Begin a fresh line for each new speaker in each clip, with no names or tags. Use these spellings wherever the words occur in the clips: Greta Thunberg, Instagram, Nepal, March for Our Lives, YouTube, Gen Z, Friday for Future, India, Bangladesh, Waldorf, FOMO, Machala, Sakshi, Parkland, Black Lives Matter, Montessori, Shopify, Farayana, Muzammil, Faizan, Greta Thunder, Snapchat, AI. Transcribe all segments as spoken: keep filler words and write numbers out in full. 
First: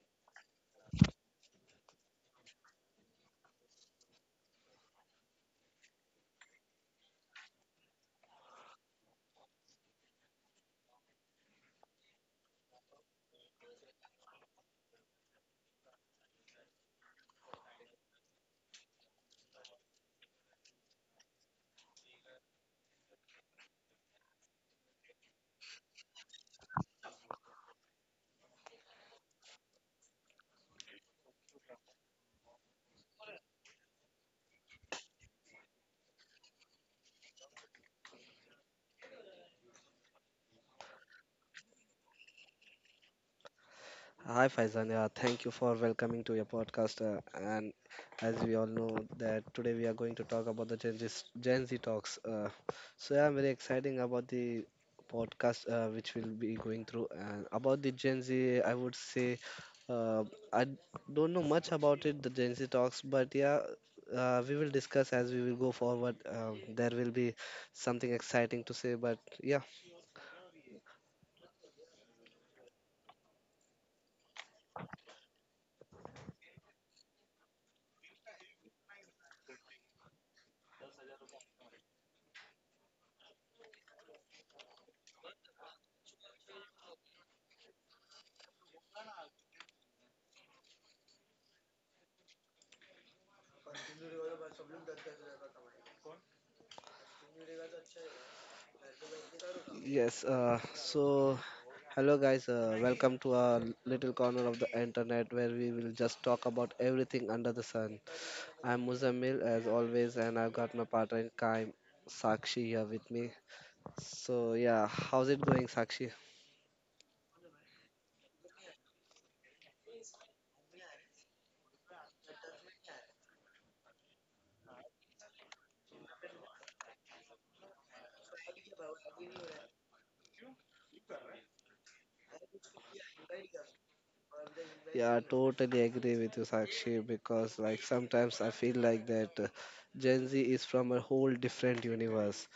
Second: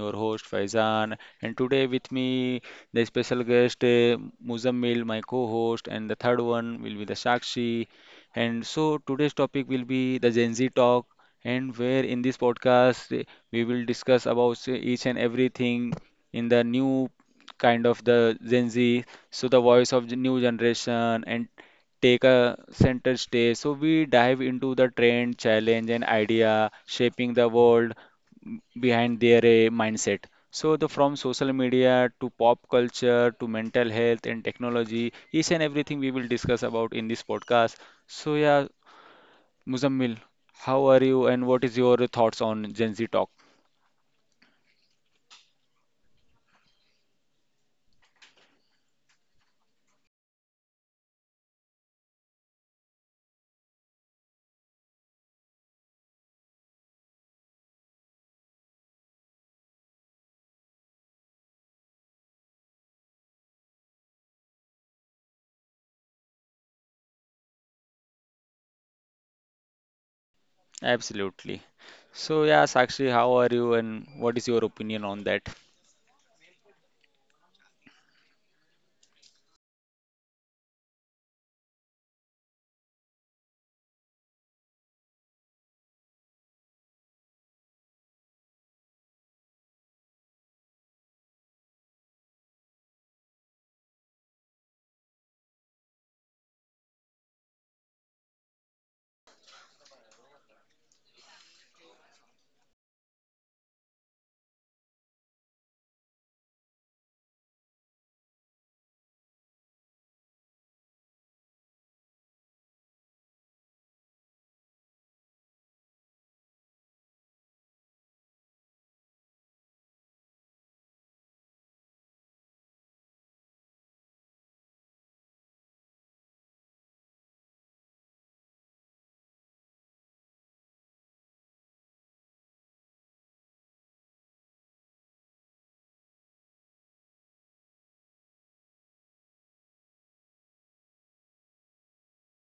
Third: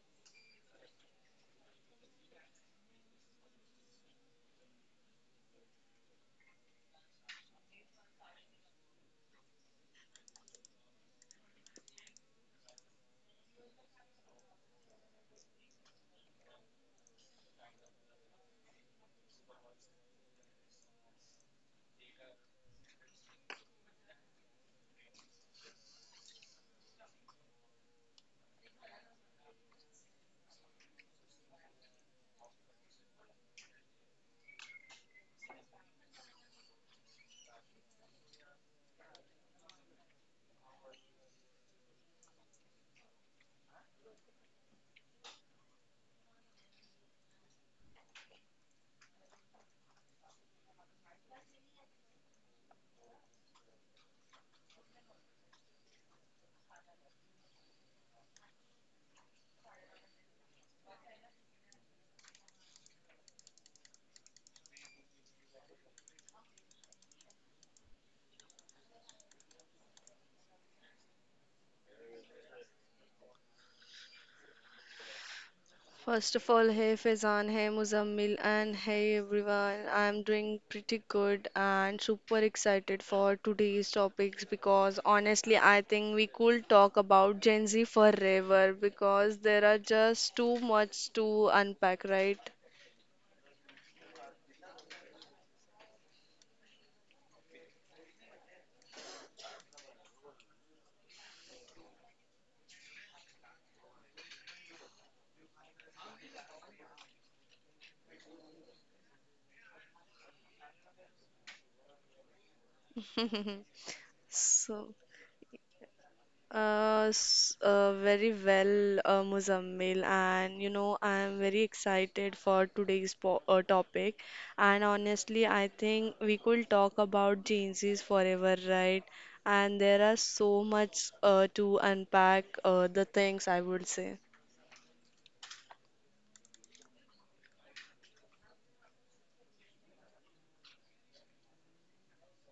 your host Faizan, and today with me the special guest uh, Muzammil, my co-host, and the third one will be the Sakshi. And so today's topic will be the Gen Z talk, and where in this podcast uh, we will discuss about uh, each and everything in the new kind of the Gen Z, so the voice of the new generation and take a center stage. So we dive into the trend, challenge, and idea shaping the world m- behind their uh, mindset. So the from social media to pop culture to mental health and technology, each and everything we will discuss about in this podcast. So yeah, Muzammil, how are you and what is your thoughts on Gen Z talk?
Hi Faizan, yeah, thank you for welcoming to your podcast. Uh, and as we all know that today we are going to talk about the Gen Z, Gen Z talks. Uh, so yeah, I'm very exciting about the podcast uh, which we'll be going through. And about the Gen Z, I would say uh, I d- don't know much about it, the Gen Z talks, but yeah, uh, we will discuss as we will go forward. Um, there will be something exciting to say, but yeah.
Absolutely. So yeah, Sakshi, how are you and what is your opinion on that?
First of all, hey Faizan, hey Muzammil, and hey everyone. I'm doing pretty good and super excited for today's topics because honestly, I think we could talk about Gen Z forever because there are just too much to unpack, right?
Yes, uh, so hello guys, uh, welcome to our little corner of the internet where we will just talk about everything under the sun. I'm Muzammil as always, and I've got my partner in crime, Sakshi, here with me. So, yeah,
So.
how's it going, Sakshi?
Uh, s- uh, very well, uh, Muzammil, and you know, I am very excited for today's po uh, topic. And honestly, I think we could talk about Gen Zs forever, right? And there are so much uh, to unpack, uh, the things I would say.
Yeah, I totally agree with you, Sakshi, because like sometimes I feel like that uh, Gen Z is from a whole different universe,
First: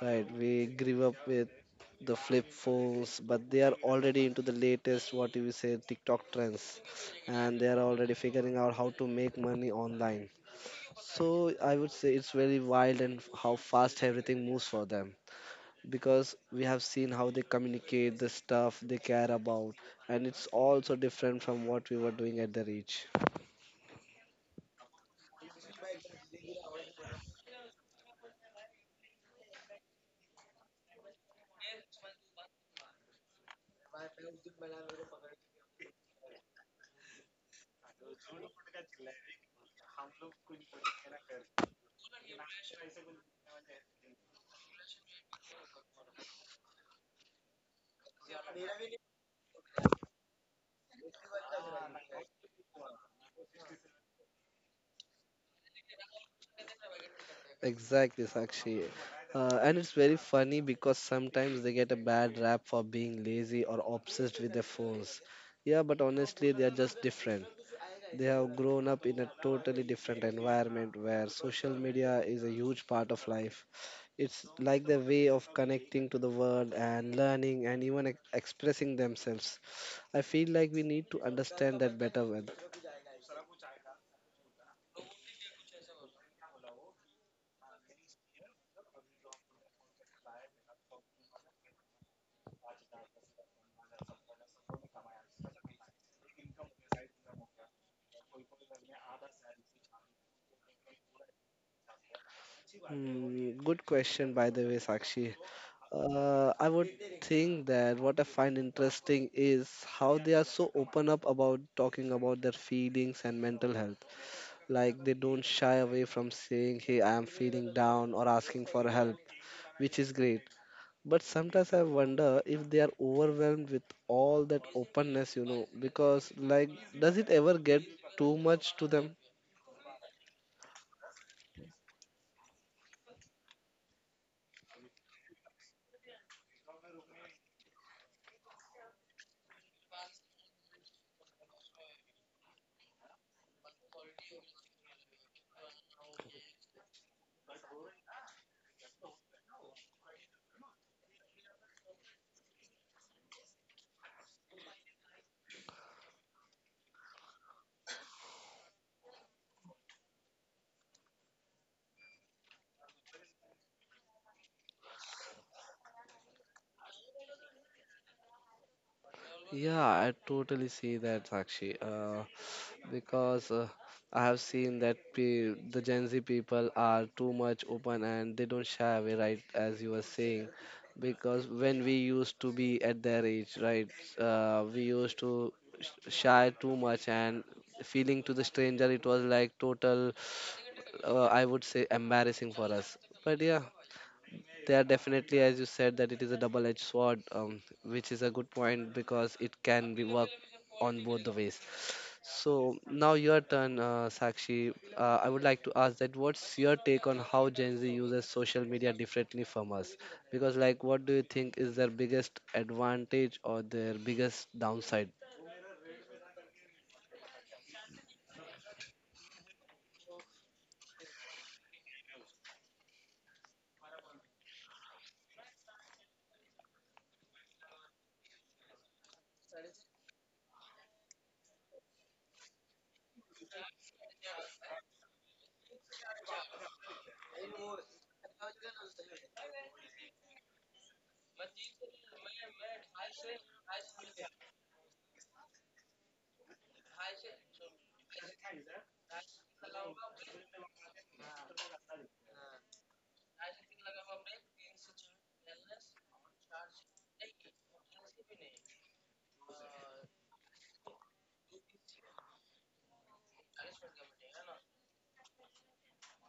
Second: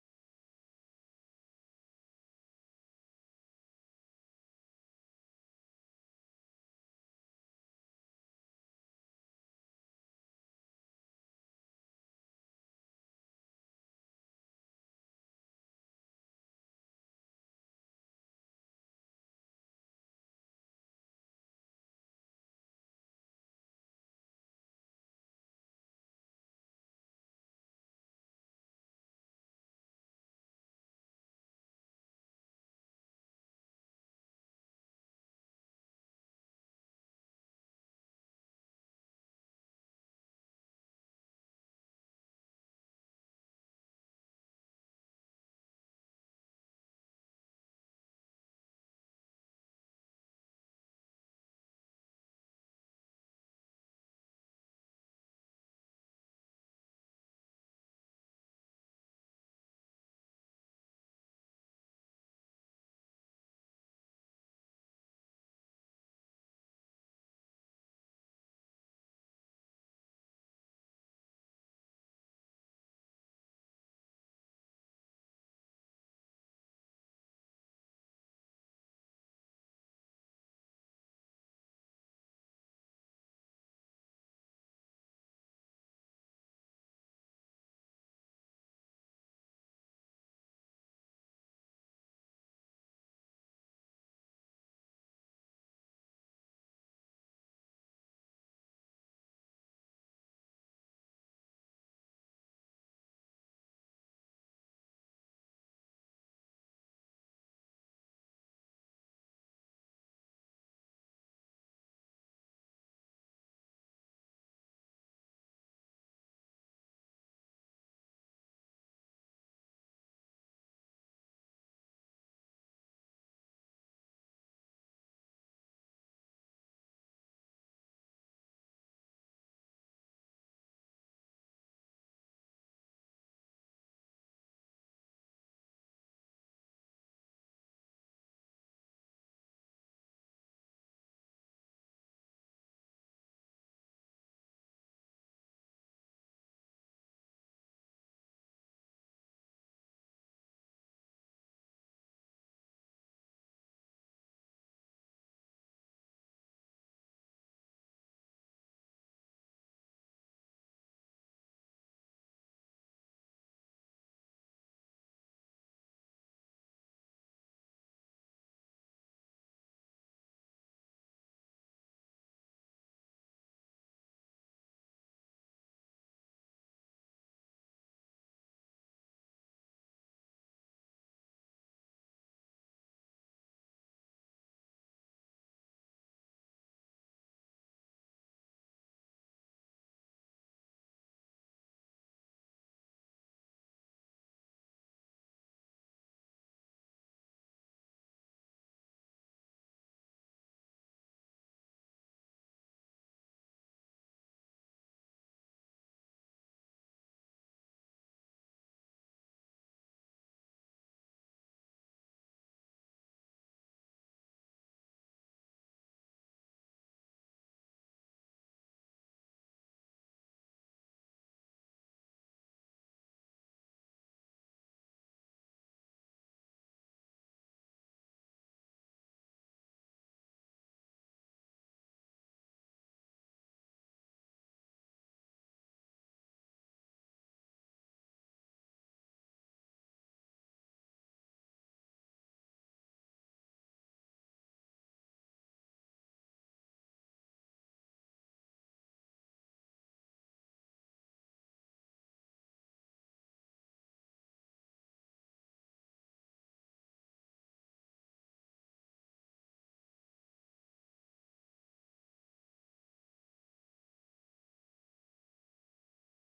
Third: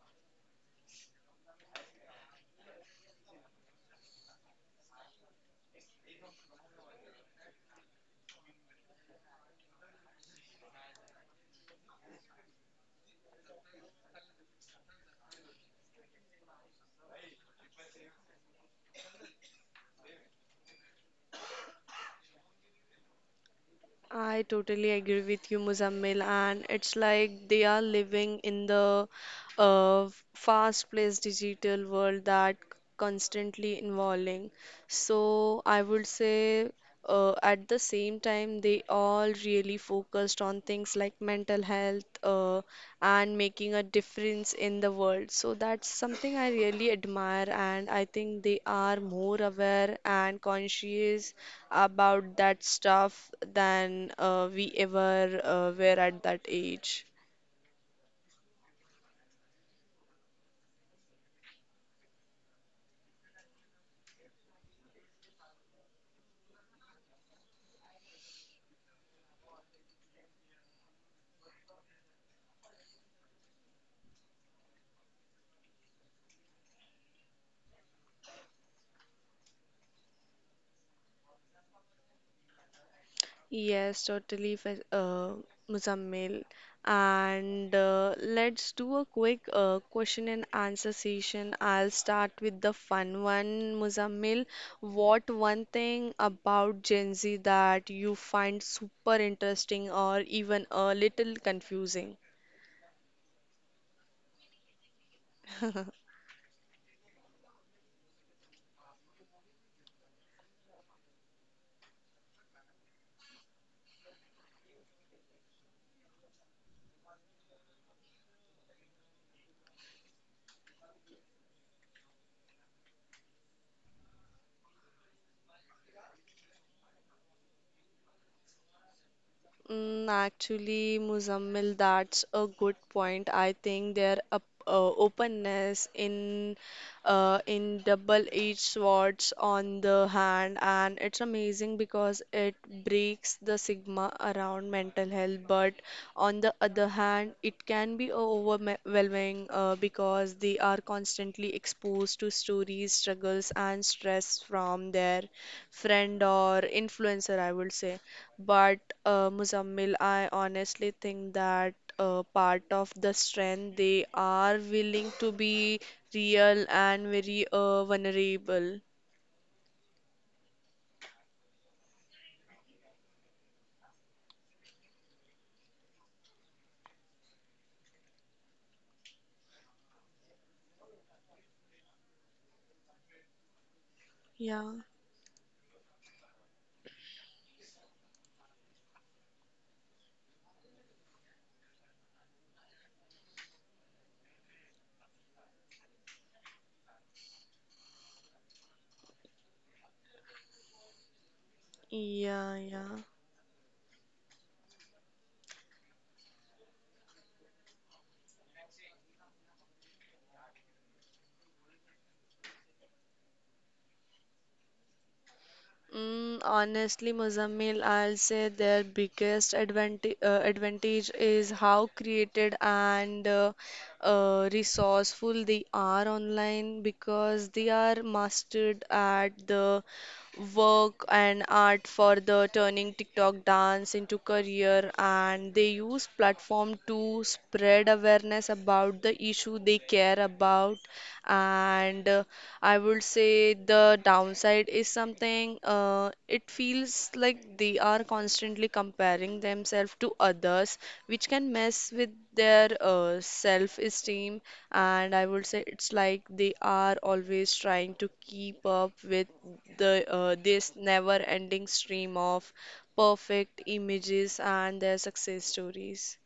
right? We grew up with the flip phones, but they are already into the latest, what do you say, TikTok trends, and they are already figuring out how to make money online. So I would say it's very wild and how fast everything moves for them because we have seen how they communicate the stuff they care about and it's also different from what we were doing at their age.
I totally agree with you, Muzammil, and it's like they are living in the uh, fast-paced digital world that constantly evolving. So I would say uh, at the same time they all really focused on things like mental health, uh, and making a difference in the world. So that's something I really admire, and I think they are more aware and conscious about that stuff than uh, we ever uh, were at that age.
Exactly, Sakshi. Uh, and it's very funny because sometimes they get a bad rap for being lazy or obsessed with their phones. Yeah, but honestly, they are just different. They have grown up in a totally different environment where social media is a huge part of life. It's like their way of connecting to the world and learning and even ex- expressing themselves. I feel like we need to understand that better well.
Yes, totally, Fe- uh, Muzammil. And uh, let's do a quick uh, question and answer session. I'll start with the fun one, Muzammil. What one thing about Gen Z that you find super interesting or even a little confusing?
Mm, good question, by the way, Sakshi. Uh, I would think that what I find interesting is how they are so open up about talking about their feelings and mental health. Like they don't shy away from saying, "Hey, I am feeling down," or asking for help, which is great. But sometimes I wonder if they are overwhelmed with all that openness, you know, because like, does it ever get too much to them?
Mm, actually, Muzammil, that's a good point. I think their up, uh, openness in uh, in double-edged swords on the hand, and it's amazing because it breaks the stigma around mental health. But on the other hand, it can be overwhelming uh, because they are constantly exposed to stories, struggles, and stress from their friend or influencer, I would say. But uh, Muzammil, I honestly think that uh, part of the strength they are willing to be real and very uh, vulnerable.
Yeah, I totally see that, Sakshi. Uh, because uh, I have seen that pe the Gen Z people are too much open and they don't shy away, right? As you were saying, because when we used to be at their age, right, uh,
Yeah,
we used to sh- shy too much and feeling to the stranger, it was like total, uh, I would say, embarrassing for us. But yeah, they are definitely, as you said, that it is a double-edged sword, um, which is a good point because it can be worked on both the ways.
yeah,
So
yeah.
now your turn, uh, Sakshi. Uh, I would like to ask that what's your take on how Gen Z uses social media differently from us? Because like, what do you think is their biggest advantage or their biggest downside?
Mm, honestly, Muzammil, I'll say their biggest advantage uh, advantage is how created and uh, uh, resourceful they are online because they are mastered at the work and art for the turning TikTok dance into career, and they use platform to spread awareness about the issue they care about and uh, I would say the downside is something, uh, it feels like they are constantly comparing themselves to others, which can mess with their uh, self-esteem. And I would say it's like they are always trying to keep up with the uh, this never-ending stream of perfect images and their success stories.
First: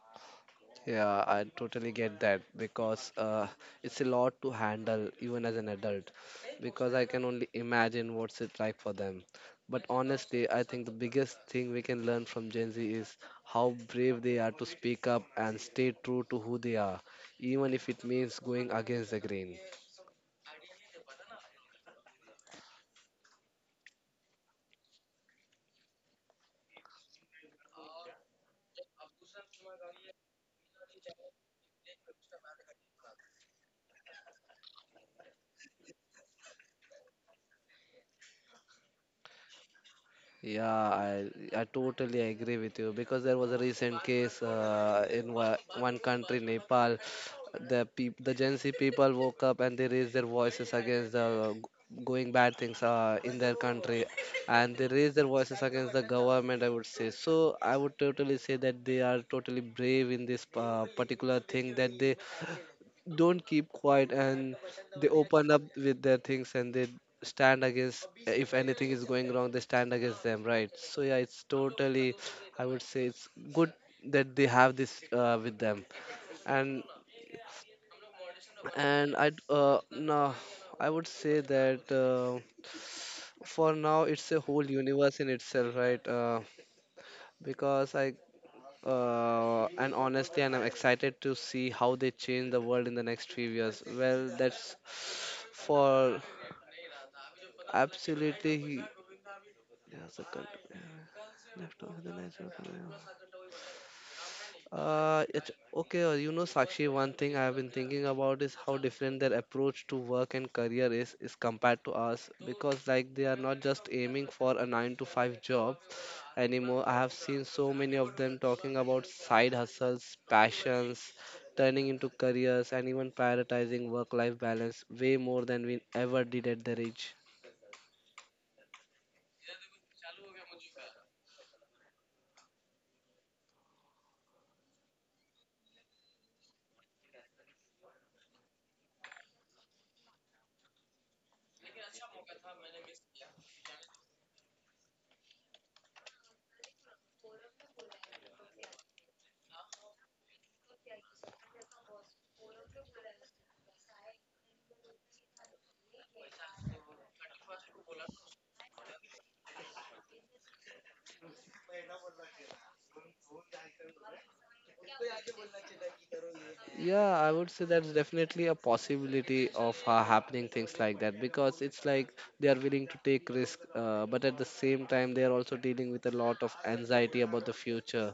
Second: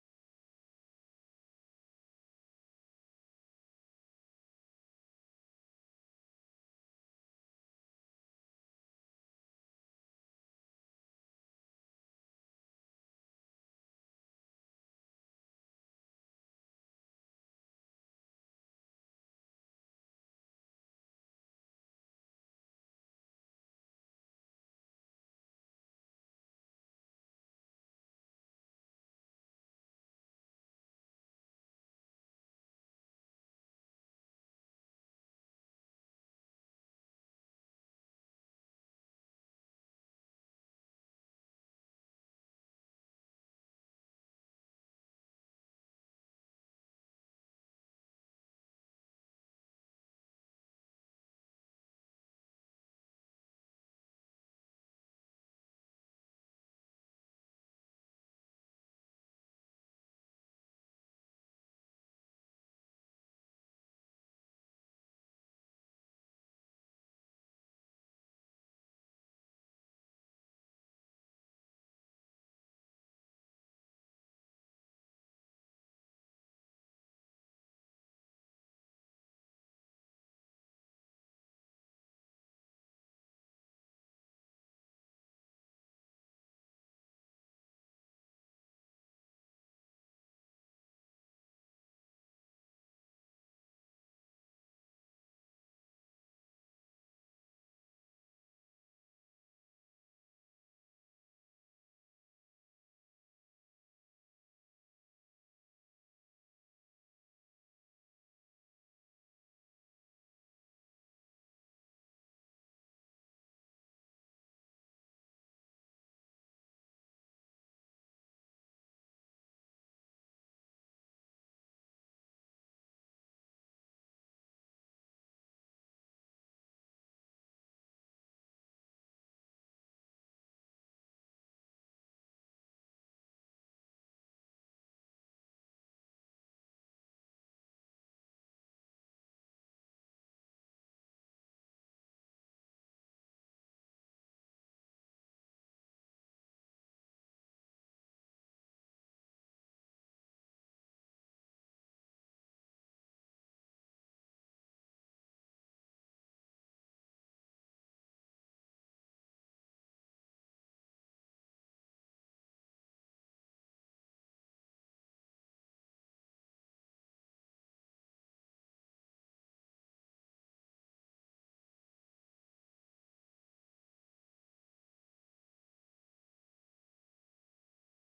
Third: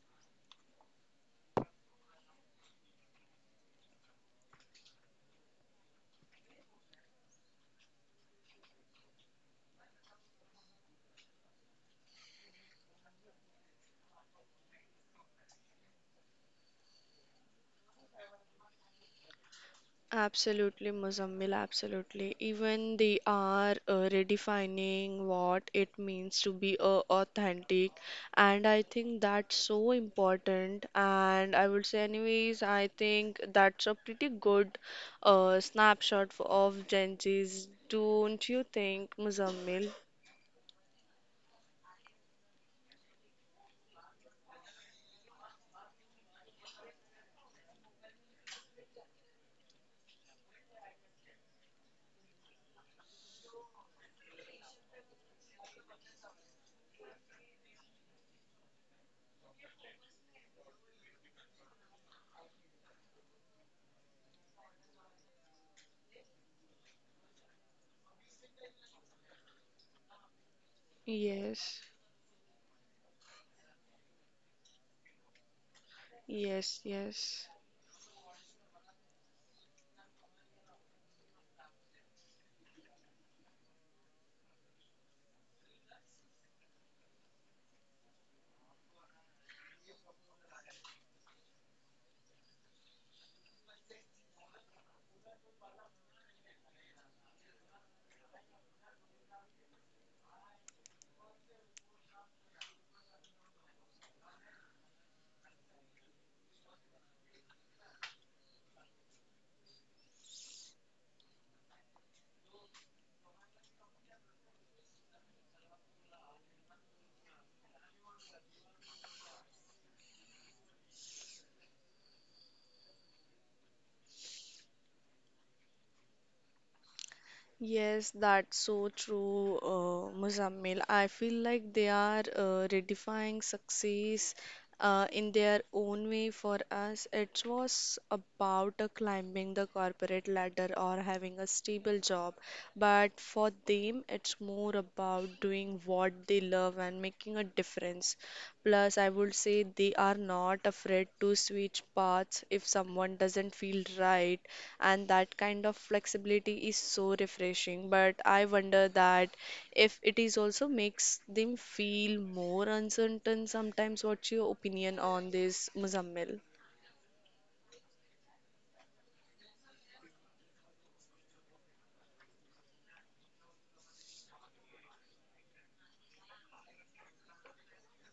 Yeah, I totally get that because uh, it's a lot to handle even as an adult because I can only imagine what's it like for them. But honestly, I think the biggest thing we can learn from Gen Z is how brave they are to speak up and stay true to who they are, even if it means going against the grain.
Absolutely, Muzammil, absolutely. Even they are uh, redefining what it means to be uh, authentic, and I think that's so important. And I would say, anyways, I think that's a pretty good uh, snapshot f- of Gen Z's, don't you think, Muzammil?
Yeah, I I totally agree with you because there was a recent case uh, in wa- one country, Nepal. The peop the Gen Z people woke up and they raised their voices against the g- going bad things uh, in their country, and they raised their voices against the government. I would say so. I would totally say that they are totally brave in this uh, particular thing that they don't keep quiet and they open up with their things and they stand against if anything is going wrong, they stand against them, right? So yeah, it's
Yes,
totally, I would say, it's good that they have this uh, with them,
yes,
and
yes.
and I uh, no I would say that uh, for now it's a whole universe in itself, right? uh, because I Uh, and honestly, and I'm excited to see how they change the world in the next few years. Well, that's for absolutely. He has a country. Left of the natural phenomenon. Uh, it's okay. uh, You know, Sakshi, one thing I have been thinking about is how different their approach to work and career is is compared to us because like they are not just aiming for a nine to five job anymore. I have seen so many of them talking about side hustles, passions, turning into careers and even prioritizing work life balance way more than we ever did at their age.
Yes, that's so true, uh, Muzammil. I feel like they are uh, redefining success uh, in their own way for us. It was about uh, climbing the corporate ladder or having a stable job, but for them, it's more about doing what they love and making a difference. Plus, I would say they are not not afraid to switch paths if someone doesn't feel right, and that kind of flexibility is so refreshing, but I wonder that if it is also makes them feel more uncertain sometimes. What's your opinion on this, Muzammil?
Yeah, I would say that's definitely a possibility of uh, happening things like that because it's like they are willing to take risk, uh, but at the same time they are also dealing with a lot of anxiety about the future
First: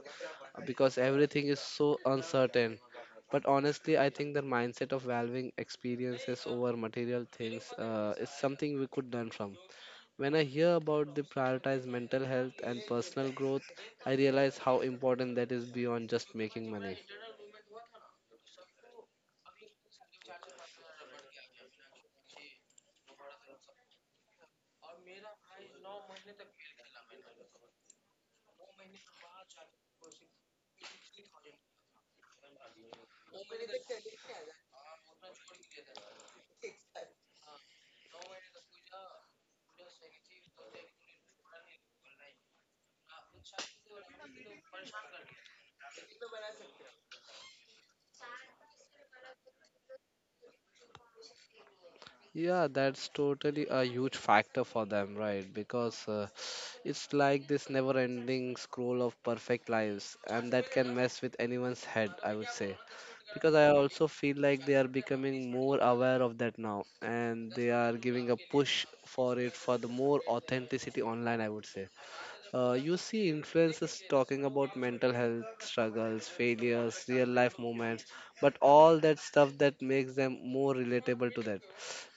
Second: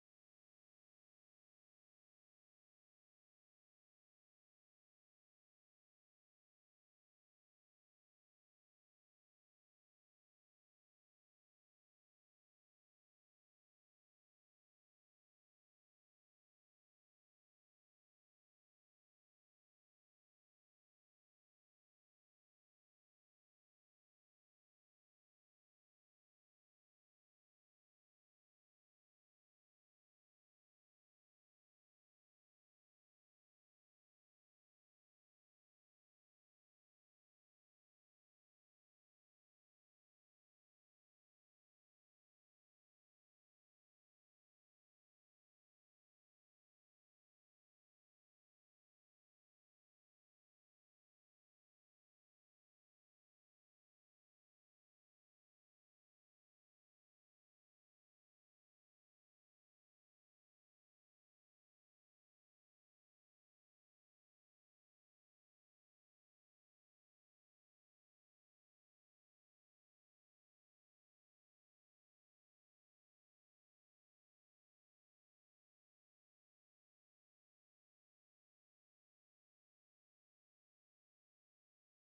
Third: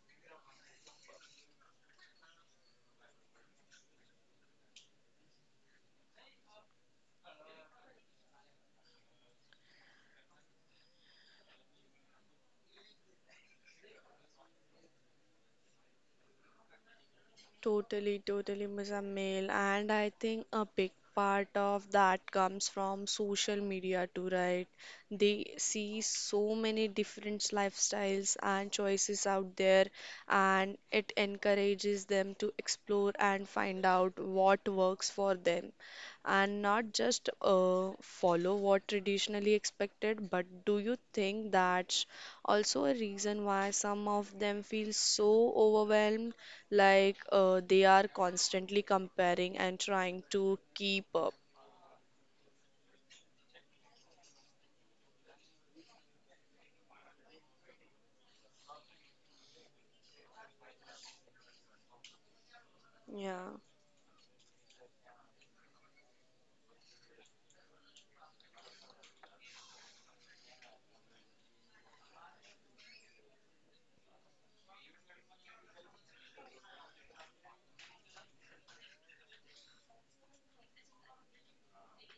uh, because everything is so uncertain. But honestly, I think the mindset of valuing experiences over material things uh, is something we could learn from. When I hear about the prioritize mental health and personal growth, I realize how important that is beyond just making money.
Totally, totally, miss Mail. And I think a big part of that comes from social media too, right? They see so many different lifestyles and choices out there, and it encourages them to explore and find out what works for them. And not just uh, follow what traditionally expected, but do you think that's also a reason why some of them feel so overwhelmed? Like uh, they are constantly comparing and trying to keep up.
Yeah, that's totally a huge factor for them, right? Because uh, it's like this never ending scroll of perfect lives, and that can mess with anyone's head, I would say. Because
Yeah.
I also feel like they are becoming more aware of that now, and they are giving a push for it for the more authenticity online, I would say. Uh, you see influencers talking about mental health struggles, failures, real life moments, but all that stuff that makes them more relatable to that.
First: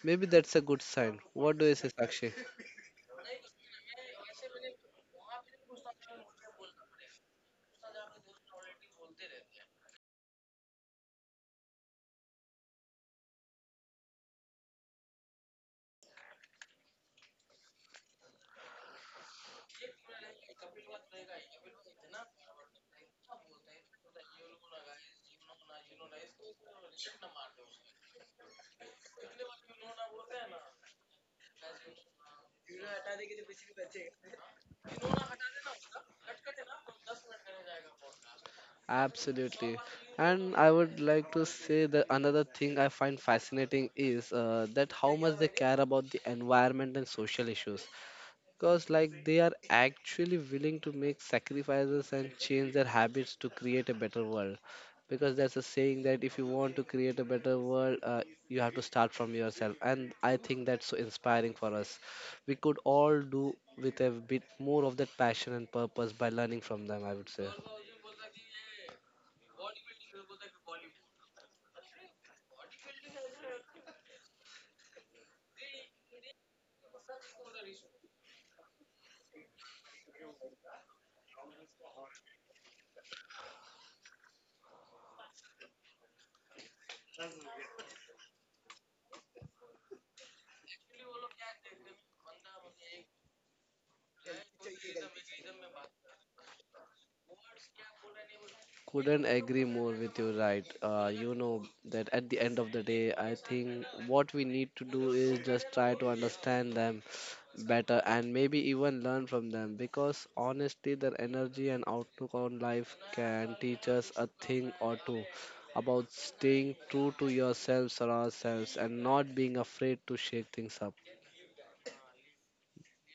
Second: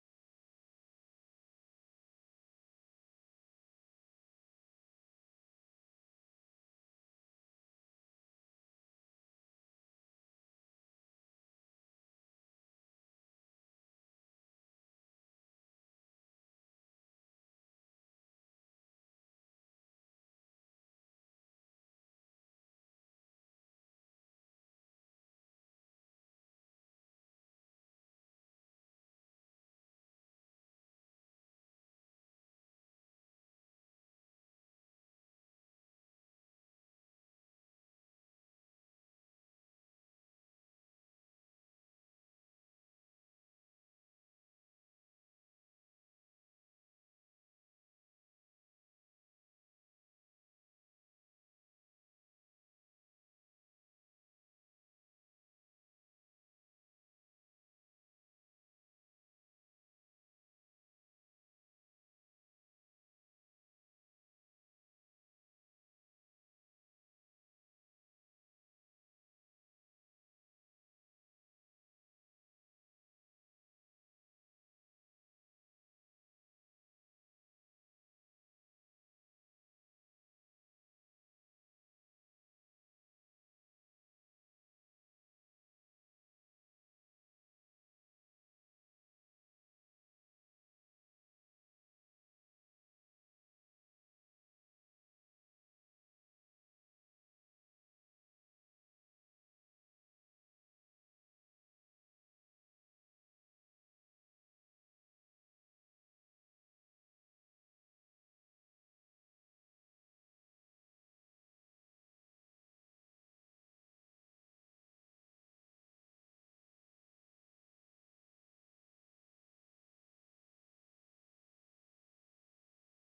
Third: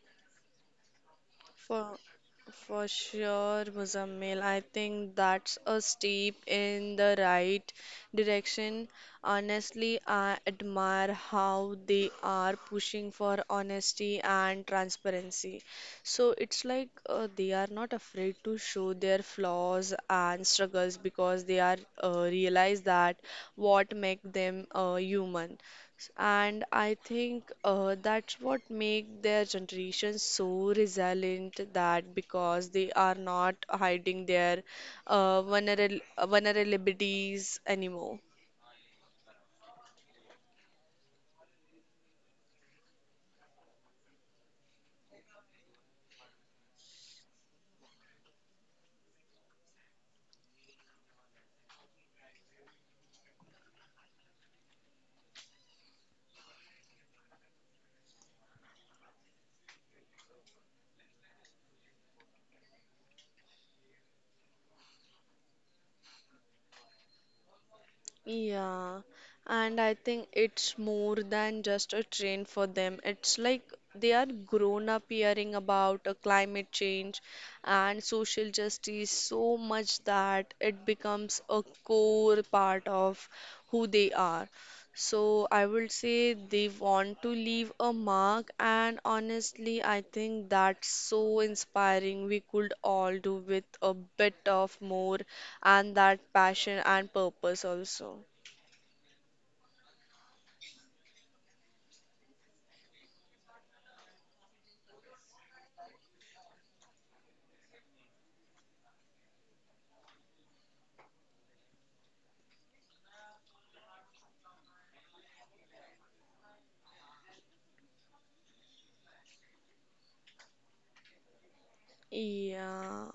Maybe that's a good sign. What do you say,
For
Sakshi?
for sure, Muzammil. I think that's a step in the right direction. Honestly, I admire how they are pushing for honesty and transparency. So it's like uh, they are not afraid to show their flaws and struggles because they are uh, realize that what make them uh, human. And I think uh, that's what make their generation so resilient that because they are not hiding their uh, vulnera- vulnerabilities anymore.
Absolutely. And I would like to say that another thing I find fascinating is uh, that how much they care about the environment and social issues because like they are actually willing to make sacrifices and change their habits to create a better world because there's a saying that if you want to create a better world uh, you have to start from yourself, and I think that's so inspiring for us. We could all do with a bit more of that passion and purpose by learning from them, I would say.
Yeah, and I think it's more than just a trend for them. It's like they are grown up hearing about uh, climate change and social justice so much that it becomes a core part of who they are. So I would say they want to leave a mark, and honestly, I think that's so inspiring. We could all do with a bit of more and that passion and purpose also.
Couldn't agree more with you, right? Uh, you know that at the end of the day I think what we need to do is just try to understand them better and maybe even learn from them because honestly their energy and outlook on life can teach us a thing or two about staying true to yourselves or ourselves and not being afraid to shake things up.
Yeah.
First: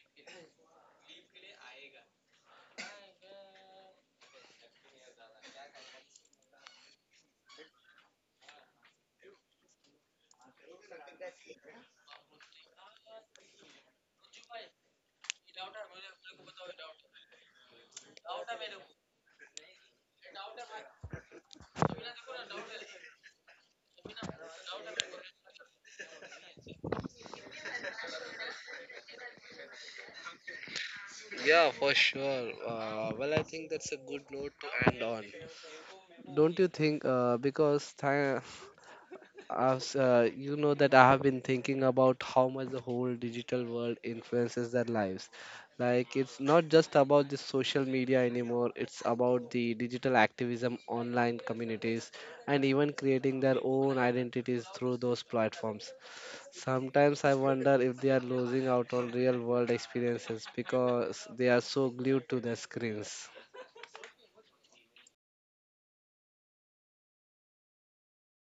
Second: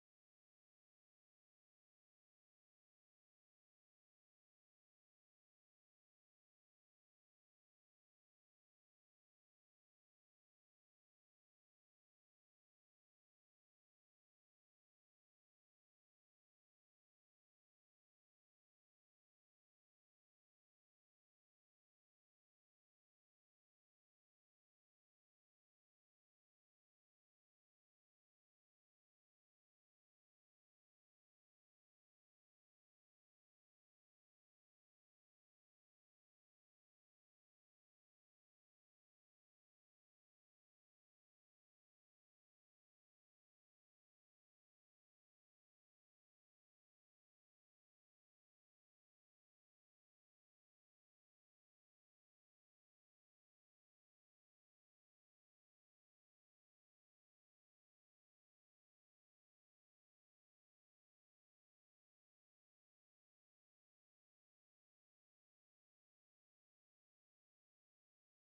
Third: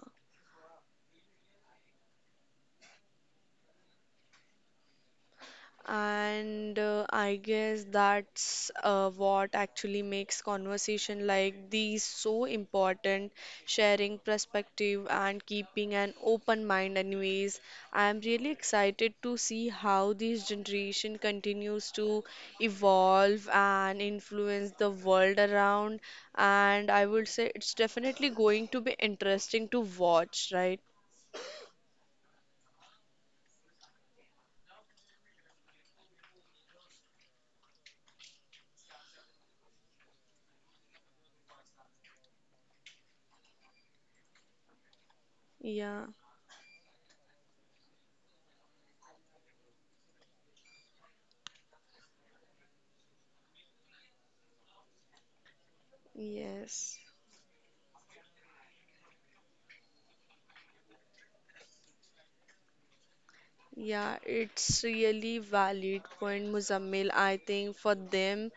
And uh, I guess that's uh, what actually makes conversation like these so important, sharing perspective and keeping an open mind anyways. I'm really excited to see how this generation continues to evolve and influence the world around. And I would say it's definitely going to be interesting to watch, right?
Yeah, for sure. Uh, well, I think that's a good note to end on. Don't you think uh, because th- I've, uh, you know that I have been thinking about how much the whole digital world influences their lives.
Yeah,
Like it's not just about the social media anymore. It's about the digital activism, online communities, and even creating their own identities through those platforms.
yes.
Sometimes I wonder if they are losing out on real world experiences because they are so glued to their screens.
Yeah, it's really valid point, Muzammil. I think for them,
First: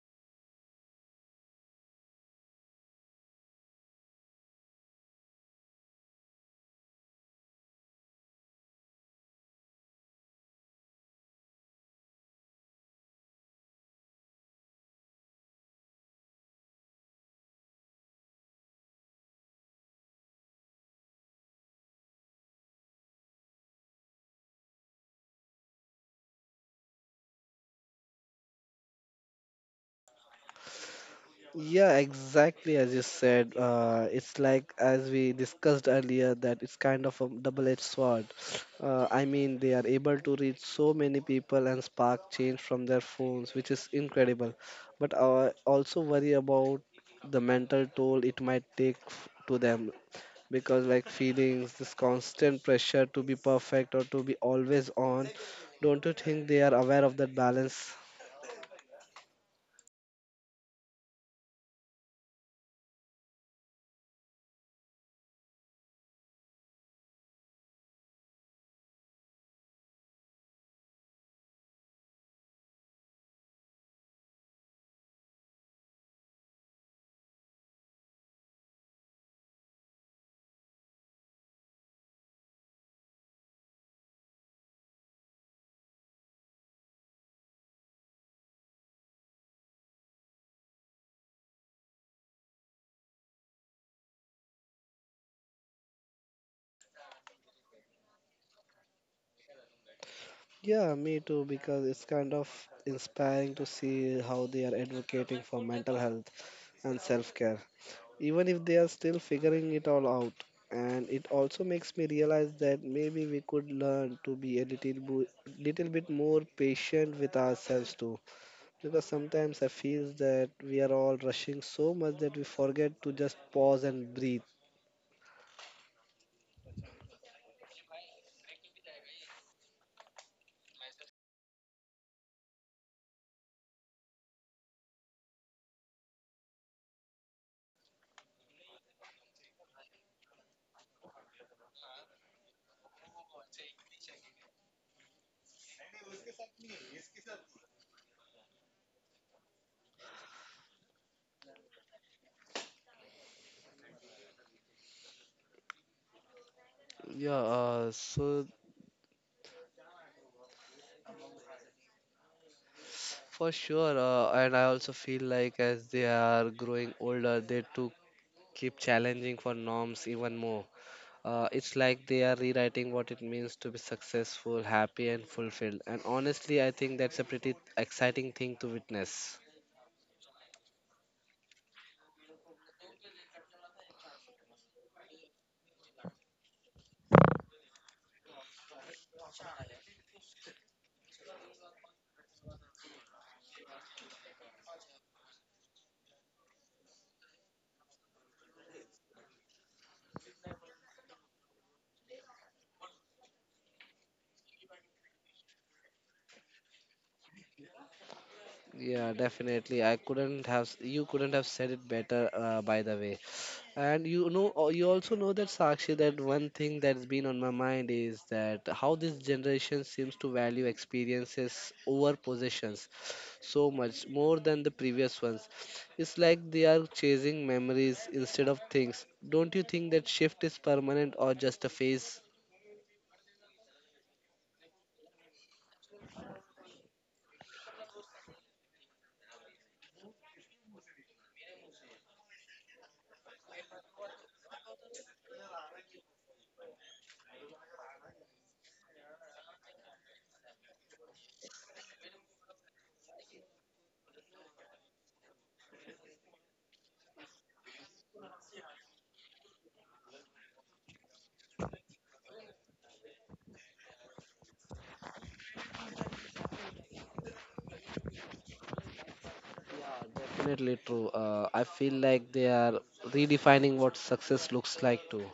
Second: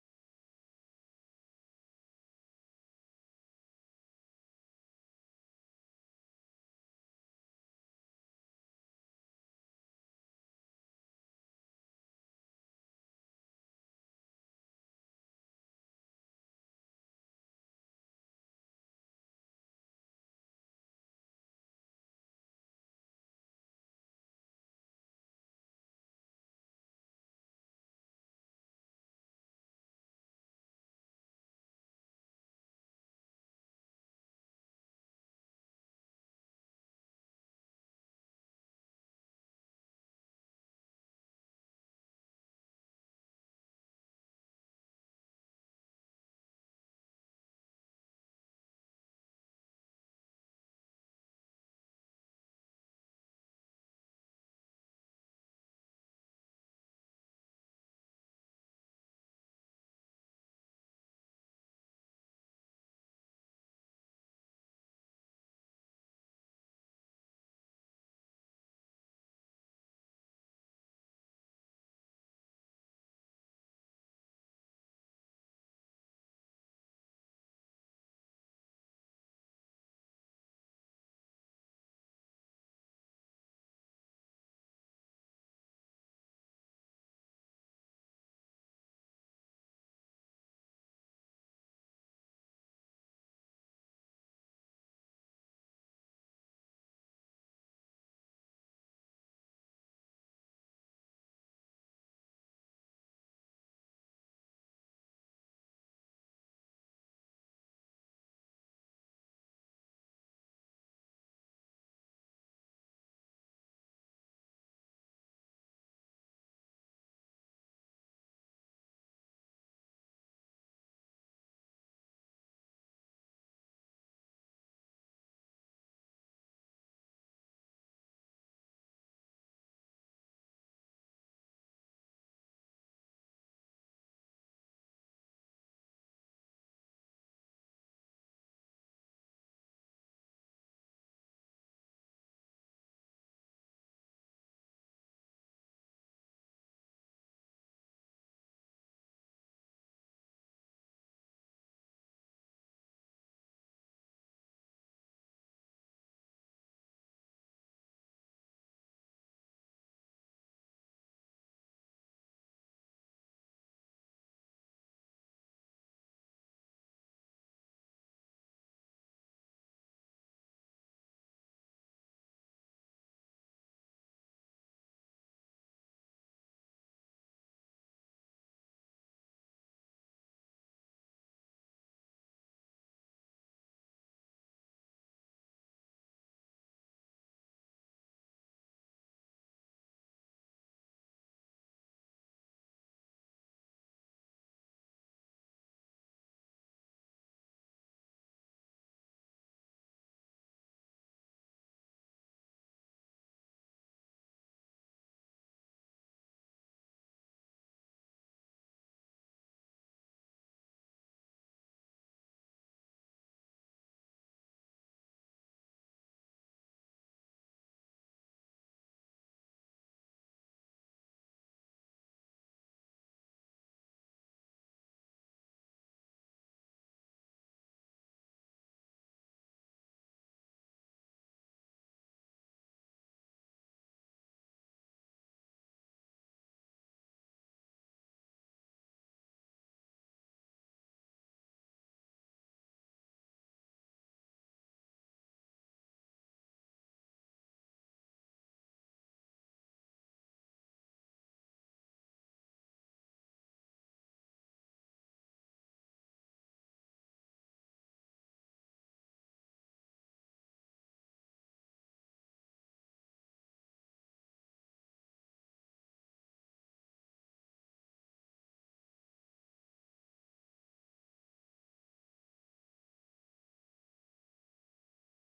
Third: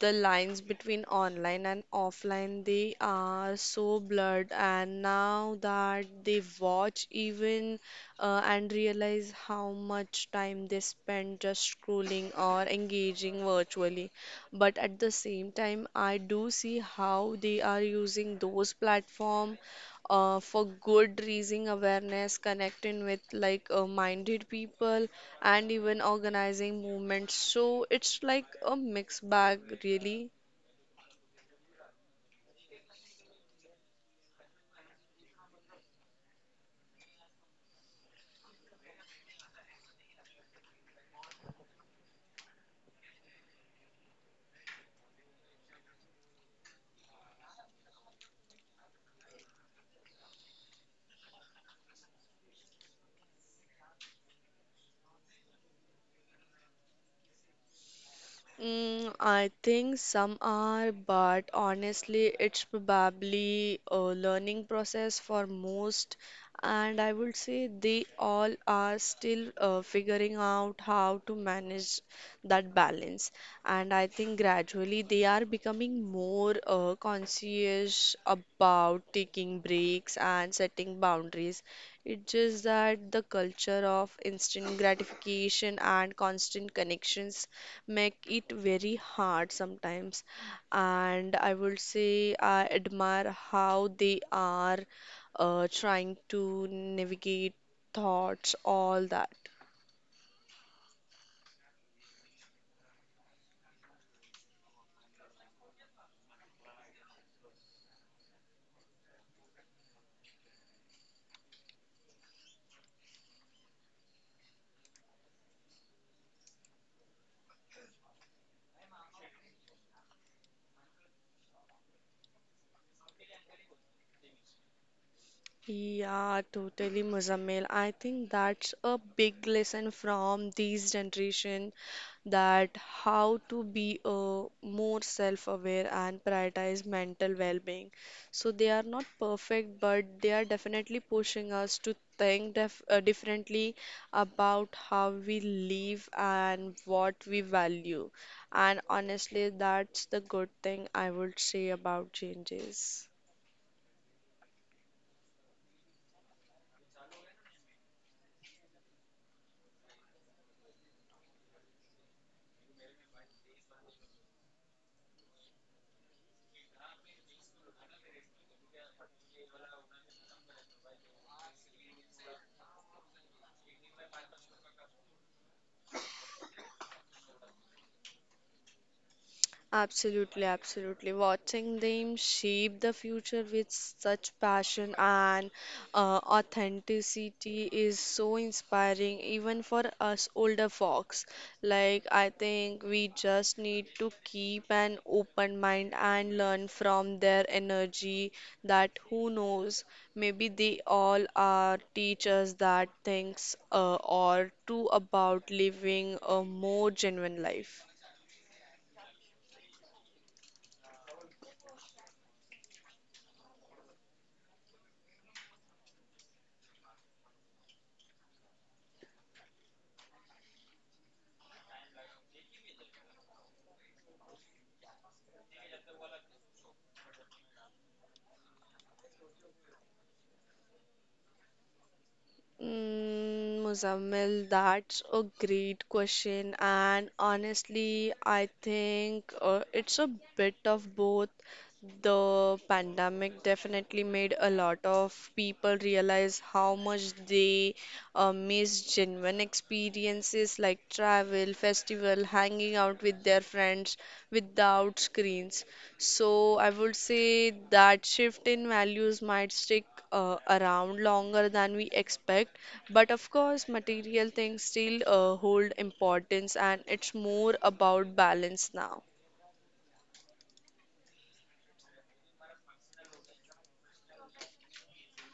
the lines between online and offline, they are so blurred. And now that they watch even uh, and realize how much time they spend just scrolling or engaging virtually. But at the same time, I do see how they are using those platforms uh, for good, raising awareness, connecting with like uh, minded people, and even organizing movements. So it's like a mixed bag, really.
Yeah, exactly as you said. Uh, it's like as we discussed earlier that it's kind of a double-edged sword. Uh, I mean, they are able to reach so many people and spark change from their phones, which is incredible. But I also worry about the mental toll it might take f- to them because, like, feelings, this constant pressure to be perfect or to be always on. Don't you think they are aware of that balance?
Mm, I think some are, but honestly, it's probably a learning process for most, and I would say they all are still uh, figuring out how to manage that balance. And I think gradually they are becoming more uh, conscious about taking breaks and setting boundaries. It's just that the culture of instant gratification and constant connections make it very hard sometimes. And I would say I admire how they are uh, trying to navigate thoughts, all that.
Yeah, me too, because it's kind of inspiring to see how they are advocating for mental health and self care, even if they are still figuring it all out. And it also makes me realize that maybe we could learn to be a little, bo- little bit more patient with ourselves too. Because sometimes I feel that we are all rushing so much that we forget to just pause and breathe.
Yeah, totally, Muzammil. I think that's a big lesson from these generation, that how to be uh, more self-aware and prioritize mental well-being. So they are not perfect, but they are definitely pushing us to think def uh, differently about how we live and what we value. And honestly, that's the good thing I would say about changes.
Yeah, uh, so For sure, uh, and I also feel like as they are growing older, they too keep challenging for norms even more. Uh, it's like they are rewriting what it means to be successful, happy, and fulfilled. And honestly, I think that's a pretty exciting thing to witness.
Absolutely, absolutely. Watching them shape the future with such passion and uh, authenticity is so inspiring, even for us older folks. Like, I think we just need to keep an open mind and learn from their energy that who knows, maybe they all are teachers that thinks uh, or too about living a more genuine life.
Yeah, definitely. I couldn't have, you couldn't have said it better, uh, by the way. And you know, uh, you also know that Sakshi, that one thing that's been on my mind is that how this generation seems to value experiences over possessions so much more than the previous ones. It's like they are chasing memories instead of things. Don't you think that shift is permanent or just a phase?
Mm, Muzammil, that's a great question, and honestly, I think uh, it's a bit of both. The pandemic definitely made a lot of people realize how much they uh, miss genuine experiences like travel, festival, hanging out with their friends without screens. So I would say that shift in values might stick uh, around longer than we expect, but of course, material things still uh, hold importance, and it's more about balance now.
Yeah, definitely true. Uh, I feel like they are redefining what success looks like too,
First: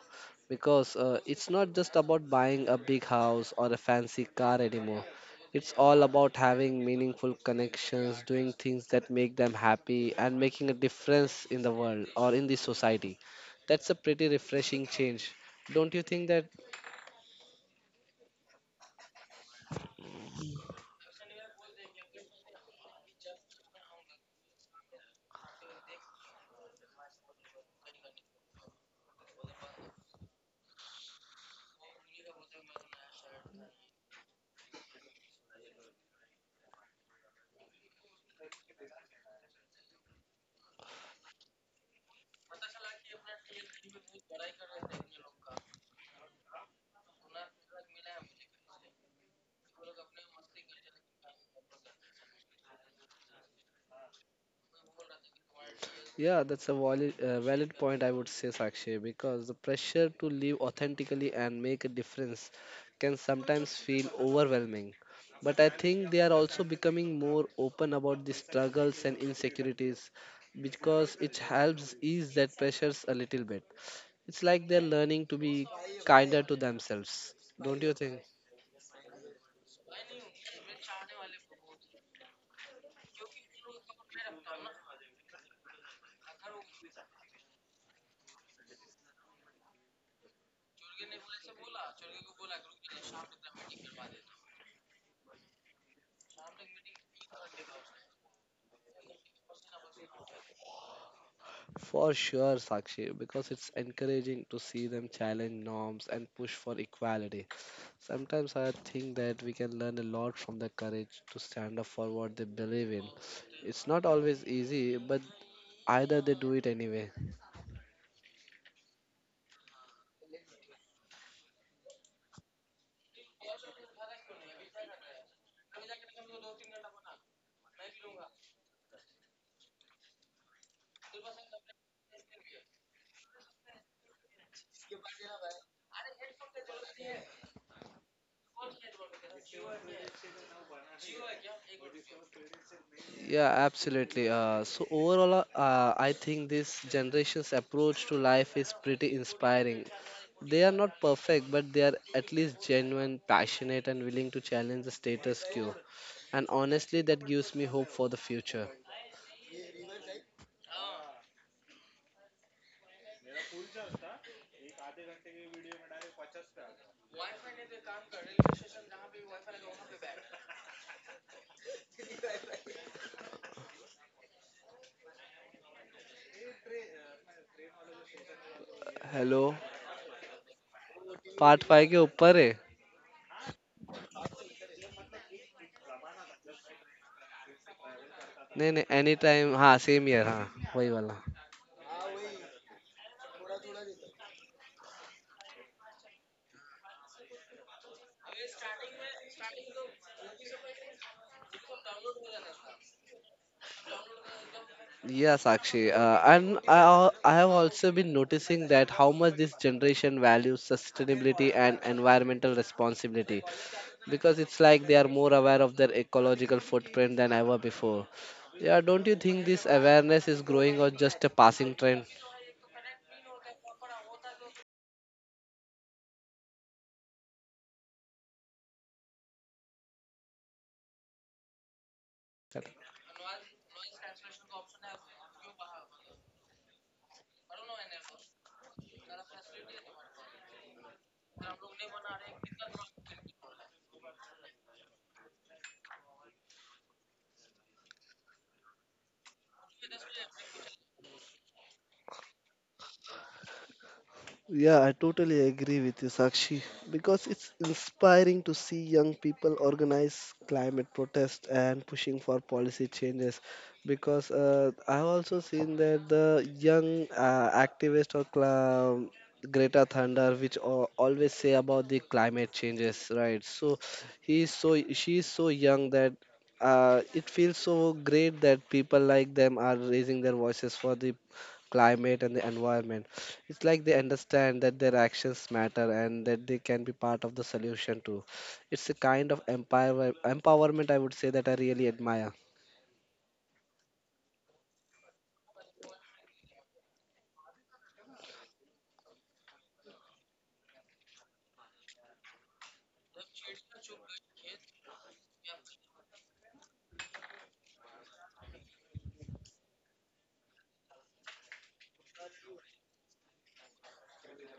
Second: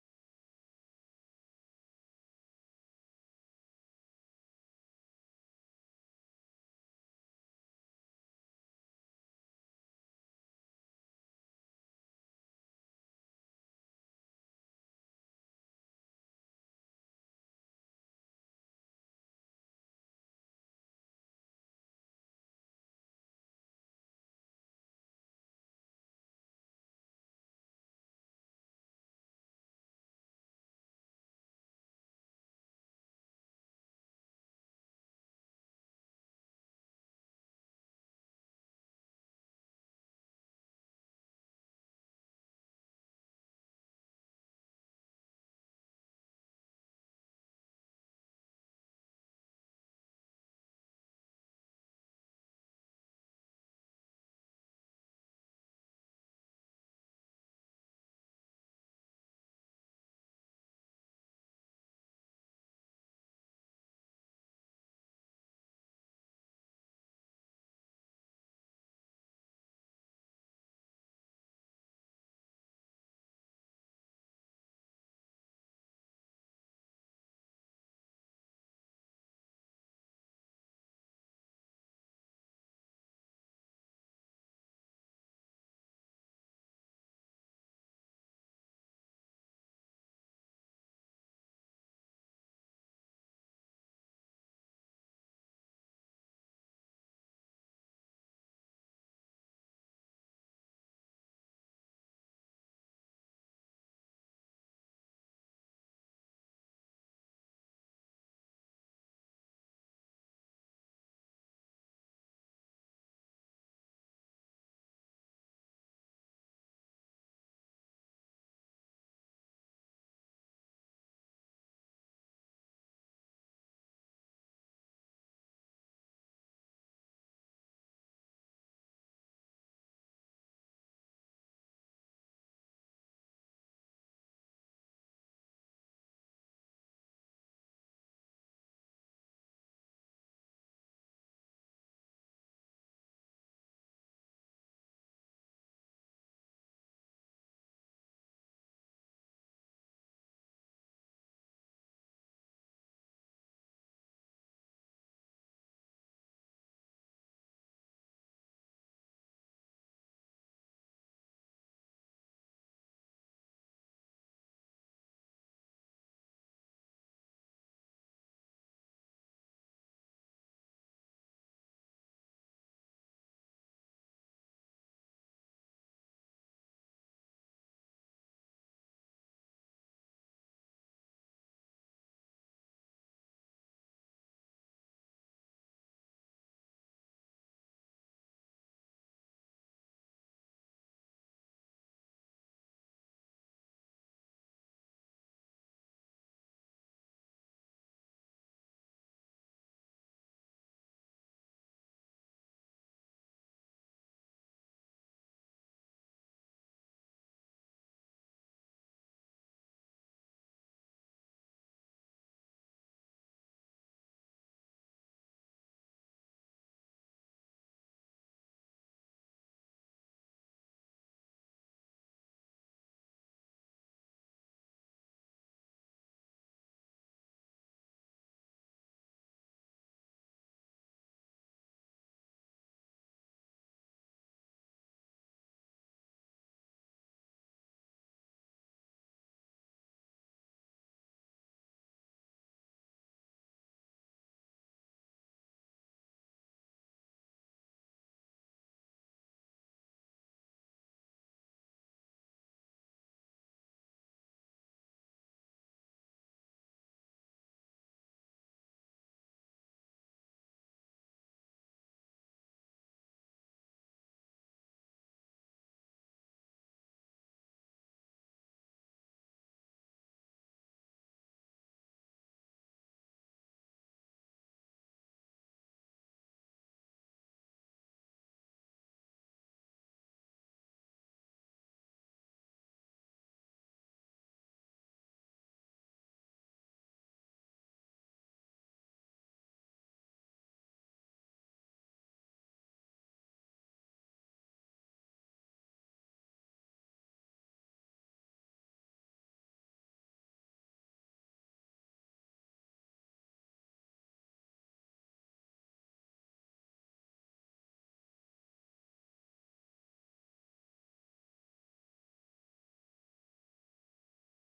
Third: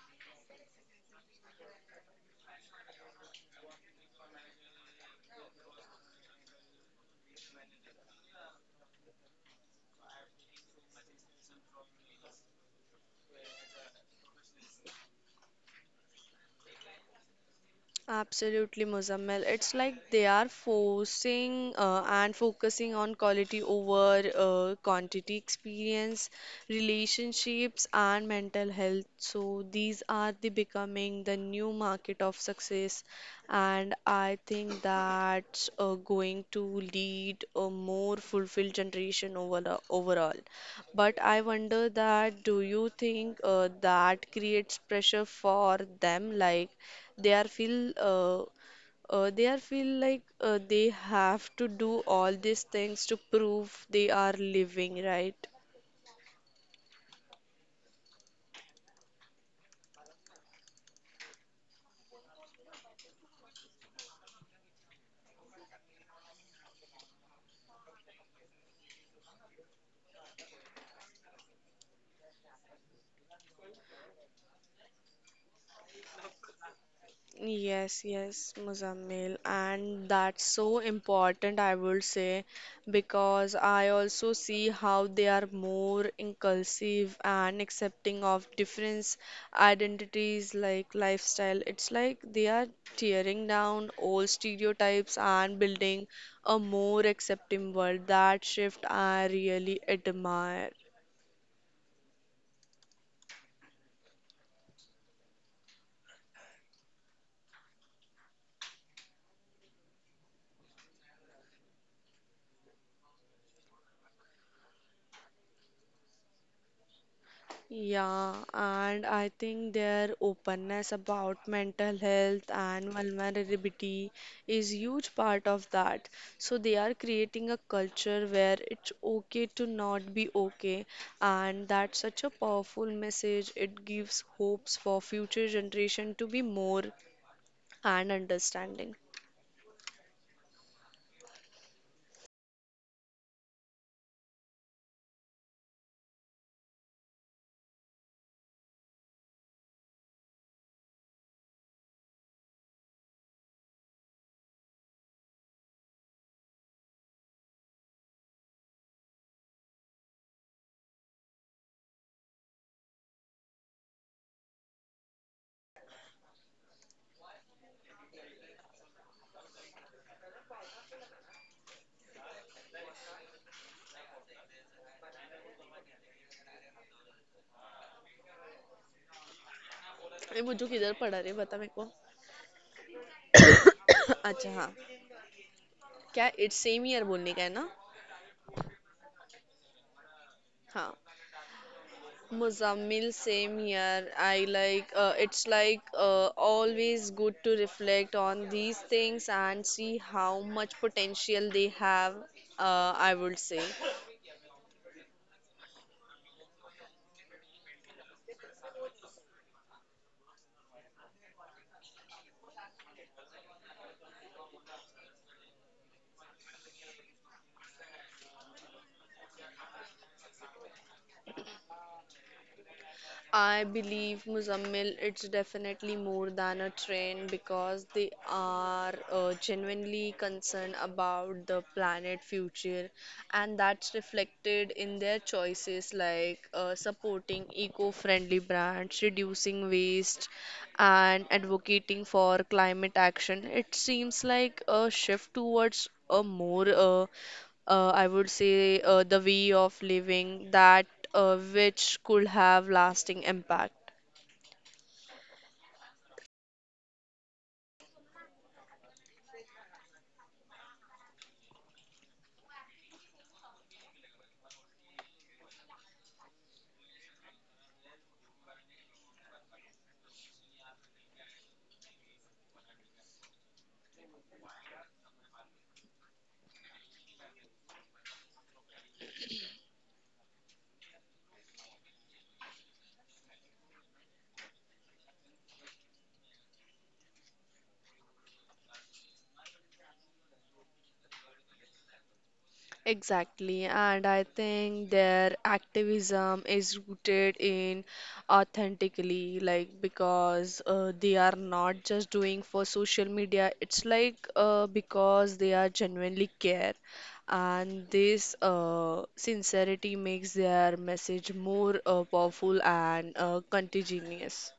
because uh, it's not just about buying a big house or a fancy car anymore. It's all about having meaningful connections, doing things that make them happy, and making a difference in the world or in the society. That's a pretty refreshing change. Don't you think that?
Absolutely, Muzammil. It's like they are forcing uh, and focusing on quality over uh, quantity, experience, relationships, and mental health. So these are the becoming the new market of success, and I think that's uh, going to lead a more fulfilled generation over the, overall. But I wonder that do you think uh, that creates pressure for them, like? they are feel uh, uh, they are feel like uh, they have to do all these things to prove they are living, right?
Yeah, that's a valid, uh, valid point, I would say, Sakshi, because the pressure to live authentically and make a difference can sometimes feel overwhelming. But I think they are also becoming more open about the struggles and insecurities because it helps ease that pressures a little bit. It's like they're learning to be kinder to themselves, don't you
Yes,
think?
yes, Muzammil, and that's so important, I would say, because I also see how they are more inclusive and accepting of different identities like lifestyle. It's like they are tearing down old stereotypes and building a more accepting world. That shift I really admire.
For sure, Sakshi, because it's encouraging to see them challenge norms and push for equality. Sometimes I think that we can learn a lot from their courage to stand up for what they believe in. It's not always easy, but either they do it anyway.
Yeah, and I think their openness about mental health and vulnerability is huge part of that. So they are creating a culture where it's okay to not be okay, and that's such a powerful message. It gives hopes for future generation to be more and understanding.
Yeah, absolutely. Uh, so overall, uh, uh, I think this generation's approach to life is pretty inspiring. They are not perfect, but they are at least genuine, passionate, and willing to challenge the status quo. And honestly, that gives me hope for the future. Hello
ये बुज्जू किधर पढ़ा रहे बता
part
मेरे को
five के ऊपर है
अच्छा हाँ क्या इट्स सेम ईयर बोलने का है ना
नहीं नहीं एनी टाइम हाँ सेम ईयर हाँ वही
हाँ
वाला.
Muzammil, same here. I like uh, it's like uh, always good to reflect on these things and see how much potential they have, uh, I would say.
Yeah, Sakshi. Uh, and I, al- I have also been noticing that how much this generation values sustainability and environmental responsibility, because it's like they are more aware of their ecological footprint than ever before. Yeah, don't you think this awareness is growing or just a passing trend?
I believe Muzammil, it's definitely more than a trend because they are uh, genuinely concerned about the planet future, and that's reflected in their choices like uh, supporting eco-friendly brands, reducing waste, and advocating for climate action. It seems like a shift towards a more uh, uh, I would say, uh, the way of living that uh, which could have lasting impact.
Yeah, I totally agree with you, Sakshi, because it's inspiring to see young people organize climate protests and pushing for policy changes. Because uh, I've also seen that the young uh, activist or cla- um, Greta Thunder, which al- always say about the climate changes, right? So he is so she is so young that uh, it feels so great that people like them are raising their voices for the climate and the environment. It's like they understand that their actions matter and that they can be part of the solution too. It's a kind of empower empowerment I would say that I really admire.
Exactly, and I think their activism is rooted in authentically, like because uh, they are not just doing for social media, it's like uh, because they are genuinely care, and this uh, sincerity makes their message more uh, powerful and uh, contagious.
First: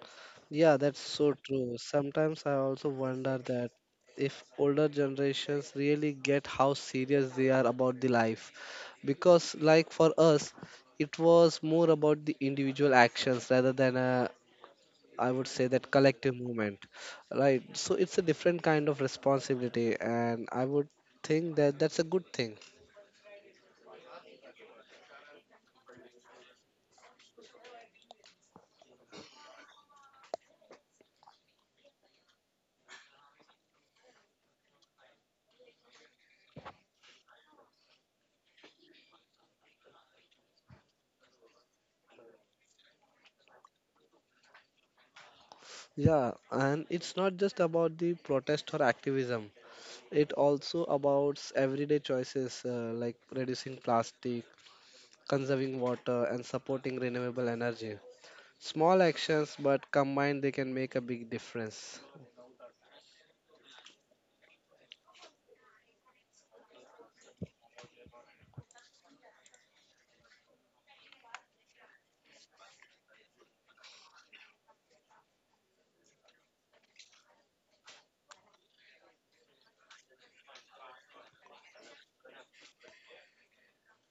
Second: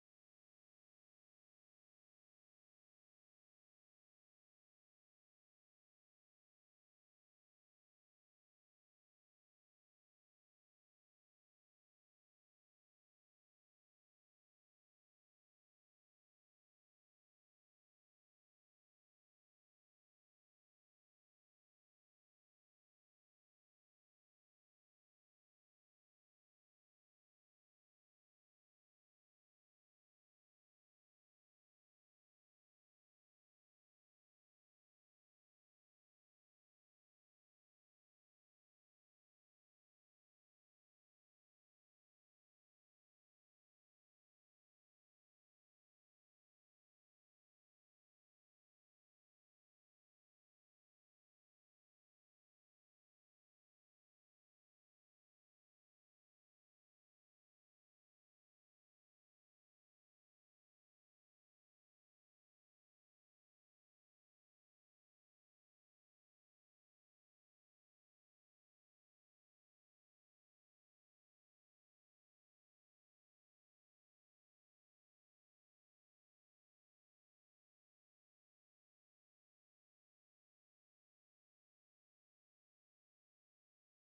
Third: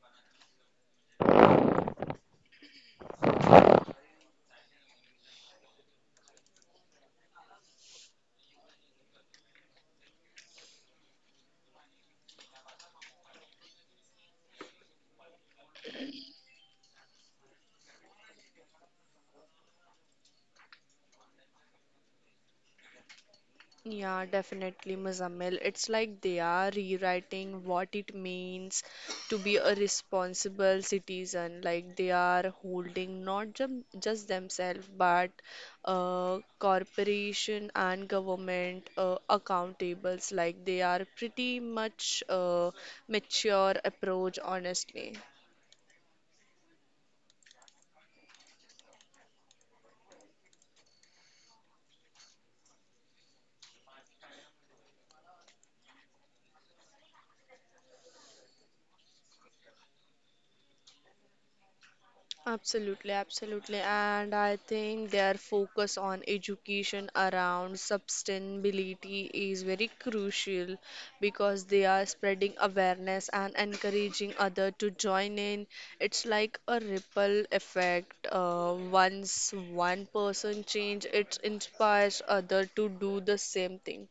Yeah, that's so true. Sometimes I also wonder that if older generations really get how serious they are about the life, because like for us it was more about the individual actions rather than a, I would say, that collective movement, right? So it's a different kind of responsibility, and I would think that that's a good thing.
Yeah, definitely, Muzammil. It's like they are rewriting what it means to be a responsible citizen. Like they are holding not jum- just themselves, but uh, corporation and government uh, accountables. Like they are pretty much uh, mature approach, honestly.
Yeah, and it's not just about the protest or activism. It also about everyday choices uh, like reducing plastic, conserving water, and supporting renewable energy. Small actions, but combined, they can make a big difference.
Absolutely, absolutely. And I think their focus on education around sustainability is very crucial because they are spreading awareness and encouraging other to join in. It's like a ripple effect. Uh, once one person change, it inspires other to do the same thing.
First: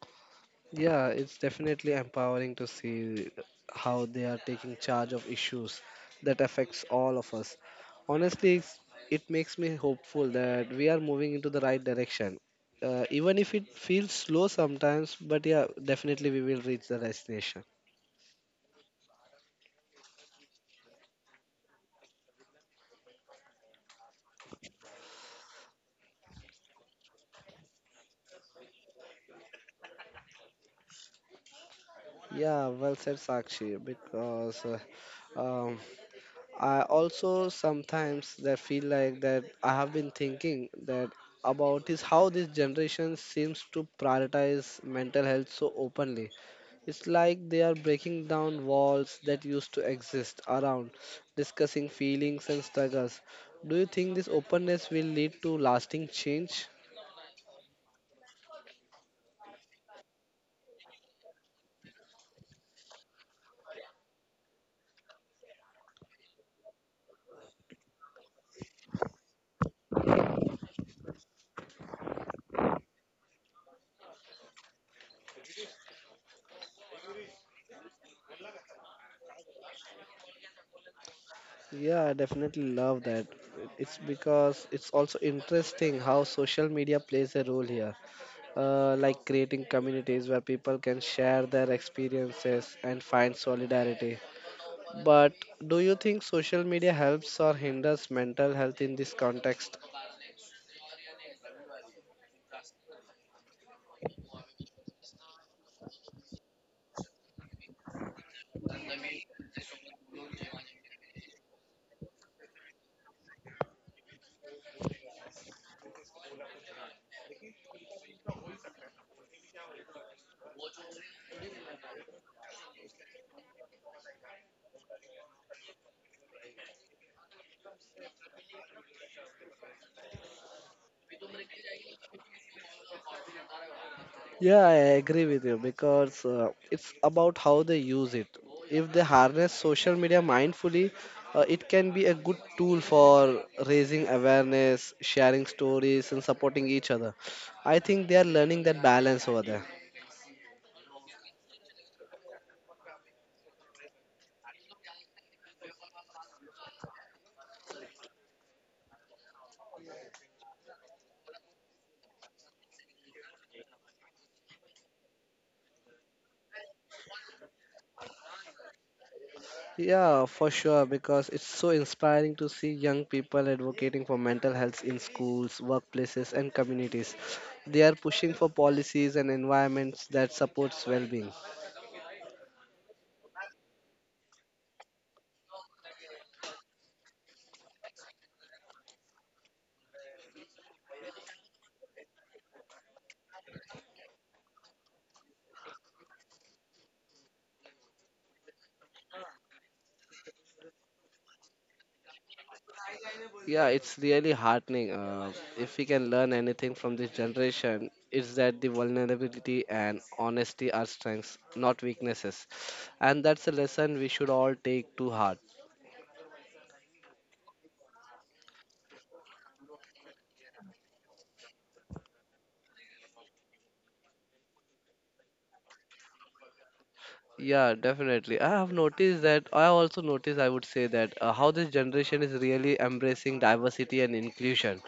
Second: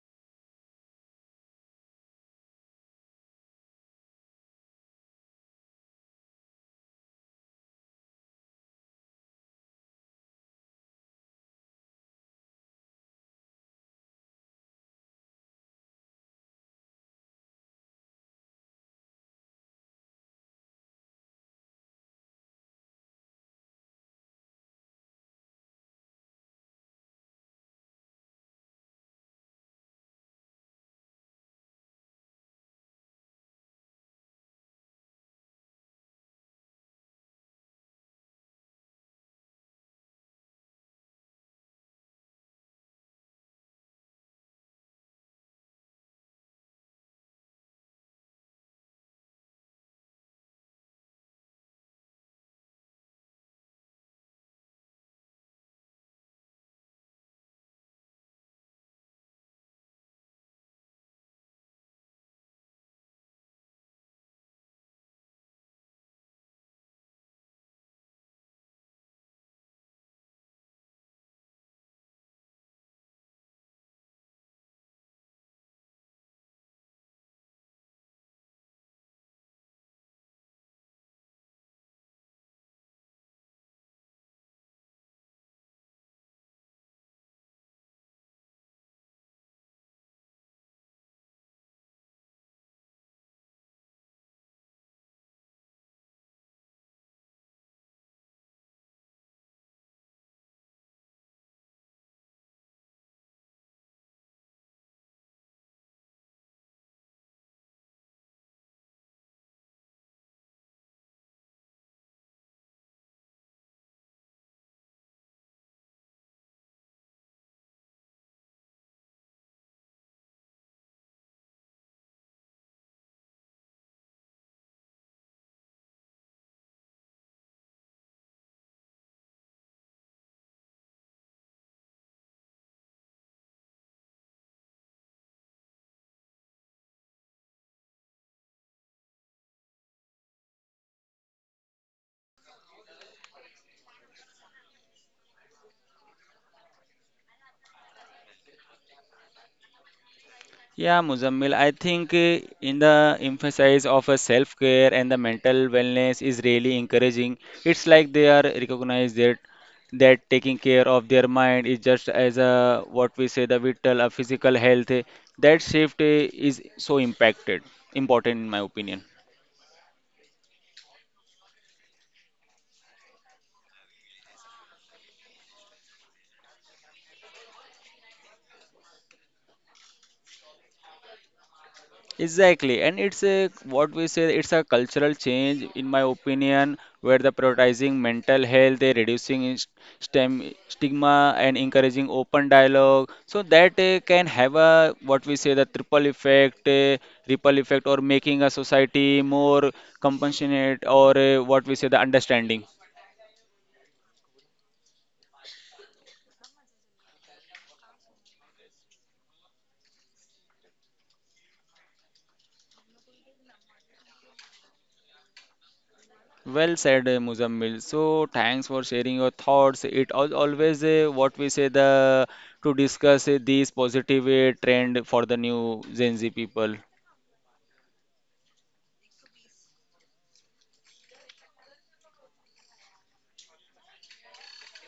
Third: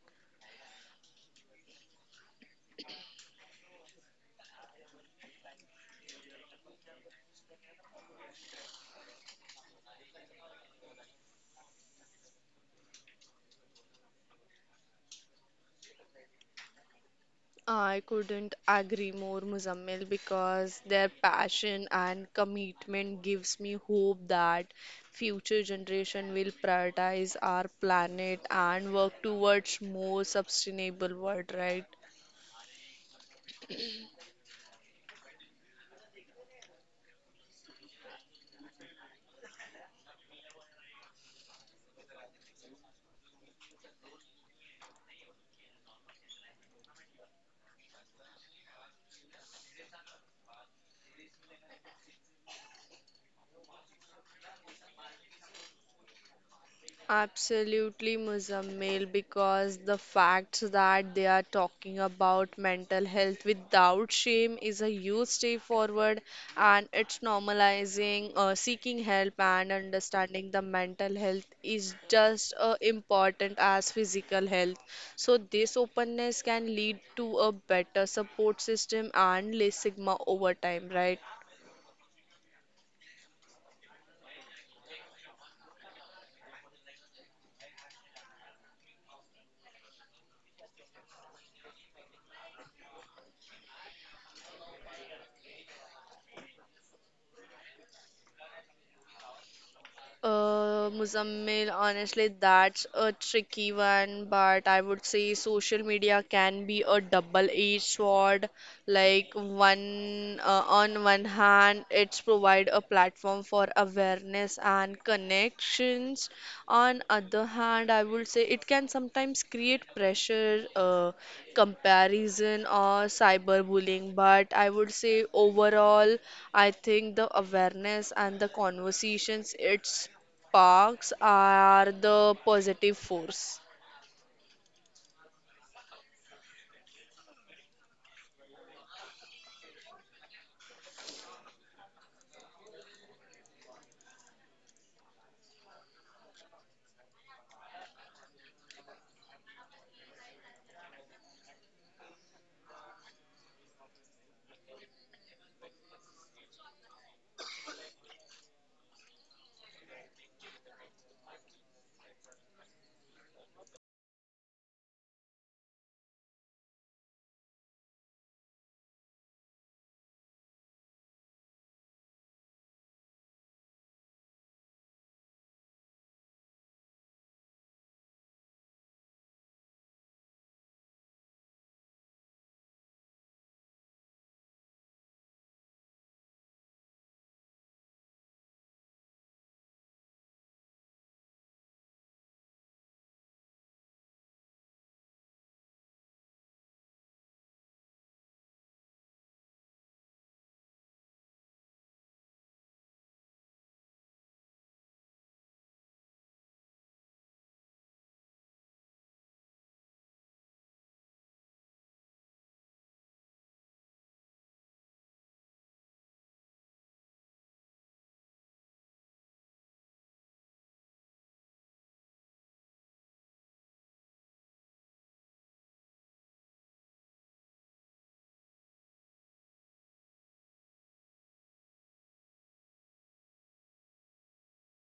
Yeah, it's definitely empowering to see how they are taking charge of issues that affects all of us. Honestly, it's- it makes me hopeful that we are moving into the right direction. Uh, even if it feels slow sometimes, but yeah, definitely we will reach the destination.
I couldn't agree more, Muzammil, because their passion and commitment gives me hope that future generation will prioritize our planet and work towards more sustainable world, right?
Yeah, well said, Sakshi, because uh, um, I also sometimes that feel like that I have been thinking that about is how this generation seems to prioritize mental health so openly. It's like they are breaking down walls that used to exist around discussing feelings and struggles. Do you think this openness will lead to lasting change?
Absolutely, Muzammil, because the fact that they are talking about mental health without shame is a huge step forward, and it's normalizing uh, seeking help and understanding the mental health is just uh, important as physical health. So, this openness can lead to a better support system and less stigma over time, right?
Yeah, I definitely love that. It's because it's also interesting how social media plays a role here, uh, like creating communities where people can share their experiences and find solidarity. But do you think social media helps or hinders mental health in this context?
Uh, Muzammil, honestly, that's a tricky one, but I would say social media can be a double-edged sword. Like one, uh, on one hand, it's provide a platform for awareness and connections. On other hand, I would say it can sometimes create pressure, uh, comparison or cyberbullying, but I would say overall I think the awareness and the conversations it sparks are the positive force.
Yeah, I agree with you because uh, it's about how they use it. If they harness social media mindfully, uh, it can be a good tool for raising awareness, sharing stories, and supporting each other. I think they are learning that balance over there.
Yeah, Muzammil, I think uh, in the emphasis of a self-care and the mental wellness is really encouraging. It's like they are recognized that that taking care of their mind is just as a what we say the vital, a physical health. eh, That shift eh, is so impacted, important in my opinion.
Yeah, for sure, because it's so inspiring to see young people advocating for mental health in schools, workplaces, and communities. They are pushing for policies and environments that supports well-being.
Exactly, and it's a what we say it's a cultural change, in my opinion, where the prioritizing mental health, they reducing is- stem, stigma, and encouraging open dialogue, so that uh, can have a what we say the triple effect, uh, ripple effect, or making a society more compassionate or uh, what we say the understanding.
Yeah, it's really heartening. Uh, if we can learn anything from this generation, it's that the vulnerability and honesty are strengths, not weaknesses. And that's a lesson we should all take to heart.
Well said, uh, Muzammil. So thanks for sharing your thoughts. It al always uh, what we say the to discuss uh, these positive uh, trend for the new Gen Z people.
Yeah, definitely. I have noticed that. I also noticed, I would say, that uh, how this generation is really embracing diversity and inclusion,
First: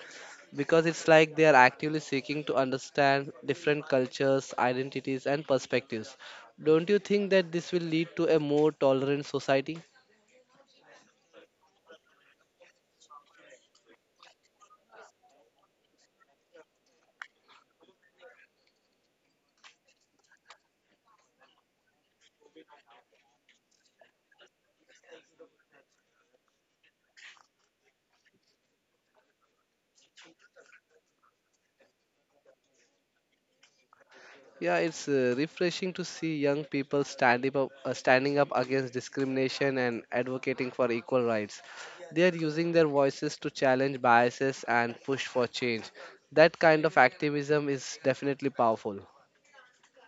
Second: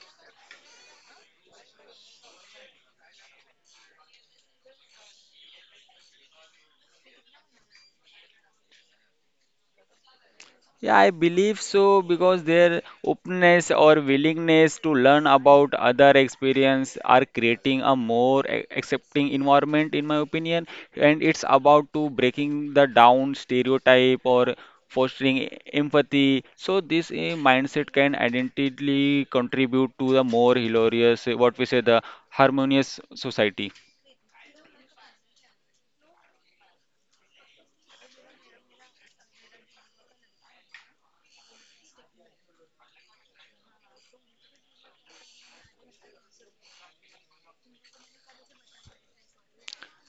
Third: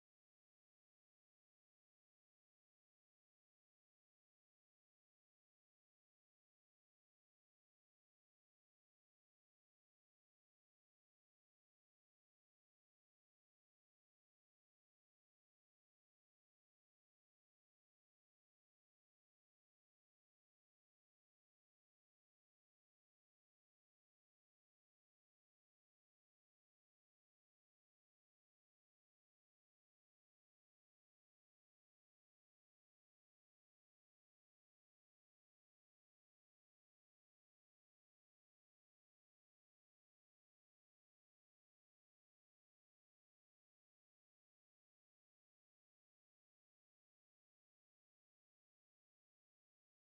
because it's like they are actively seeking to understand different cultures, identities, and perspectives. Don't you think that this will lead to a more tolerant society?
Yeah, I believe so because their openness or willingness to learn about other experience are creating a more a- accepting environment, in my opinion. And it's about to breaking the down stereotype or fostering e, empathy. So this eh, mindset can identically contribute to the more hilarious, eh, what we say, the harmonious society.
Yeah, it's uh, refreshing to see young people stand up, uh, standing up against discrimination and advocating for equal rights. They are using their voices to challenge biases and push for change. That kind of activism is definitely powerful.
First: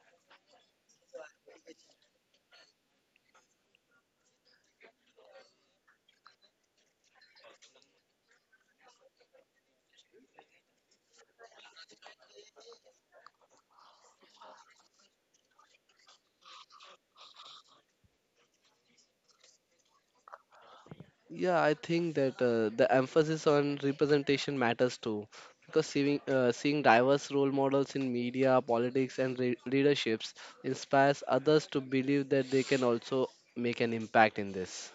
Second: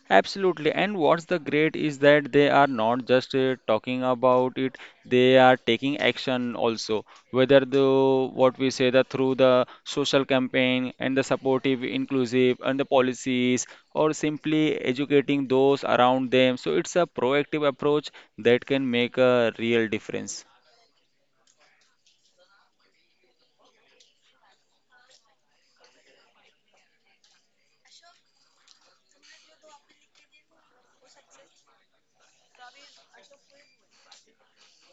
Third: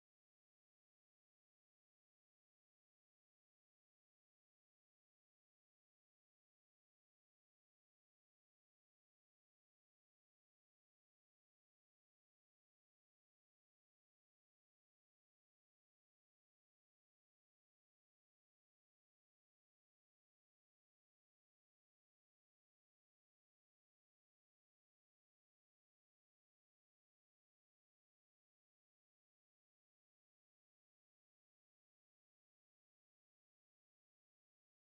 Absolutely. And what's the great is that they are not just uh, talking about it, they are taking action also. Whether the what we say that through the social campaign and the supportive, inclusive, and the policies, or simply educating those around them. So it's a proactive approach that can make a real difference.
Yeah, I think that uh, the emphasis on representation matters too, because seeing uh, seeing diverse role models in media, politics, and re- leaderships inspires others to believe that they can also make an impact in this.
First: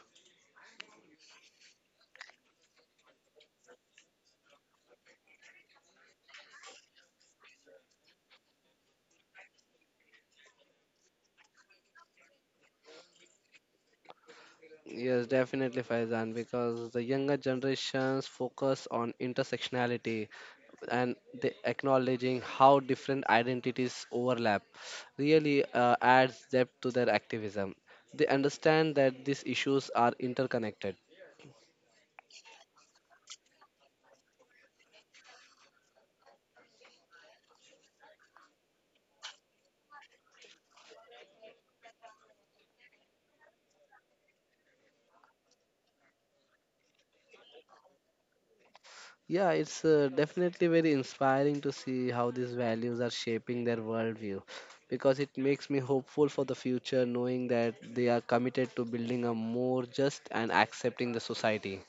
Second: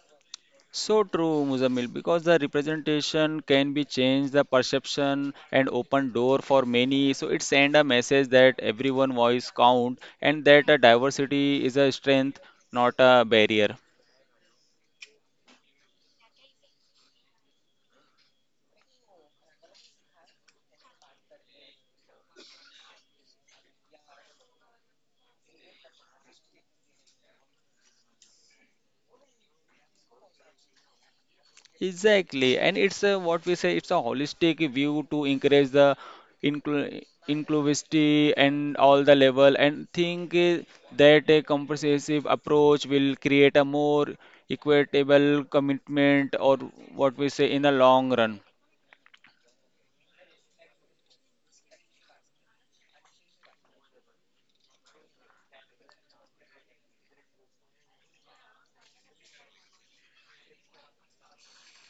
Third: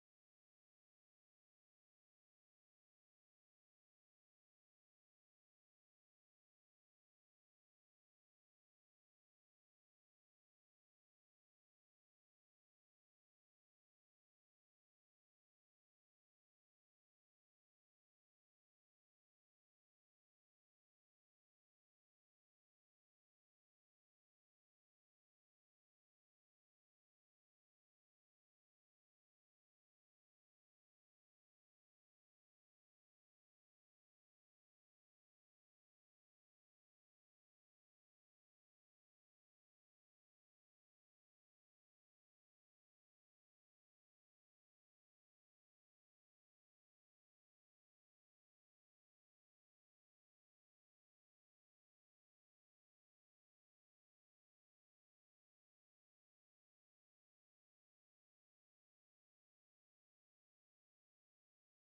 So true, Muzammil, because the representation can be changed, the perception and open door for many. So it send a message that everyone voice count and that a diversity is a strength, not a barrier.
Yes, definitely, Faizan, because the younger generations focus on intersectionality and the acknowledging how different identities overlap really uh, adds depth to their activism. They understand that these issues are interconnected.
Exactly, and it's a, what we say, it's a holistic view to encourage the inclu inclusivity and all the level. And think eh, that a comprehensive approach will create a more equitable commitment, or what we say, in the long run.
Yeah, it's uh, definitely very inspiring to see how these values are shaping their worldview, because it makes me hopeful for the future knowing that they are committed to building a more just and accepting the society.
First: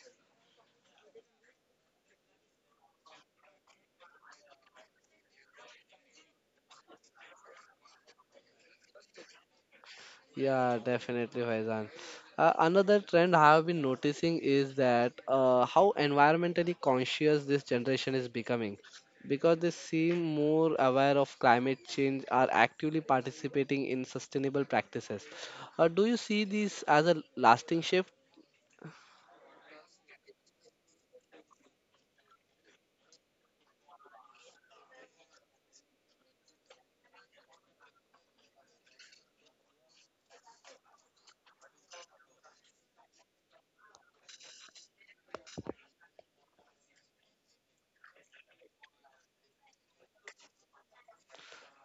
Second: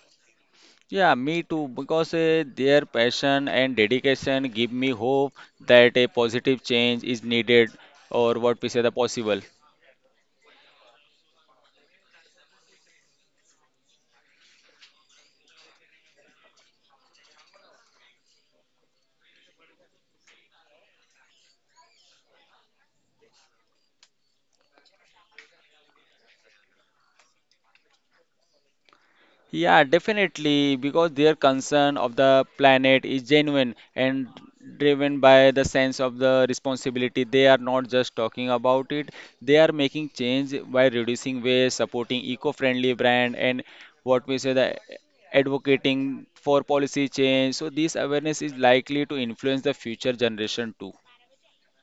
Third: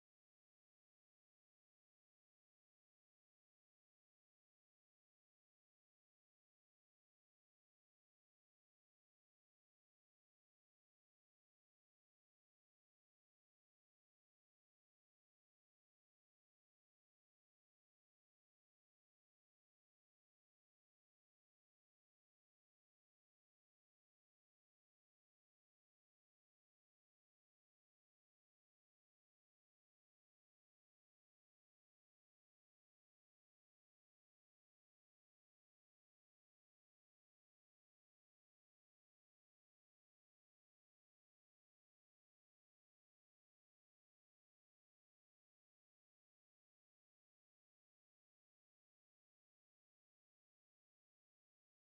Yeah, me too, because eh, their passion and dedication give me hope that a positive change is needed, or what we say, the possible.
Yeah, definitely, Faizan. Uh, another trend I have been noticing is that uh, how environmentally conscious this generation is becoming, because they seem more aware of climate change, are actively participating in sustainable practices. Uh, do you see this as a lasting shift?
Yeah, definitely, because their concern of the planet is genuine and driven by the sense of the responsibility. They are not just talking about it, they are making change by reducing waste, supporting eco-friendly brand, and what we say the advocating for policy change. So this awareness is likely to influence the future generation too.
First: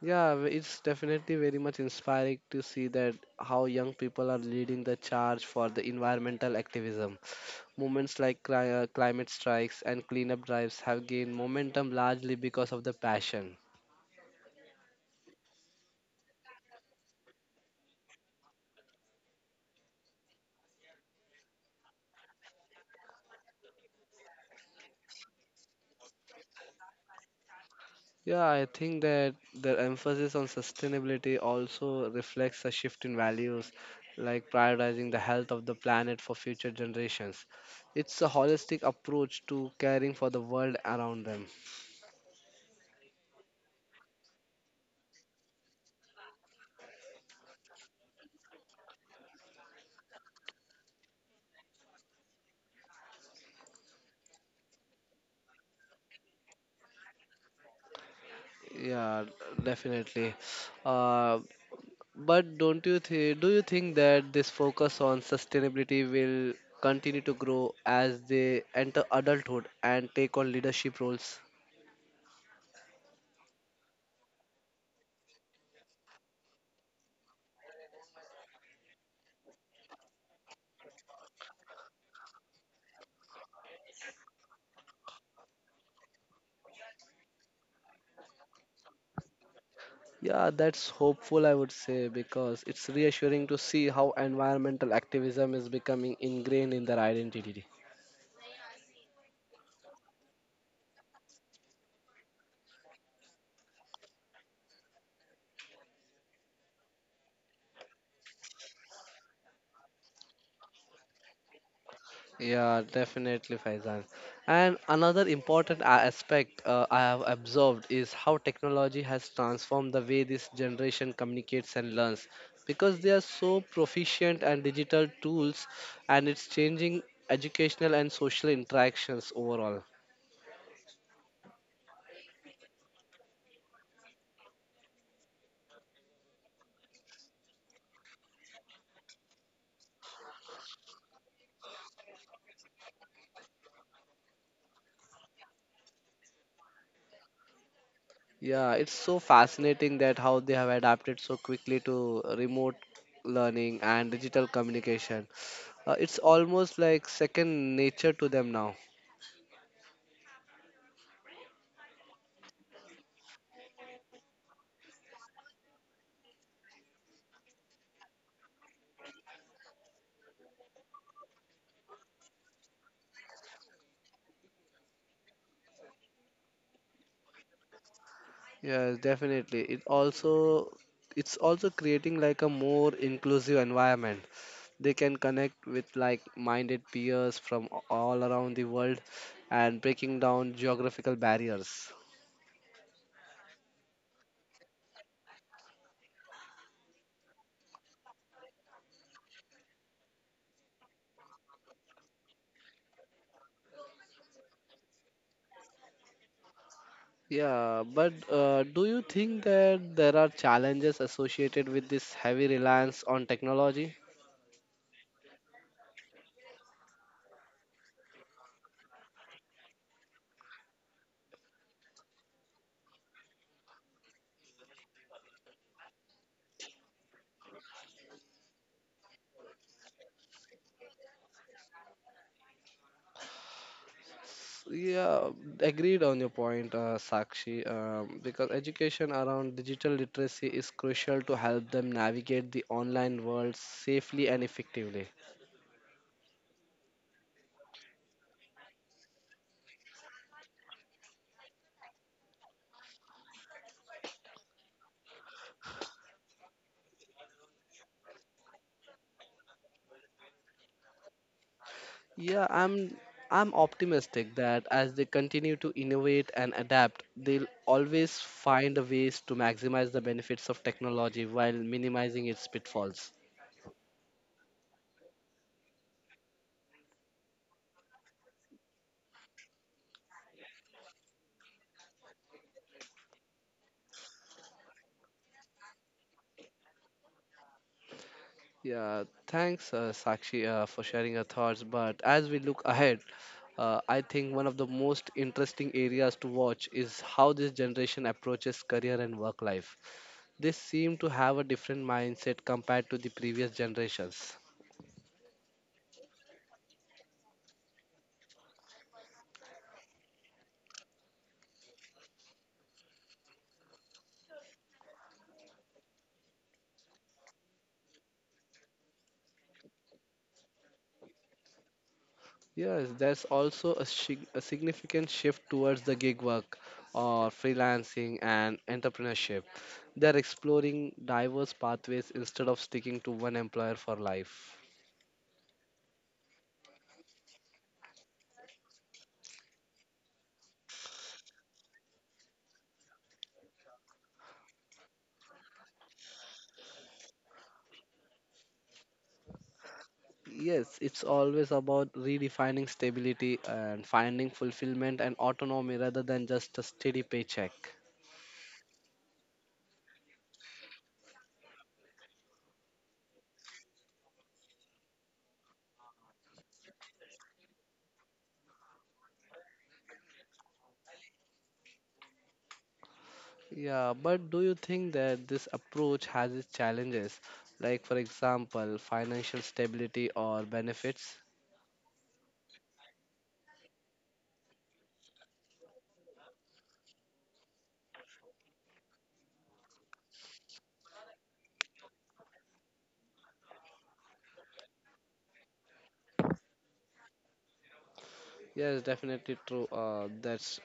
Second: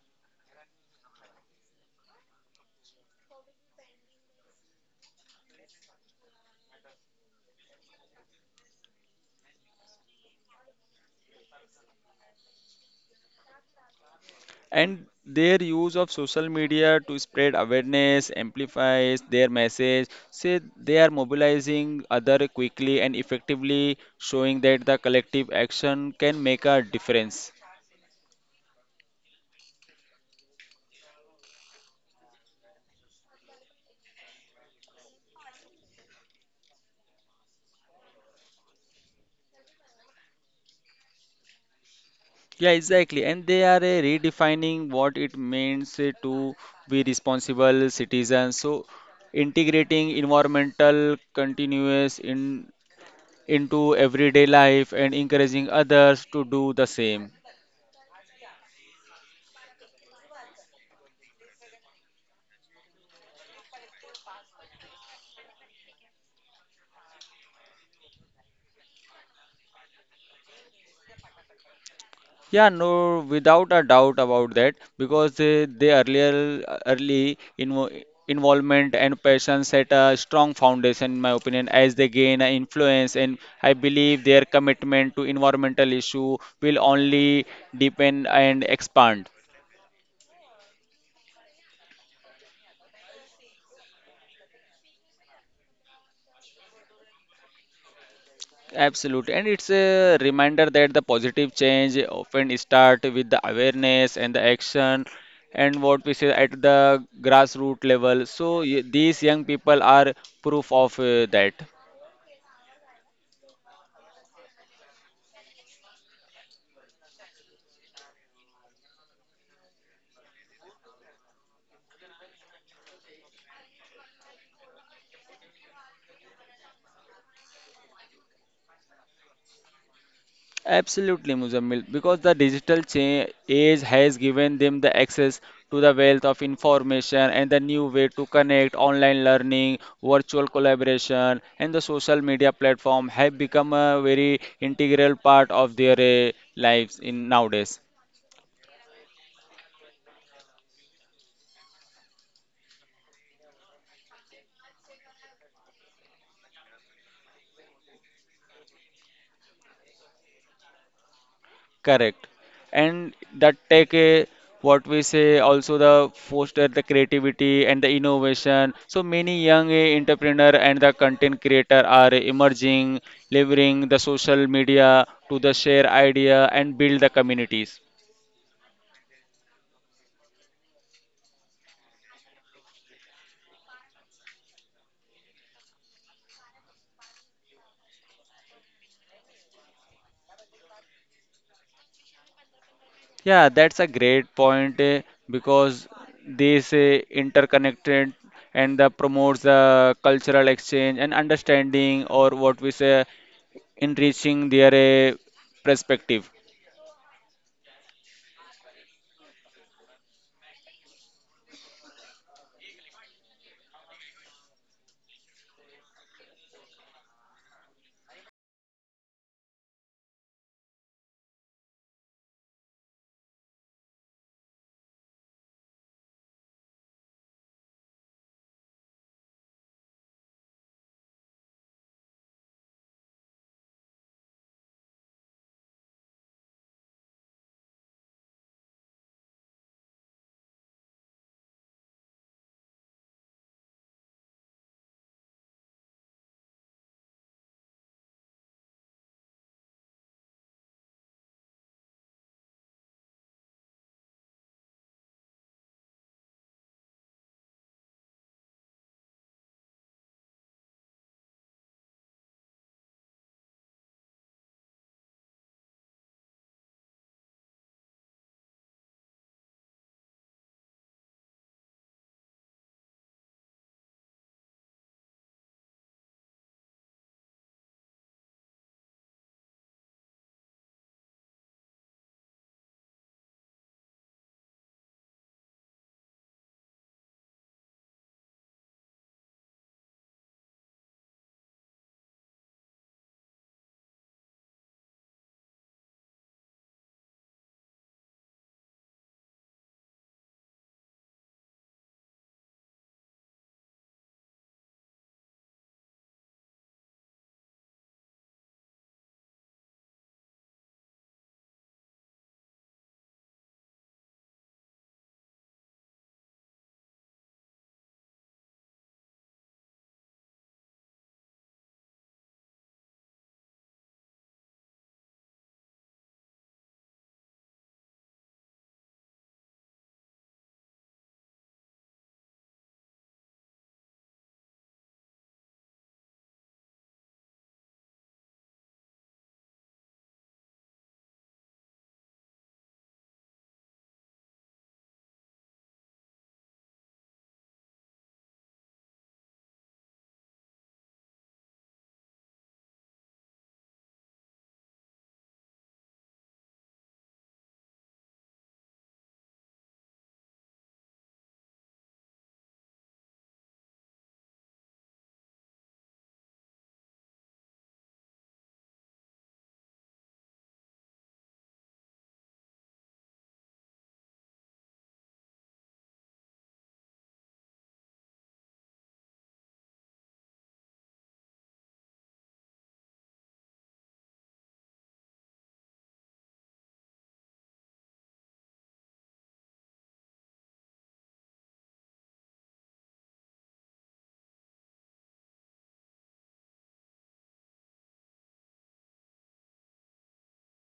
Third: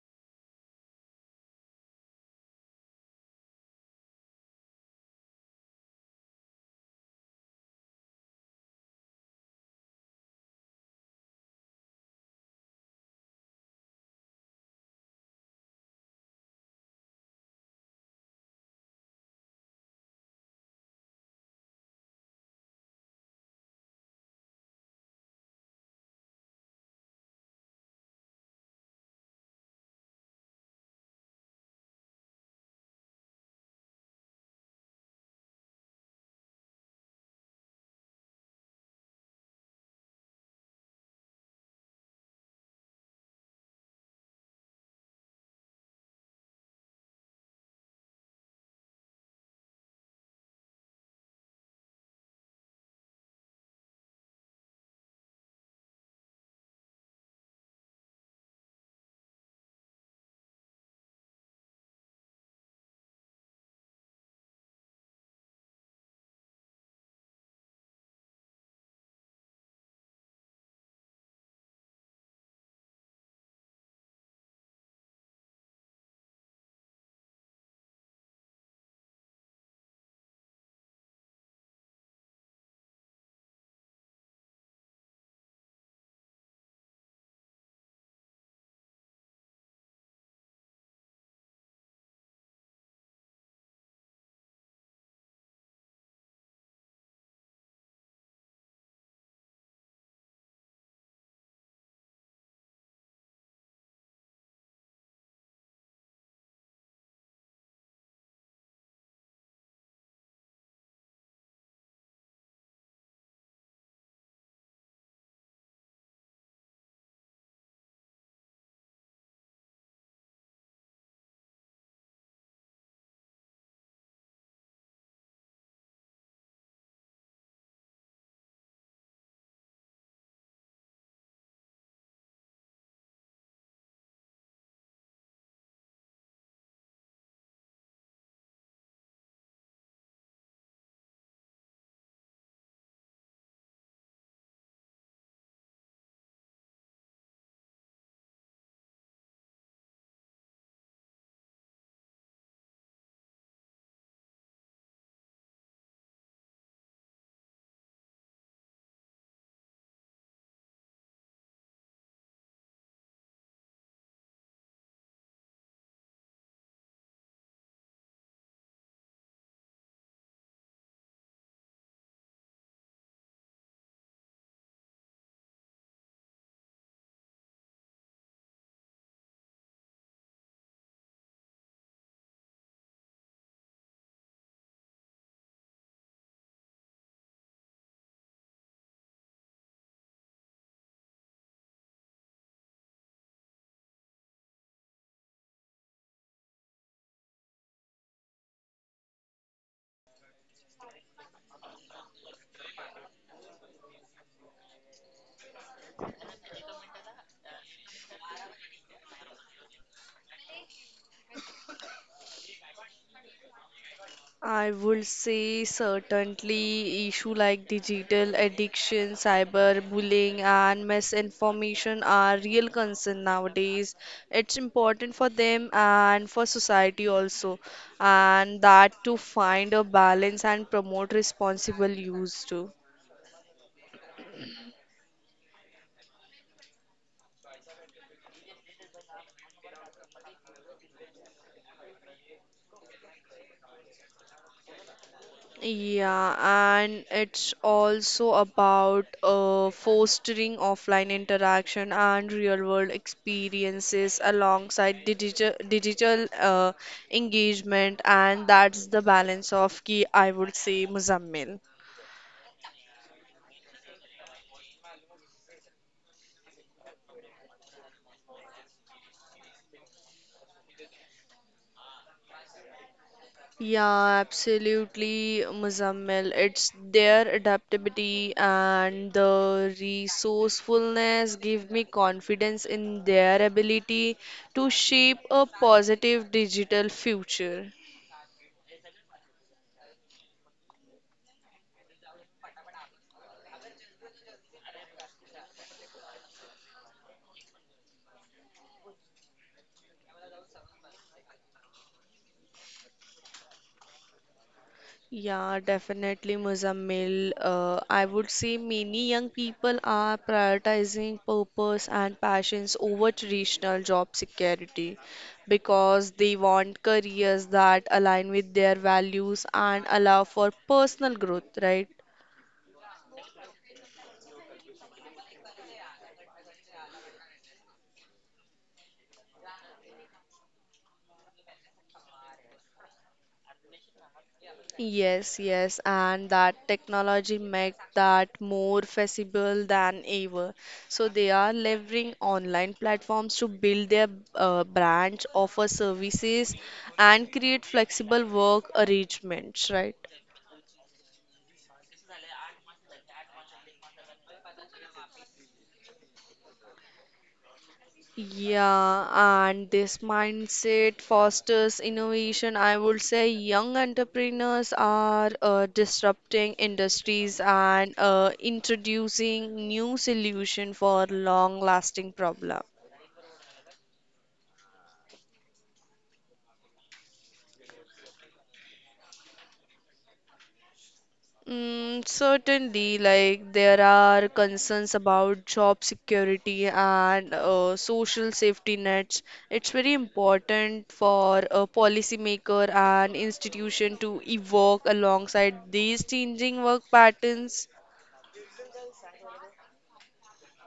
Yeah, w- it's definitely very much inspiring to see that how young people are leading the charge for the environmental activism. Movements like cli- uh, climate strikes and cleanup drives have gained momentum largely because of the passion.
And their use of social media to spread awareness, amplifies their message. Say they are mobilizing other quickly and effectively, showing that the collective action can make a difference.
Yeah, I think that the emphasis on sustainability also reflects a shift in values, like prioritizing the health of the planet for future generations. It's a holistic approach to caring for the world around them.
Yeah, exactly. And they are uh, redefining what it means uh, to be responsible citizens. So integrating environmental continuous in into everyday life and encouraging others to do the same.
Yeah, definitely. Uh, But don't you th- do you think that this focus on sustainability will continue to grow as they enter adulthood and take on leadership roles?
Yeah, no, without a doubt about that, because uh, the earlier early invo involvement and passion set a strong foundation, in my opinion, as they gain a influence, and I believe their commitment to environmental issue will only deepen and expand.
Yeah, that's hopeful, I would say, because it's reassuring to see how environmental activism is becoming ingrained in their identity.
Absolutely, and it's a reminder that the positive change often start with the awareness and the action, and what we say at the grassroots level. So y- these young people are proof of uh, that.
Yeah, definitely, Faizan. And another important a- aspect uh, I have observed is how technology has transformed the way this generation communicates and learns, because they are so proficient and digital tools, and it's changing educational and social interactions overall.
Absolutely, Muzammil, because the digital cha- age has given them the access to the wealth of information and the new way to connect online learning, virtual collaboration, and the social media platform have become a very integral part of their uh, lives in nowadays.
Yeah, it's so fascinating that how they have adapted so quickly to remote learning and digital communication. Uh, it's almost like second nature to them now.
Correct. And that take a, what we say also the foster the creativity and the innovation. So many young eh, entrepreneur and the content creator are emerging, leveraging the social media to the share idea and build the communities.
Yeah, definitely. It also it's also creating like a more inclusive environment. They can connect with like-minded peers from a- all around the world and breaking down geographical barriers.
Yeah, that's a great point eh, because this eh, interconnected and the promotes the cultural exchange and understanding or what we say enriching their eh, perspective.
Yeah, but uh, do you think that there are challenges associated with this heavy reliance on technology?
I would say certainly issue like digital addiction, cyberbullying, and misinformation are real concern nowadays. It's important for them and for society also, and that to find a balance and promote responsible use too.
Yeah, agreed on your point, uh, Sakshi, um, because education around digital literacy is crucial to help them navigate the online world safely and effectively.
Yeah, and it's also about uh, fostering offline interaction and real-world experiences alongside digital digital uh, engagement, and that's the balance of key, I would say, Muzammil.
Yeah, I'm I'm optimistic that as they continue to innovate and adapt, they'll always find ways to maximize the benefits of technology while minimizing its pitfalls.
Yeah, absolutely, Muzammil. It's their adaptability and the resourcefulness give me confidence in their ability to shape a positive digital future.
Yeah, thanks, uh, Sakshi, uh, for sharing your thoughts. But as we look ahead, uh, I think one of the most interesting areas to watch is how this generation approaches career and work life. They seem to have a different mindset compared to the previous generations.
Yeah, definitely, Muzammil. Uh, I would say many young people are prioritizing purpose and passions over traditional job security because they want careers that align with their values and allow for personal growth, right?
Yes, there's also a, shig a significant shift towards the gig work or freelancing and entrepreneurship. They're exploring diverse pathways instead of sticking to one employer for life.
Yes, yes, and that technology make that more feasible than ever. So they are leveraging online platforms to build their uh, branch, offer services, and create flexible work arrangements, right?
Yes, it's always about redefining stability and finding fulfillment and autonomy rather than just a steady paycheck.
Yeah, and this mindset fosters innovation. I would say young entrepreneurs are uh, disrupting industries and uh, introducing new solution for long-lasting problem.
Yeah, but do you think that this approach has its challenges, like, for example, financial stability or benefits?
Mm, certainly, like there are concerns about job security and uh, social safety nets. It's very important for a policymaker and institution to evolve alongside these changing work patterns.
Yes, definitely true. Uh, that's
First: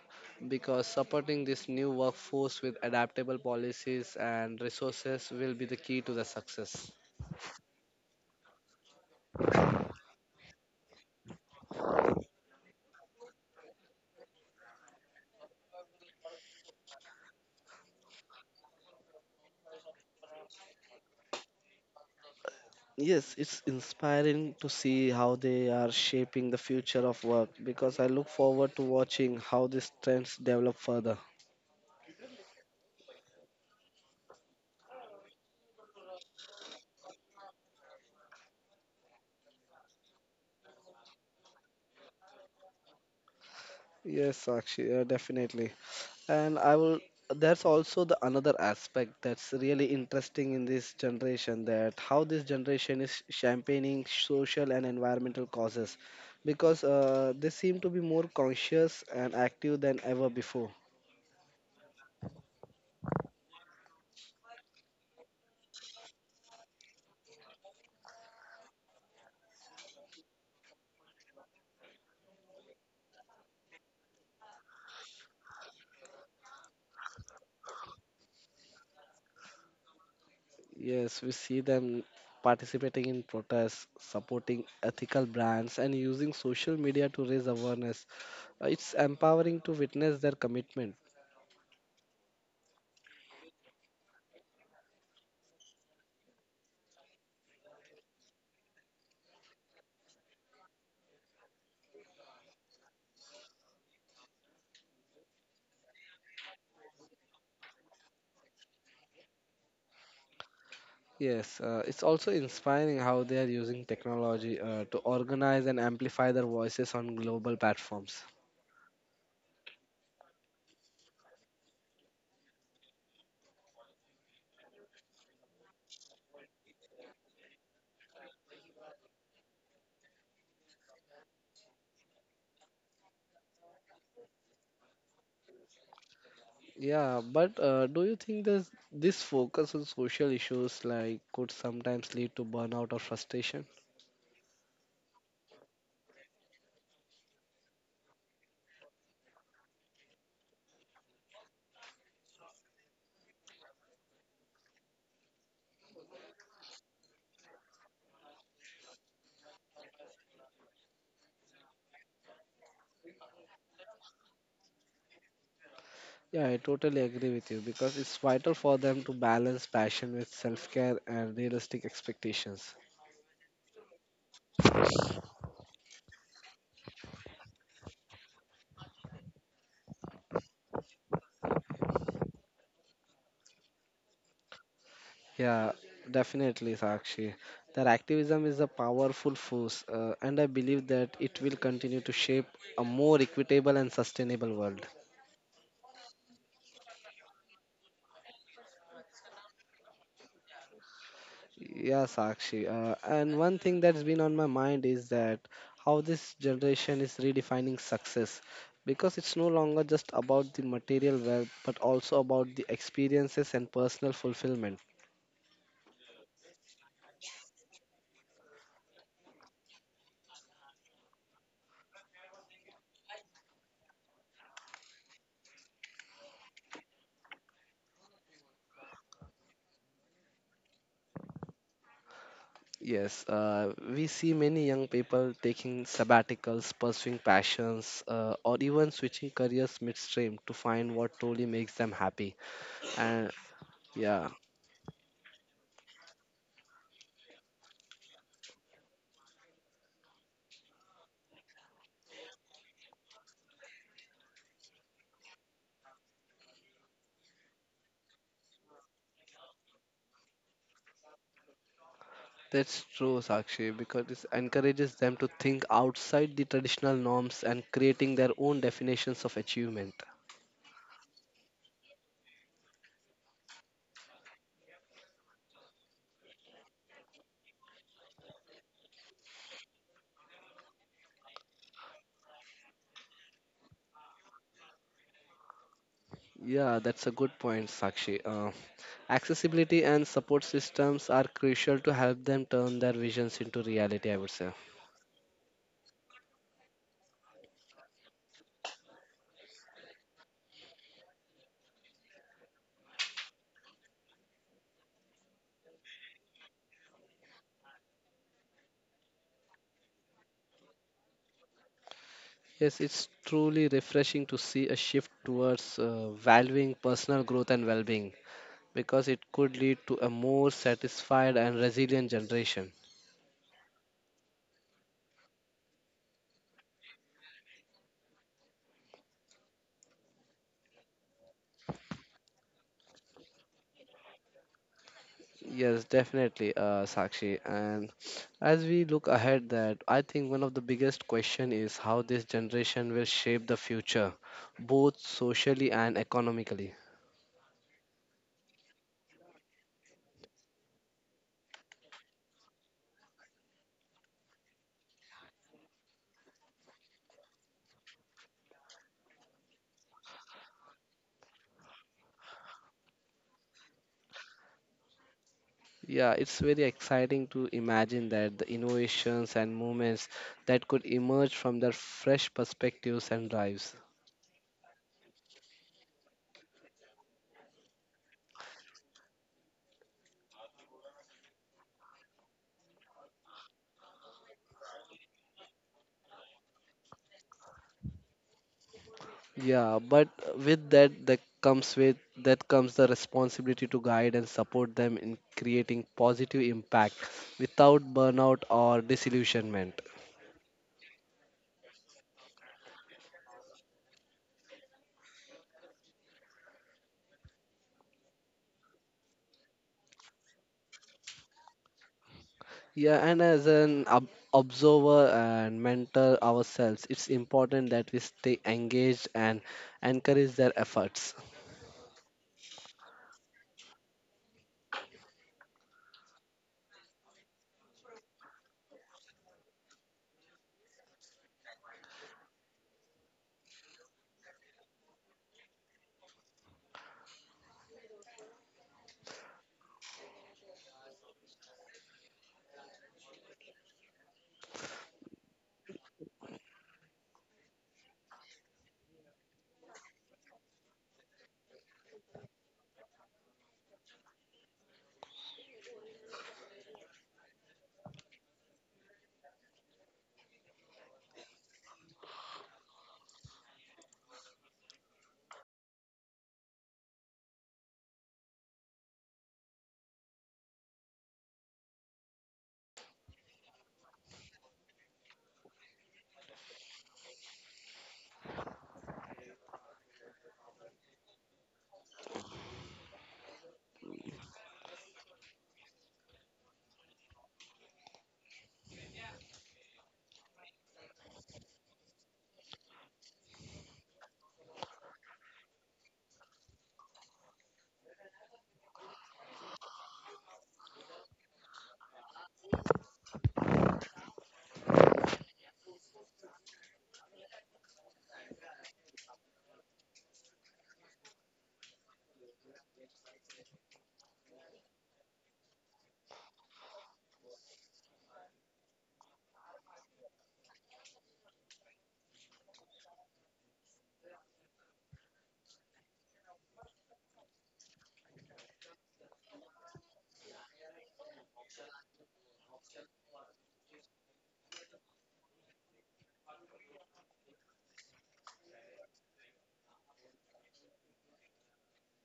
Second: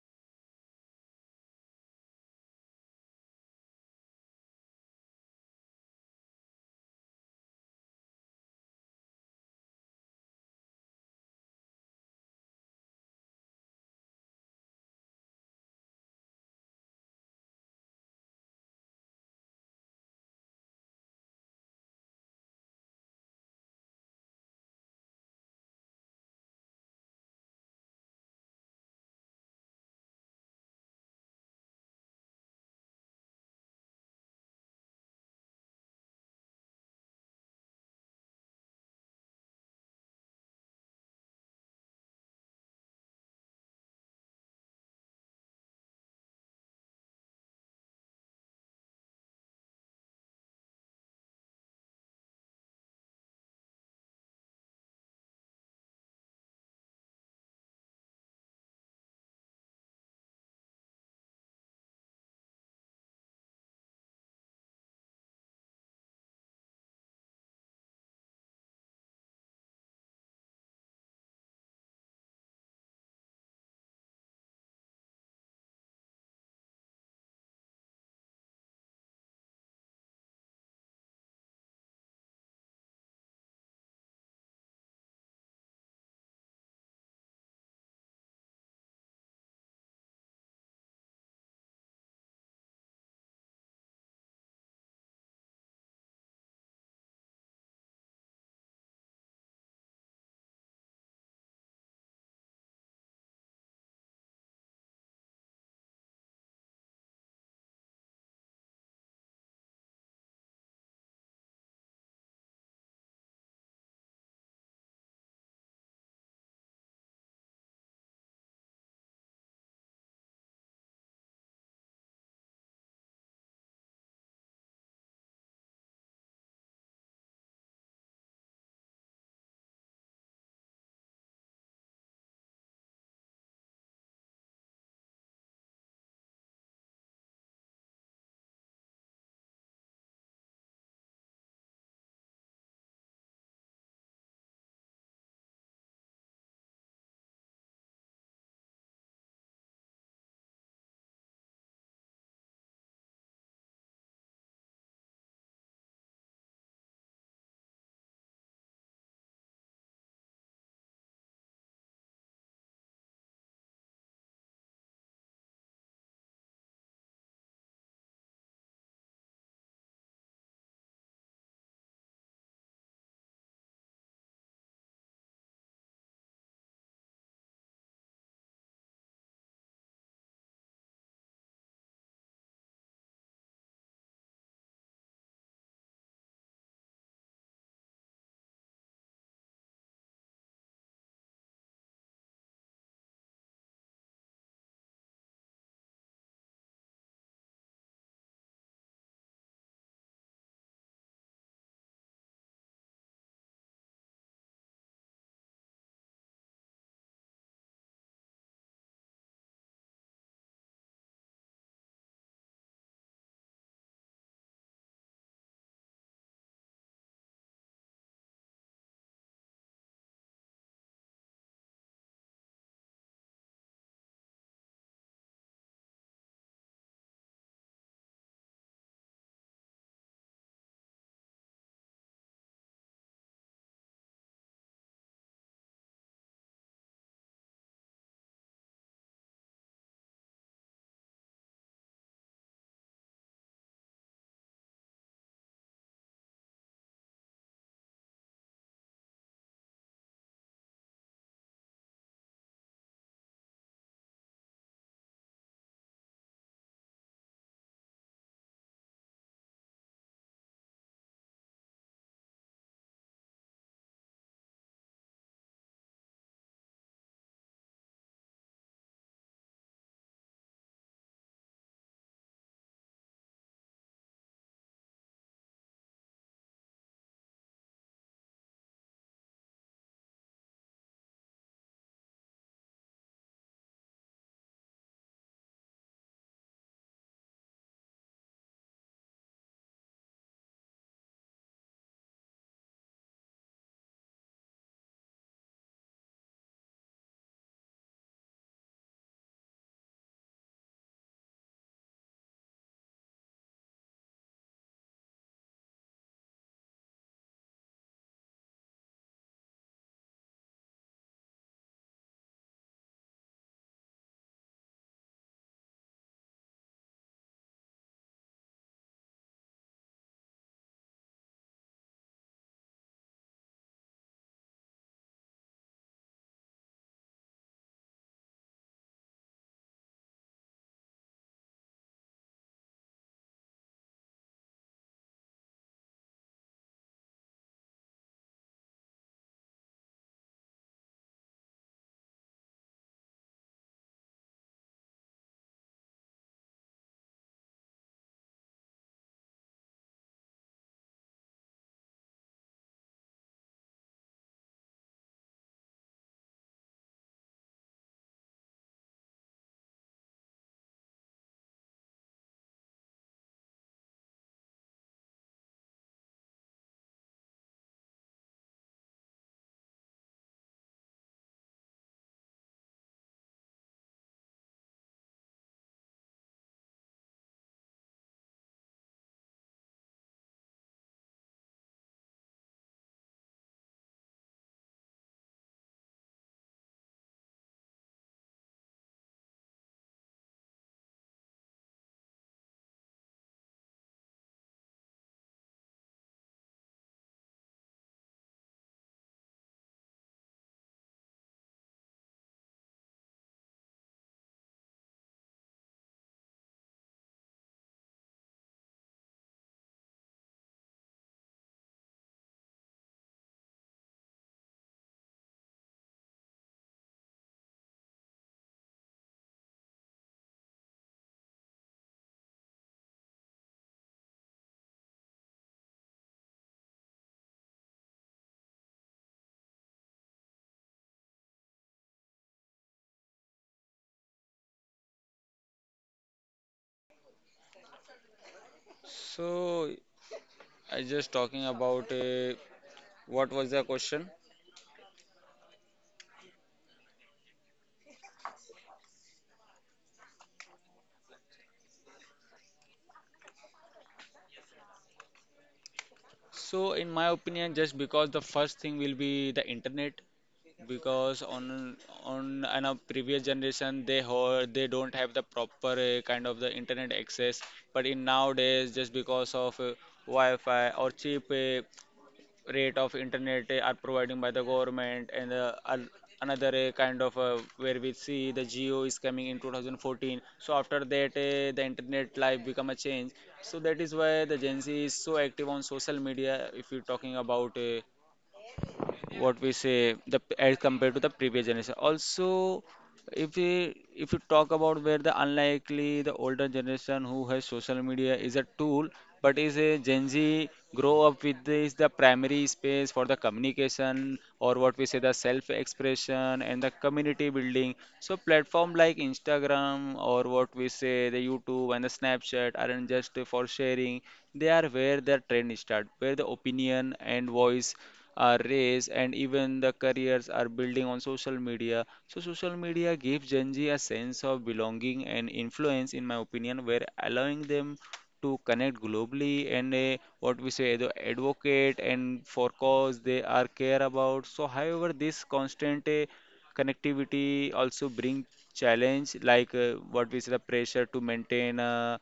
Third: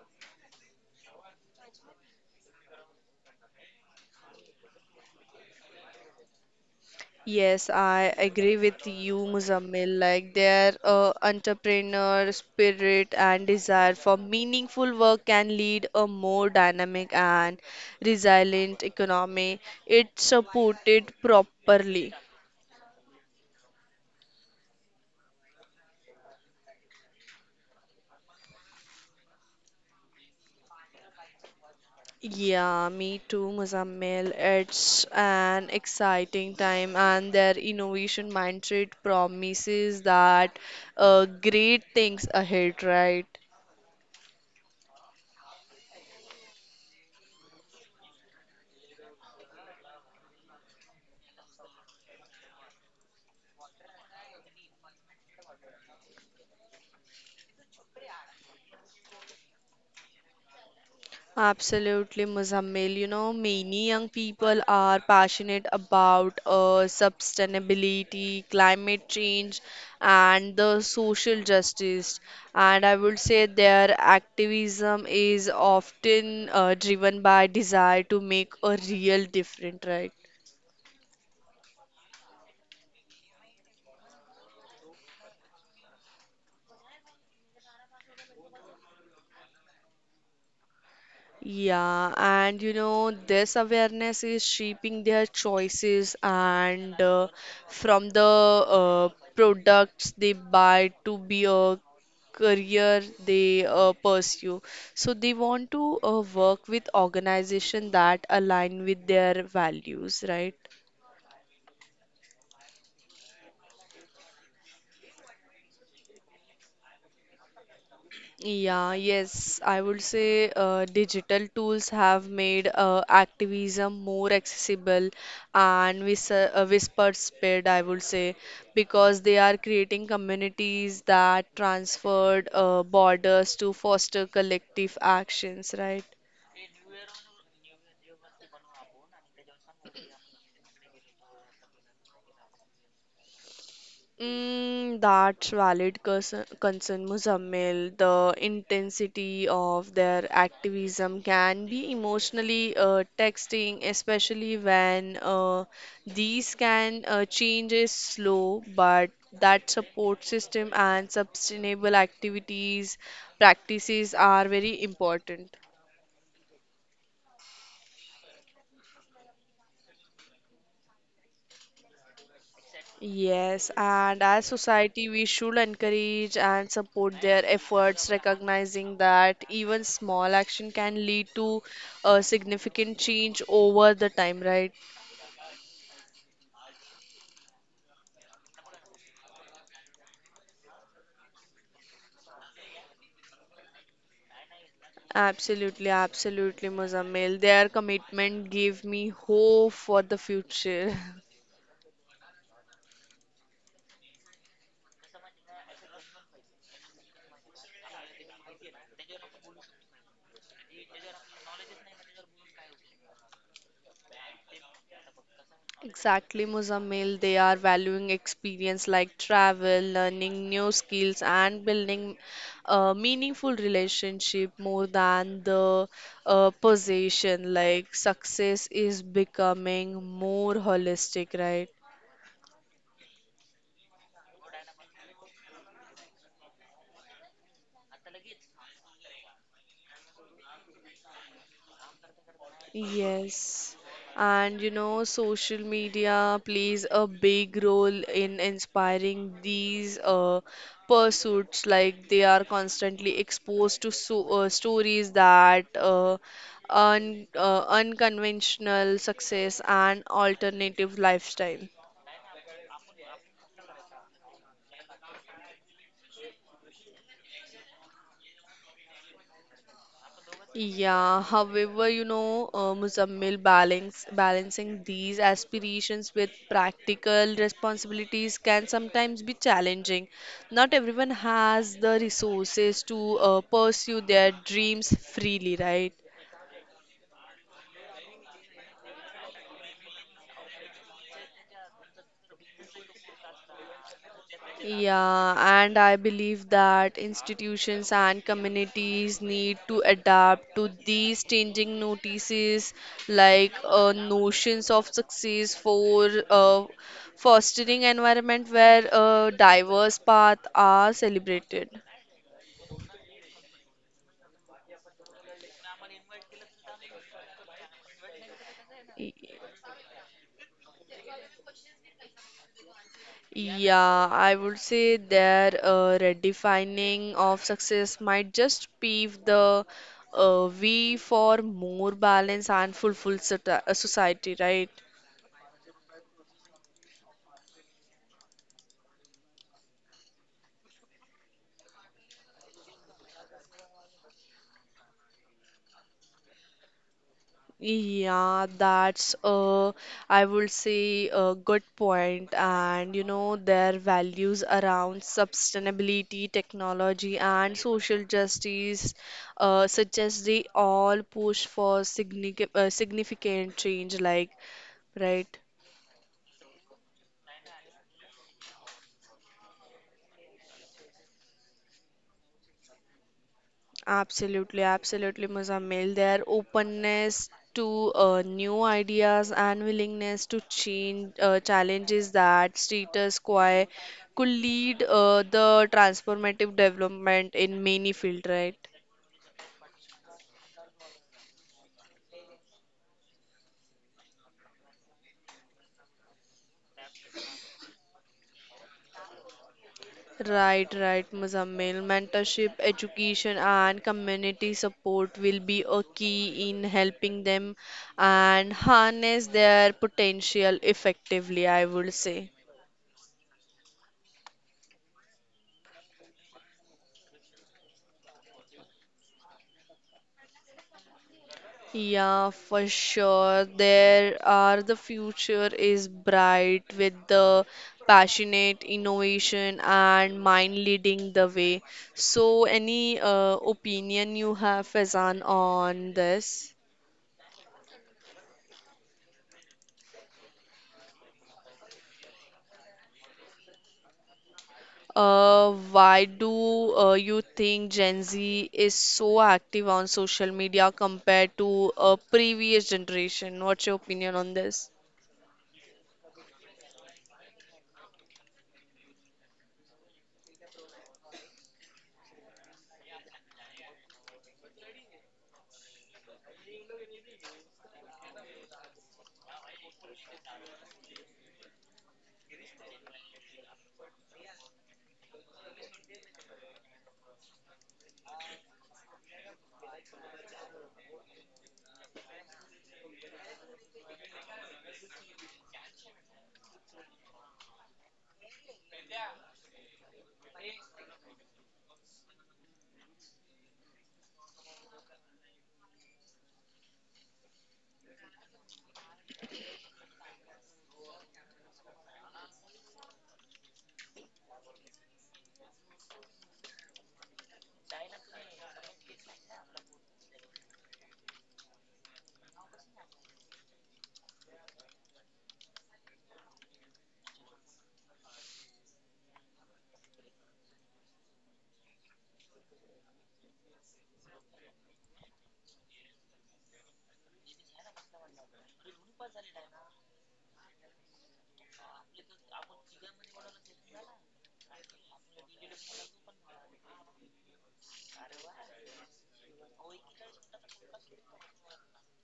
because supporting this new workforce with adaptable policies and resources will be the key to the success.
Yes, I agree with you, Muzammil. Like their uh, entrepreneur spirit and desire for meaningful work can lead a more dynamic and resilient economy. It's supported properly.
Yes, it's inspiring to see how they are shaping the future of work because I look forward to watching how these trends develop further.
Yeah, me too, Muzammil. It's an exciting time, and their innovation mindset promises that uh, great things ahead, right?
Yes, Sakshi, uh, definitely. And I will that's also the another aspect that's really interesting in this generation, that how this generation is championing social and environmental causes because uh, they seem to be more conscious and active than ever before.
Absolutely, Muzammil. You know, many young people are passionate about uh, sustainability, climate change, and the social justice. And I would say their activism is often uh, driven by desire to make a real difference, right?
Yes, we see them participating in protests, supporting ethical brands, and using social media to raise awareness. Uh, It's empowering to witness their commitment.
Yeah, and you know, this awareness is shaping their choices and uh, from the uh, products they buy to be a career they uh, pursue. So they want to uh, work with organization that align with their values, right?
Yes, uh, it's also inspiring how they are using technology uh, to organize and amplify their voices on global platforms.
Yeah, yes, I would say uh, digital tools have made uh, activism more accessible and vis uh, whispered spread, I would say, because they are creating communities that transferred uh, borders to foster collective actions, right?
Yeah, but uh, do you think this this focus on social issues like could sometimes lead to burnout or frustration?
Mm, that's valid concern, concern, Muzammil. The intensity of their activism can be emotionally uh, texting, especially when uh, these can uh, change is slow, but that support system and sustainable activities practices are very important.
Yeah, I totally agree with you because it's vital for them to balance passion with self care and realistic expectations.
Yes, and as society, we should encourage and support their efforts, recognizing that even small action can lead to a significant change over the time, right?
Yeah, definitely, Sakshi. Their activism is a powerful force, uh, and I believe that it will continue to shape a more equitable and sustainable world.
Absolutely, absolutely, Muzammil. Their commitment gave me hope for the future.
Yeah, Sakshi. Uh, and one thing that's been on my mind is that how this generation is redefining success, because it's no longer just about the material wealth but also about the experiences and personal fulfillment.
Exactly, Muzammil. They are valuing experience like travel, learning new skills, and building a meaningful relationship more than the uh, possession. Like success is becoming more holistic, right?
Yes, uh, we see many young people taking sabbaticals, pursuing passions, uh, or even switching careers midstream to find what truly makes them happy. And
Yes.
yeah,
And you know, social media plays a big role in inspiring these uh, pursuits. Like they are constantly exposed to so, uh, stories that uh, un, uh, unconventional success and alternative lifestyle.
that's true, Sakshi, because it encourages them to think outside the traditional norms and creating their own definitions of achievement.
Yeah, however, you know, uh, Muzammil, balance, balancing these aspirations with practical responsibilities can sometimes be challenging. Not everyone has the resources to uh, pursue their dreams freely, right?
Yeah, that's a good point, Sakshi. Uh, accessibility and support systems are crucial to help them turn their visions into reality, I would say.
Yeah, and I believe that institutions and communities need to adapt to these changing notices, like uh, notions of success for uh, fostering environment where uh, diverse paths are celebrated.
Yes, it's truly refreshing to see a shift towards uh, valuing personal growth and well being, because
Y-
it could lead to a more satisfied and resilient generation.
Yeah, I would say their uh, redefining of success might just pave the uh, way for more balance and fulfilled sota- uh, society, right?
Yes, definitely, uh, Sakshi. And as we look ahead, that I think one of the biggest question is how this generation will shape the future, both socially and economically.
Yeah, that's uh, I would say a good point, and you know their values around sustainability, technology, and social justice uh, suggest they all push for significant uh, significant change, like right.
Yeah, it's very exciting to imagine that the innovations and movements that could emerge from their fresh perspectives and drives.
Absolutely, absolutely, Muzammil. Their openness to uh, new ideas and willingness to change uh, challenges that status quo could lead uh, the transformative development in many fields, right?
Yeah, but with that that comes with that comes the responsibility to guide and support them in creating positive impact without burnout or disillusionment.
Right, right, Muzammil. Mentorship, education, and community support will be a key in helping them and harness their potential effectively, I would say.
Yeah, and as an ob observer and mentor ourselves, it's important that we stay engaged and encourage their efforts.
Yeah, for sure. There are the future is bright with the passionate innovation and mind leading the way. So, any uh, opinion you have, Fazan, on this?
So I just talking about uh, what was the question.
Uh, why do uh, you think Gen Z is so active on social media compared to a previous generation? What's your opinion on this?
So in my opinion, just because the first thing will be the internet, because on on an a previous generation they heard they don't have the proper uh, kind of the internet access, but in nowadays just because of uh, Wi-Fi or cheap uh, rate of internet uh, are providing by the government and uh, al- another uh, kind of uh, where we see the geo is coming in two thousand fourteen. So after that uh, the internet life become a change. So that is why the Gen Z is so active on social media. If you're talking about uh, what we say the p- as compared to the previous generation also, if we if you talk about where the unlikely the older generation who has social media is a tool, but is a Gen Z grow up with this the primary space for the communication or what we say the self expression and the community building. So platform like Instagram or what we say the YouTube and the Snapchat aren't just for sharing, they are where the trend start, where the opinion and voice our race, and even the careers are building on social media. So, social media gives Gen Z a sense of belonging and influence, in my opinion, where allowing them to connect globally and uh, what we say the advocate and for cause they are care about. So however this constant uh, connectivity also bring challenge like uh, what we say the pressure to maintain a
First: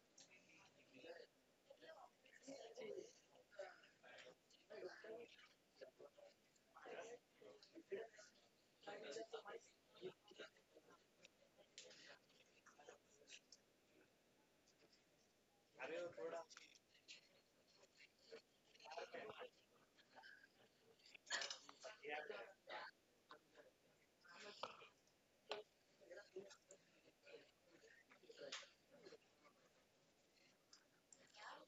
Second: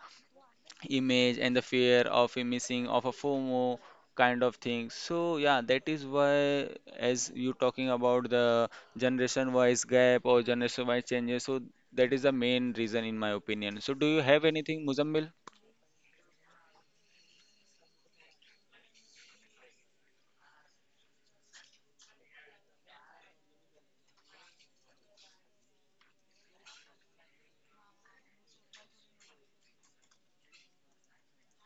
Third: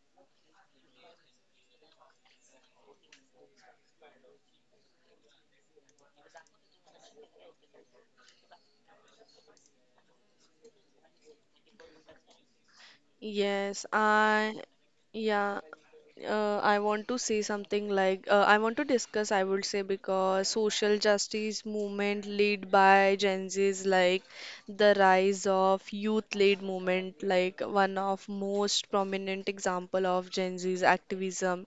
image and the fear of a missing of a FOMO kind of thing. So yeah, that is why as you talking about the generation wise gap or generation wise changes, so that is the main reason in my opinion.
Yes,
So do you have
I,
anything, Muzammil?
yeah, uh, I want to say something like uh, I want to discuss, I would say, because social justice movement led by Gen Zs, like the rise of youth-led movement, like one of most prominent example of Gen Z's activism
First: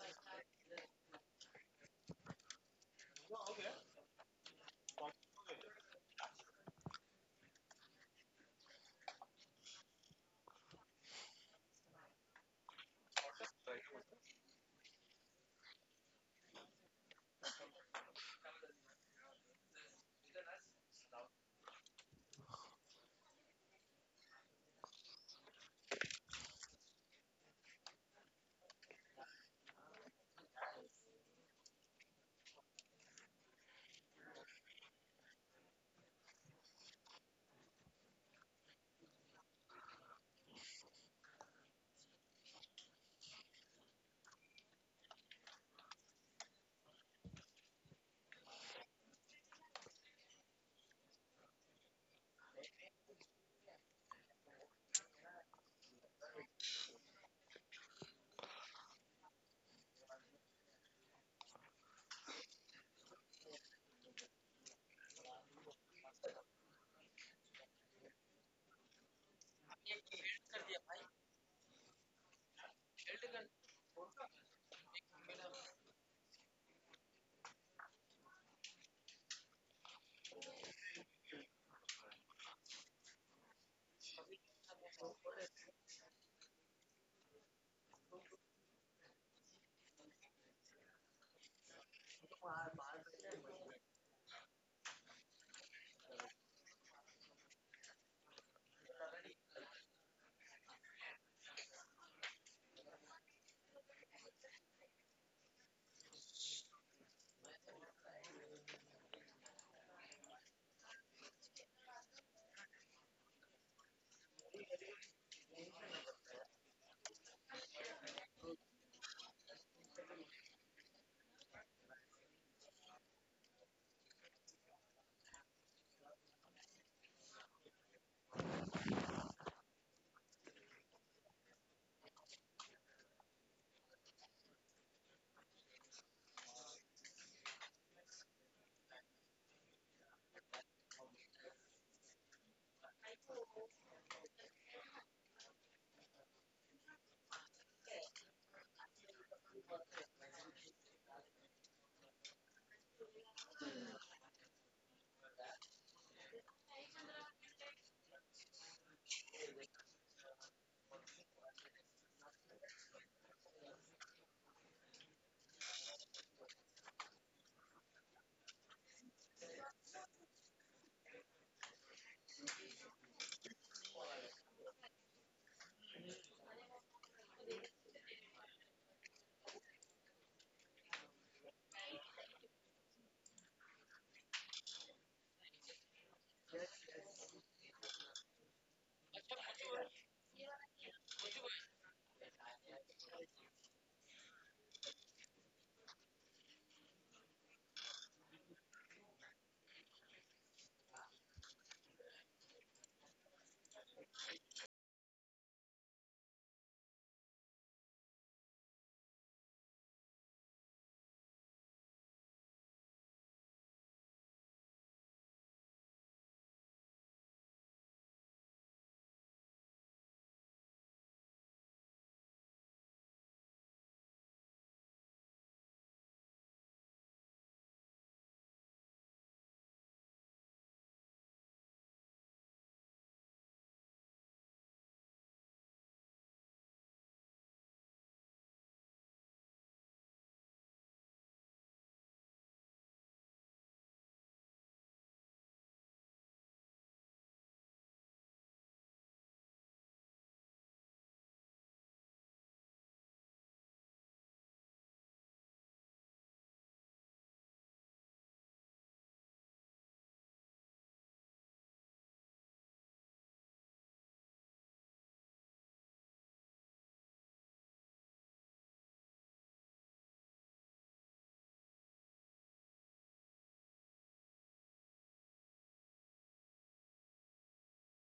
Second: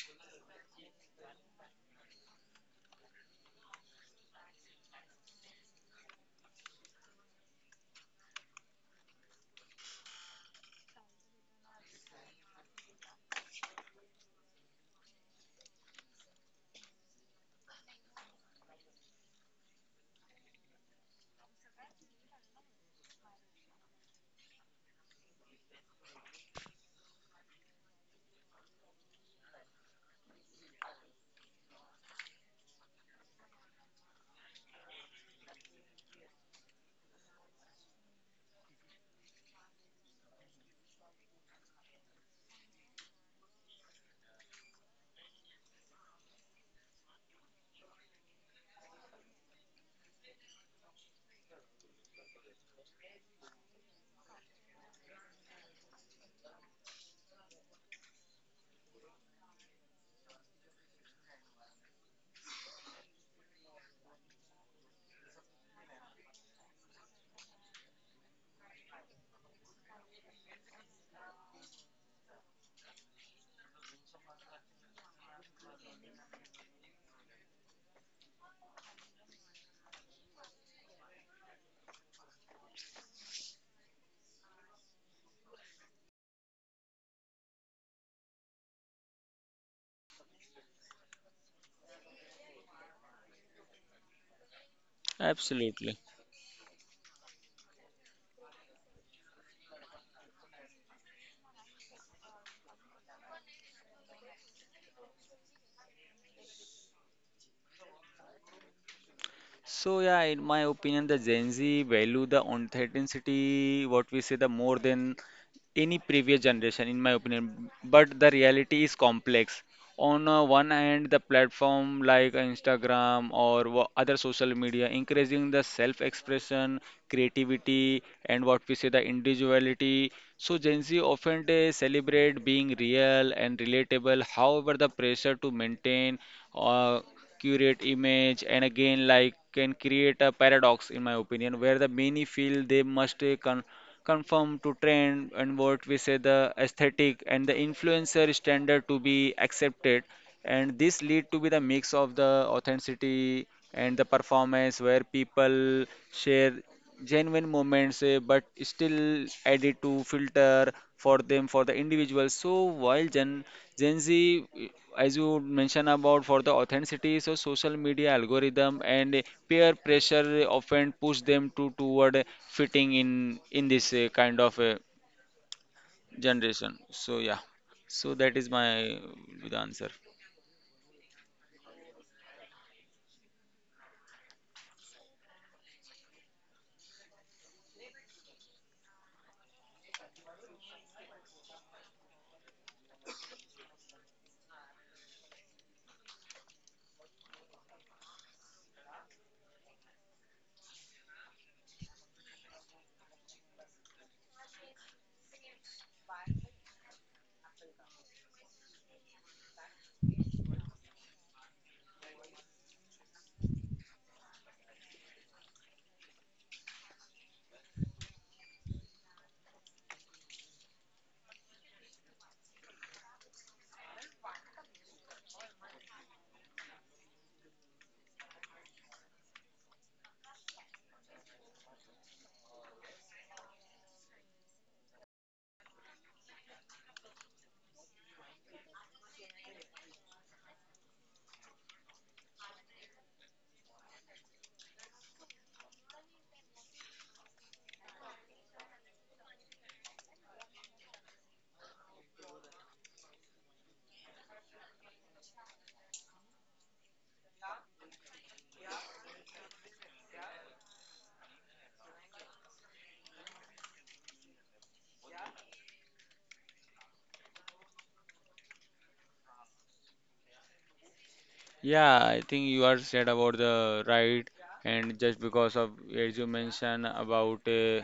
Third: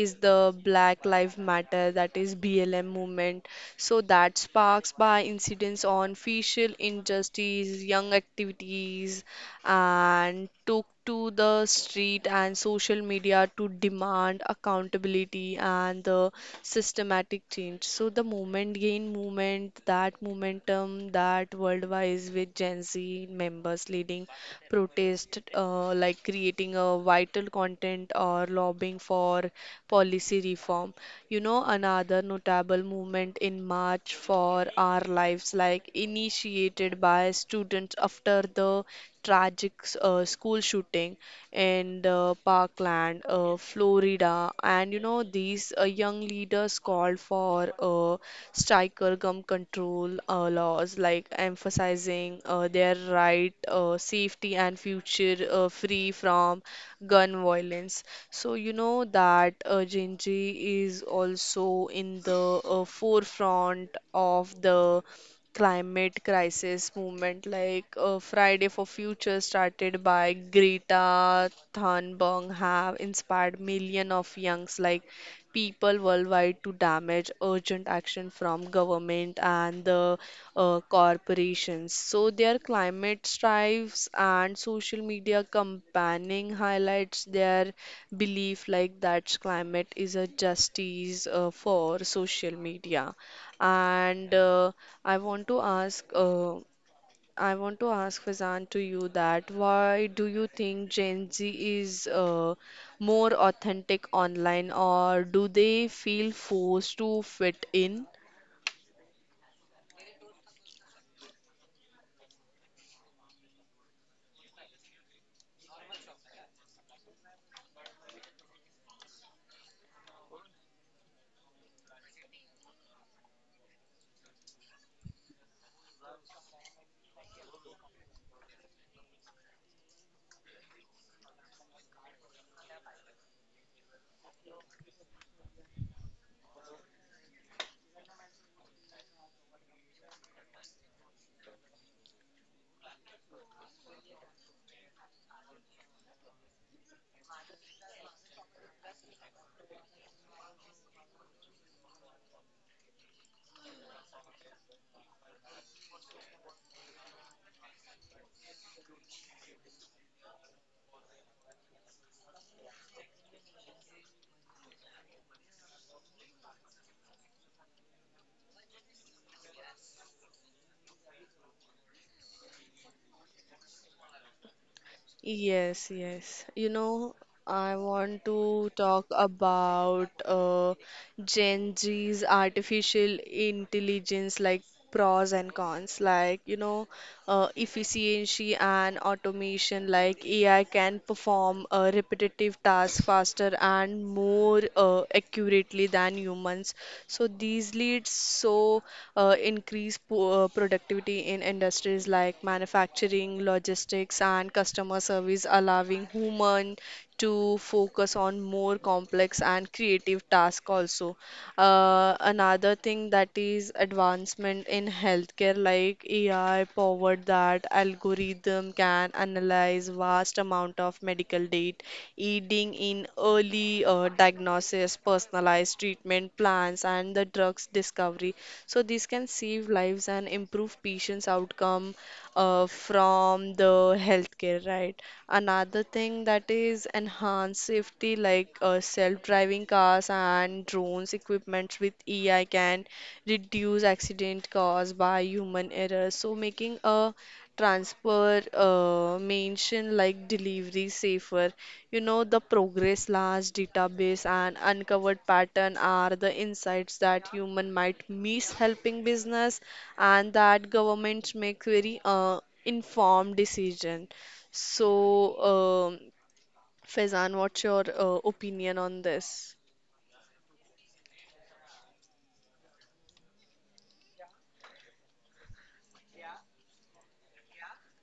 is the Black Lives Matter, that is B L M movement. So that sparks by incidents on facial injustice, young activities, and took to the street and social media to demand accountability and the systematic change. So the moment gain movement, that momentum, that worldwide with Gen Z members leading protest, uh, like creating a vital content or lobbying for policy reform. You know, another notable movement in March for Our Lives, like initiated by students after the tragic uh, school shooting in the Parkland, uh, Florida, and you know these uh, young leaders called for uh, striker gun control uh, laws, like emphasizing uh, their right, uh, safety, and future uh, free from gun violence. So, you know that uh, Genji is also in the uh, forefront of the climate crisis movement like uh, Friday for Future started by Greta Thunberg have inspired millions of youngs like people worldwide to damage urgent action from government and the uh, corporations. So their climate strives and social media campaigning highlights their belief like that climate is a justice uh, for social media. And uh, I want to ask.
Absolutely.
Uh, I want to ask Fazan to you that why do you think Gen Z is uh, more authentic online or do they feel forced to fit in?
So yeah, in my opinion, the Gen Z value the authenticity, what we say, the more than any previous generation in my opinion, but the reality is complex. On uh, one hand the platform like Instagram or wha- other social media encouraging the self expression creativity and what we say the individuality, so Gen Z often they celebrate being real and relatable. However, the pressure to maintain uh, curate image and again like can create a paradox in my opinion, where the many feel they must uh, con- conform to trend and what we say the aesthetic and the influencer standard to be accepted, and this lead to be the mix of the authenticity and the performance where people share genuine moments, eh, but still added to filter for them for the individual. So while Gen Gen Z, eh, as you mentioned about for the authenticity, so social media algorithm and eh, peer pressure often push them to toward eh, fitting in in this eh, kind of eh,
Yes, yes. You
generation.
know,
So yeah,
I
so
want
that is my
to talk
uh, the answer.
about uh, Gen Z's artificial intelligence, like pros and cons, like you know, uh, efficiency and automation, like A I can perform uh, repetitive tasks faster and more uh, accurately than humans. So these leads so uh, increase po- uh, productivity in industries like manufacturing, logistics, and customer service, allowing human to focus on more complex and creative tasks also. Uh, another thing that is advancement in healthcare like A I powered that algorithm can analyze vast amount of medical data aiding in early uh, diagnosis personalized treatment plans, and the drugs discovery. So these can save lives and improve patients' outcome uh, from the healthcare, right? Another thing that is enhanced safety, like uh, self-driving cars and drones equipment with A I can reduce accident caused by human error. So making a transfer uh, mention like delivery safer. You know, the progress large database and uncovered pattern are the insights that human might miss helping business and that governments make very uh, informed decision. So, um, Faizan, what's your uh, opinion on this?
Yeah, I think you are said about the right, and just because of as you mentioned about uh,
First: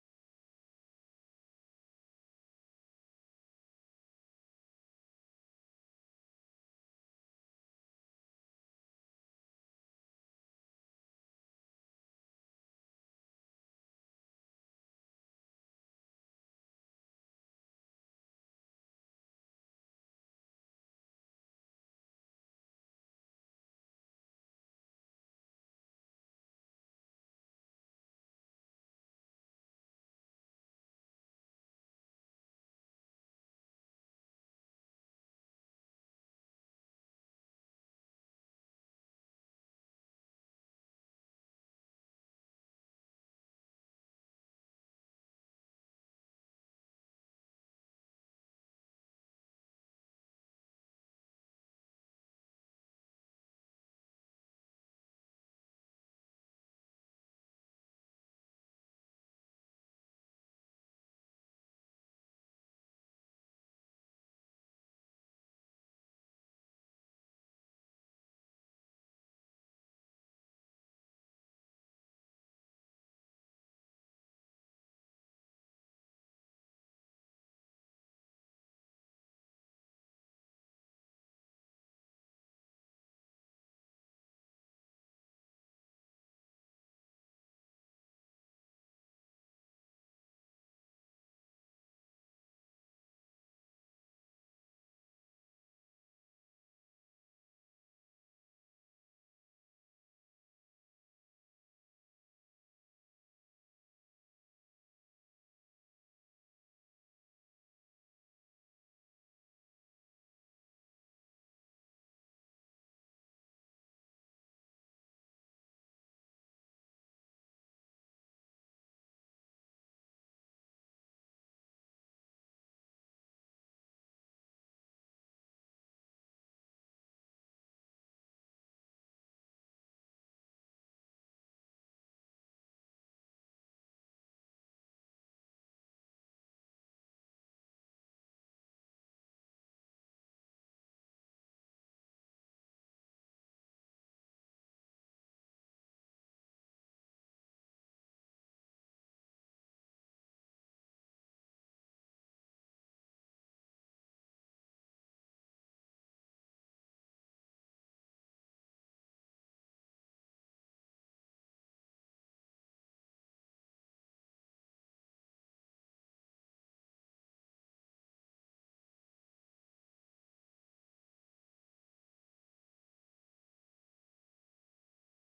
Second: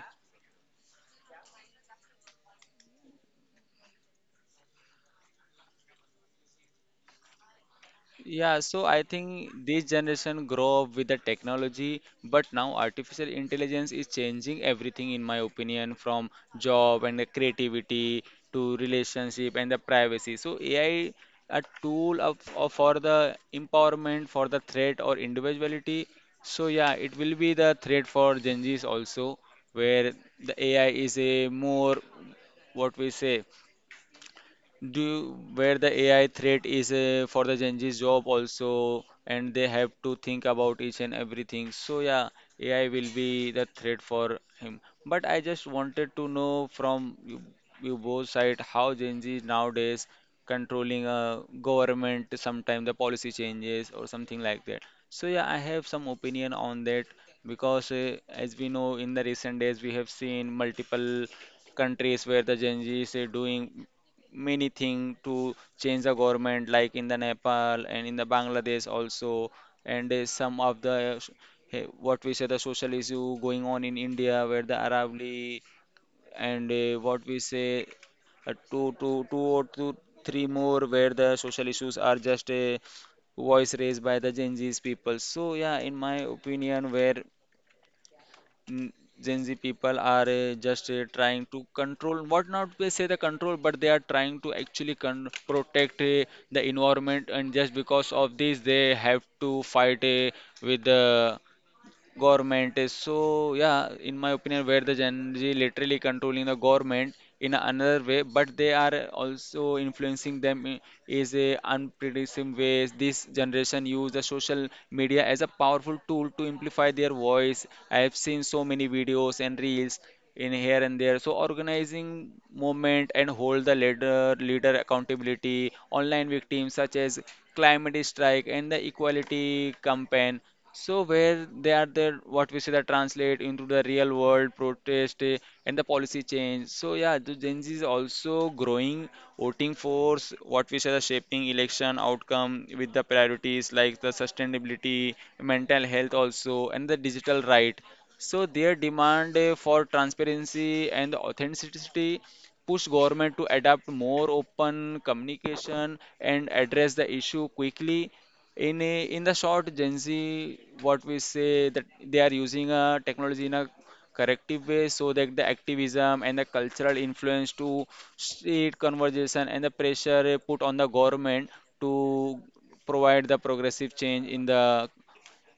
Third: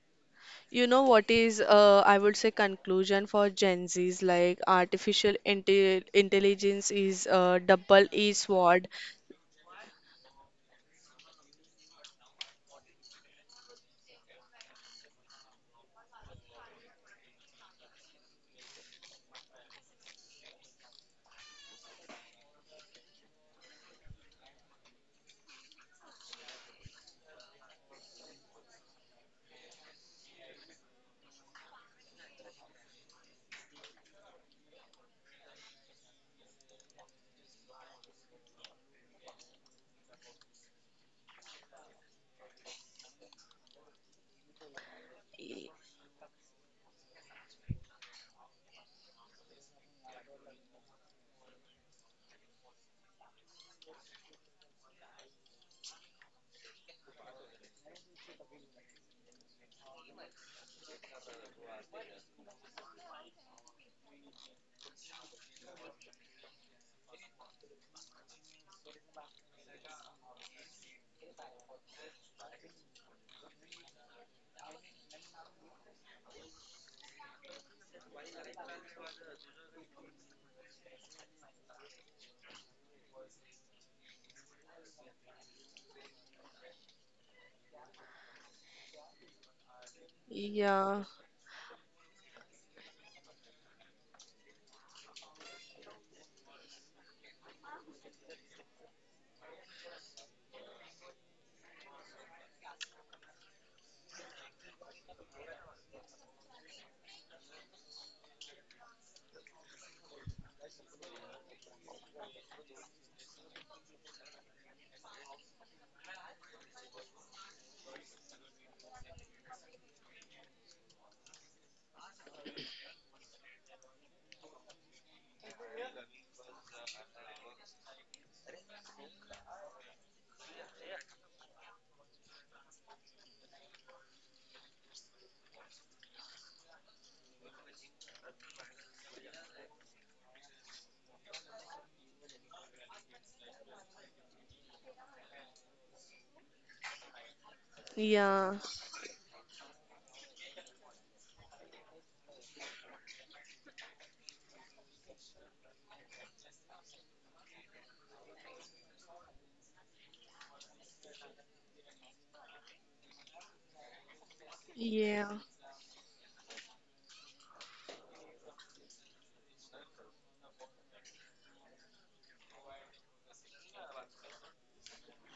You know what is, uh, I would say, conclusion for Gen Z's like artificial inte intelligence is a double-edged
yeah, so
sword.
I think this generation grow up with the technology, but now artificial intelligence is changing everything in my opinion, from job and the creativity to relationship and the privacy. So A I a tool of, of for the empowerment, for the threat or individuality. So yeah, it will be the threat for Gen Zs also, where the A I is a more what we say. Do you, where the A I threat is uh, for the Gen Z's job also, and they have to think about each and everything. So yeah, A I will be the threat for him. But I just
Y-
wanted to know from you, you both side how Gen Z nowadays controlling a government, sometimes the policy changes or something like that. So yeah, I have some opinion on that because uh, as we know, in the recent days we have seen multiple countries where the Gen Z is uh, doing many thing to change the government, like in the Nepal and in the Bangladesh also, and there's some of the s- eh, what we say the social issue going on in India where the Arab and eh, what we say uh, two, two, two or two, three more where the social issues are just a voice raised by the Gen Z's people. So yeah, in my opinion, where mm, Gen Z people are uh, just uh,
Yeah,
trying to control, what not they say the control, but they are trying to actually con protect uh, the environment, and just because of this, they have to fight uh, with the government is. So yeah, in my opinion, where the Gen Z literally controlling the government in another way, but they are also influencing them i- is a unpredictable ways. This generation use the social media as a powerful tool to amplify their voice. I have seen so many videos and reels in here and there, so organizing movement and hold the leader leader accountability online victims such as climate strike and the equality campaign. So where they are there, what we say that translate into the real world protest eh, and the policy change. So yeah, the Gen Z is also growing voting force. What we say the shaping election outcome with the priorities like the sustainability, mental health also, and the digital right. So their
yeah,
demand eh, for transparency and the authenticity push government to adapt more open communication and address the issue quickly in a, in the short, Gen Z, what we say that they are using a technology in a corrective way so that the
yeah.
activism and the cultural influence to street conversation and the pressure eh, put on the government to provide the progressive change in the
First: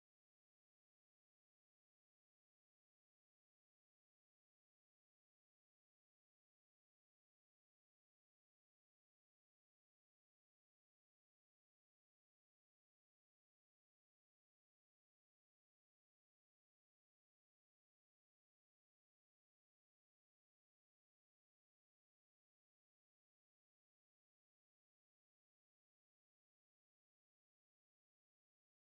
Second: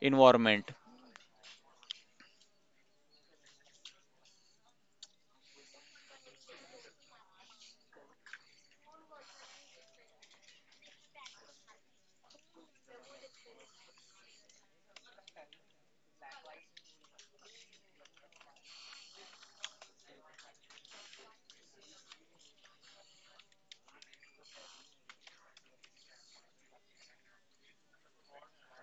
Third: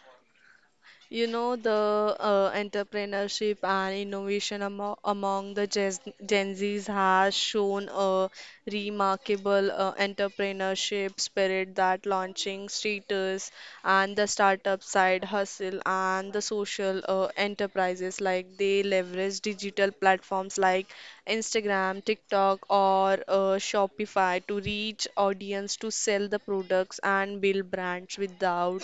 environment.
You know, the uh, entrepreneurship and innovation amo among the Gen Gen Zs has shown a remarkable uh, entrepreneurship spirit that launching status and the startup side hustle and the social uh, enterprises like they leverage digital platforms like Instagram, TikTok, or uh, Shopify to reach audience to sell the products and build brands with without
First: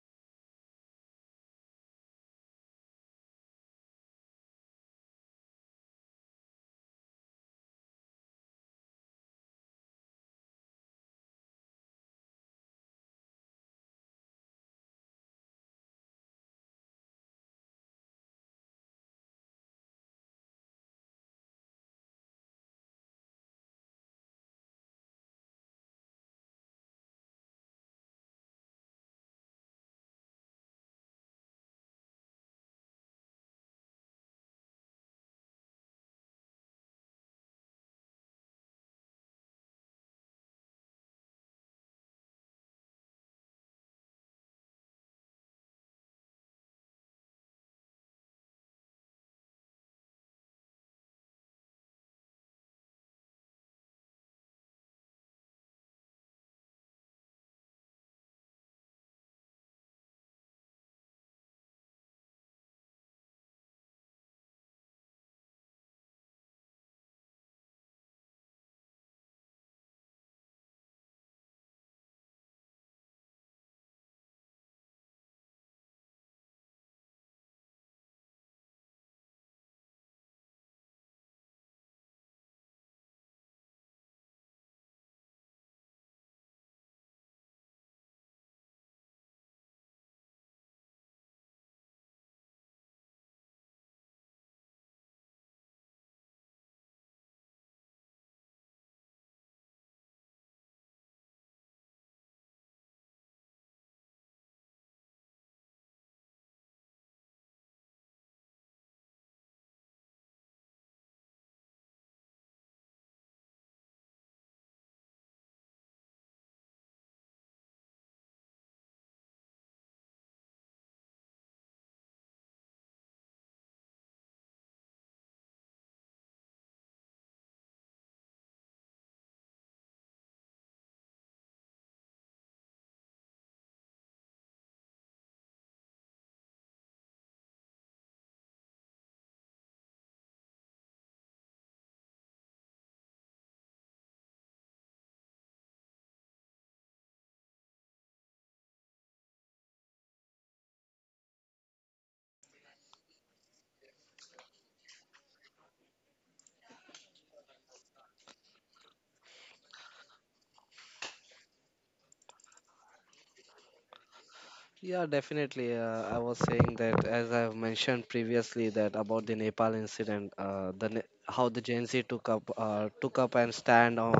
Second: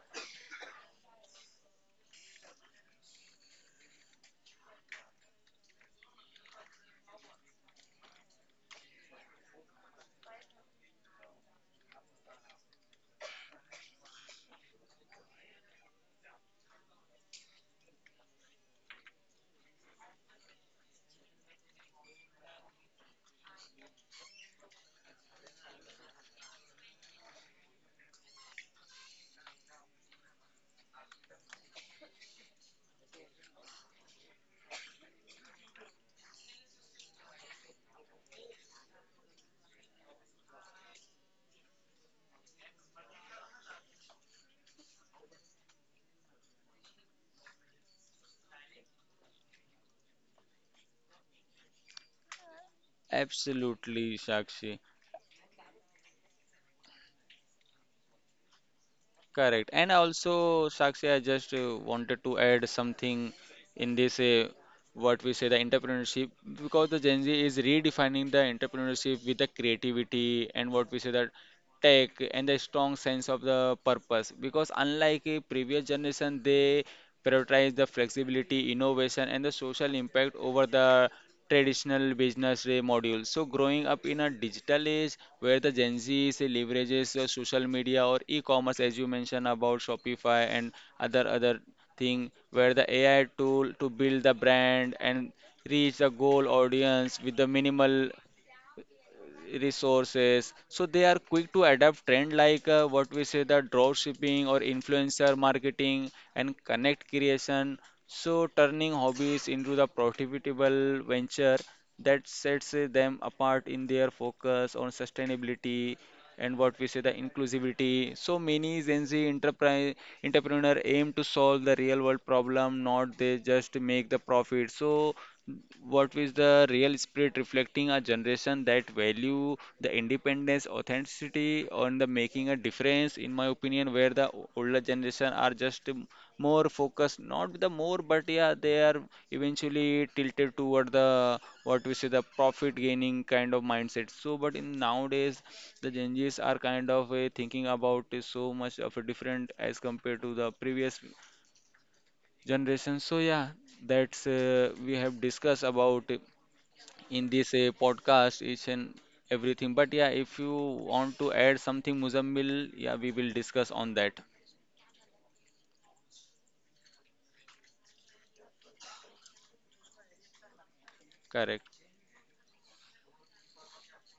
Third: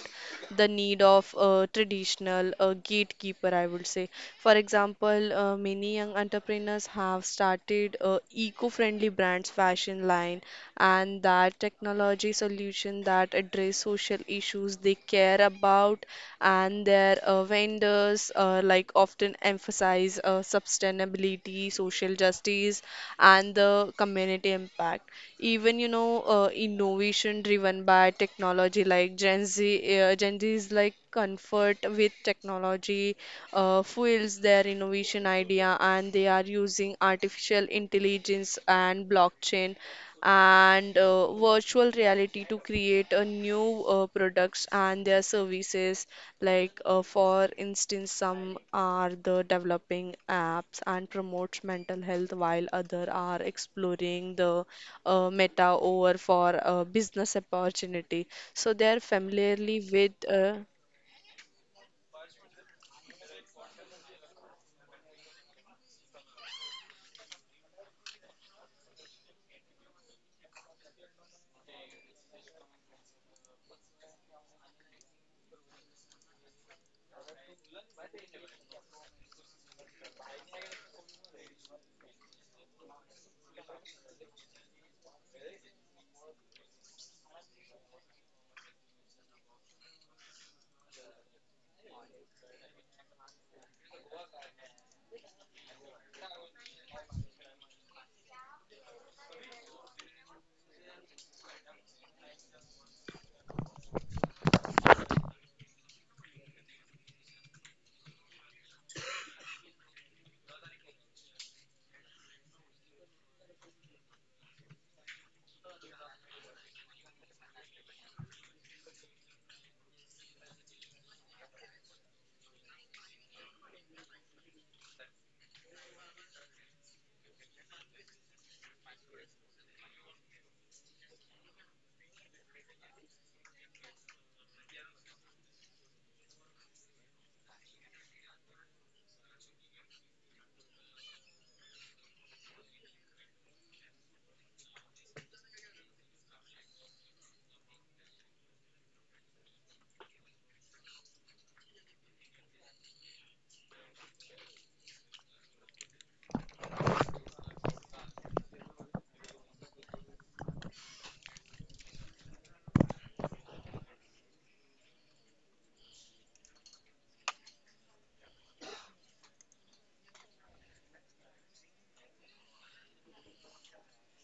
the need of a traditional uh, gatekeeper, I would say. For example, uh, many young entrepreneurs have started uh, eco-friendly brands, fashion line, and that technology solution that address social issues they care about, and their uh, vendors uh, like often emphasize uh, sustainability, social justice, and the community impact. Even you know, uh, innovation generation driven by technology like Gen Z, uh, Gen Z is like comfort with technology uh, fuels their innovation idea, and they are using artificial intelligence and blockchain and uh, virtual reality to create a new uh, products and their services like uh, for instance some are the developing apps and promotes mental health while other are
Absolutely,
exploring the
Sakshi.
uh, Meta over for a business opportunity. So they are
Correct.
familiarly
And
with. Uh,
also, Sakshi, I just uh, wanted to add something in this uh, what we say the entrepreneurship, because the Gen Z is redefining the entrepreneurship with the creativity and what we say that tech and the strong sense of the purpose, because unlike a previous generation, they prioritize the flexibility, innovation, and the social impact over the traditional business day module. So, growing up in a digital age where the Gen Z say, leverages uh, social media or e-commerce, as you mentioned about Shopify and other other thing, where the A I tool to build the brand and reach the goal audience with the minimal resources. So they are quick to adapt trend like uh, what we say the drop shipping or influencer marketing and connect creation, so turning hobbies into the profitable venture. That sets uh, them apart in their focus on sustainability and what we say the inclusivity, so many Gen Z enterprise entrepreneur aim to solve the real world problem, not they just make the profit. So what is the real spirit reflecting a generation that value the independence authenticity on the making a difference. In my opinion, where the o- older generation are just m- more focused, not the more, but yeah, they are eventually tilted toward the what we say the profit gaining kind of mindset. So but in nowadays, the Gen Z's are kind of uh, thinking about is so much of a different as compared to the previous generation. So yeah, that's uh, we have discussed about in this uh, podcast, each and everything. But yeah, if you want to add something, Muzammil, yeah, we will discuss on that.
Yeah, definitely. Uh, I was saying that as I've mentioned previously that about the Nepal incident, uh, the Ne- how the
Correct,
Gen Z took up uh, took up and stand on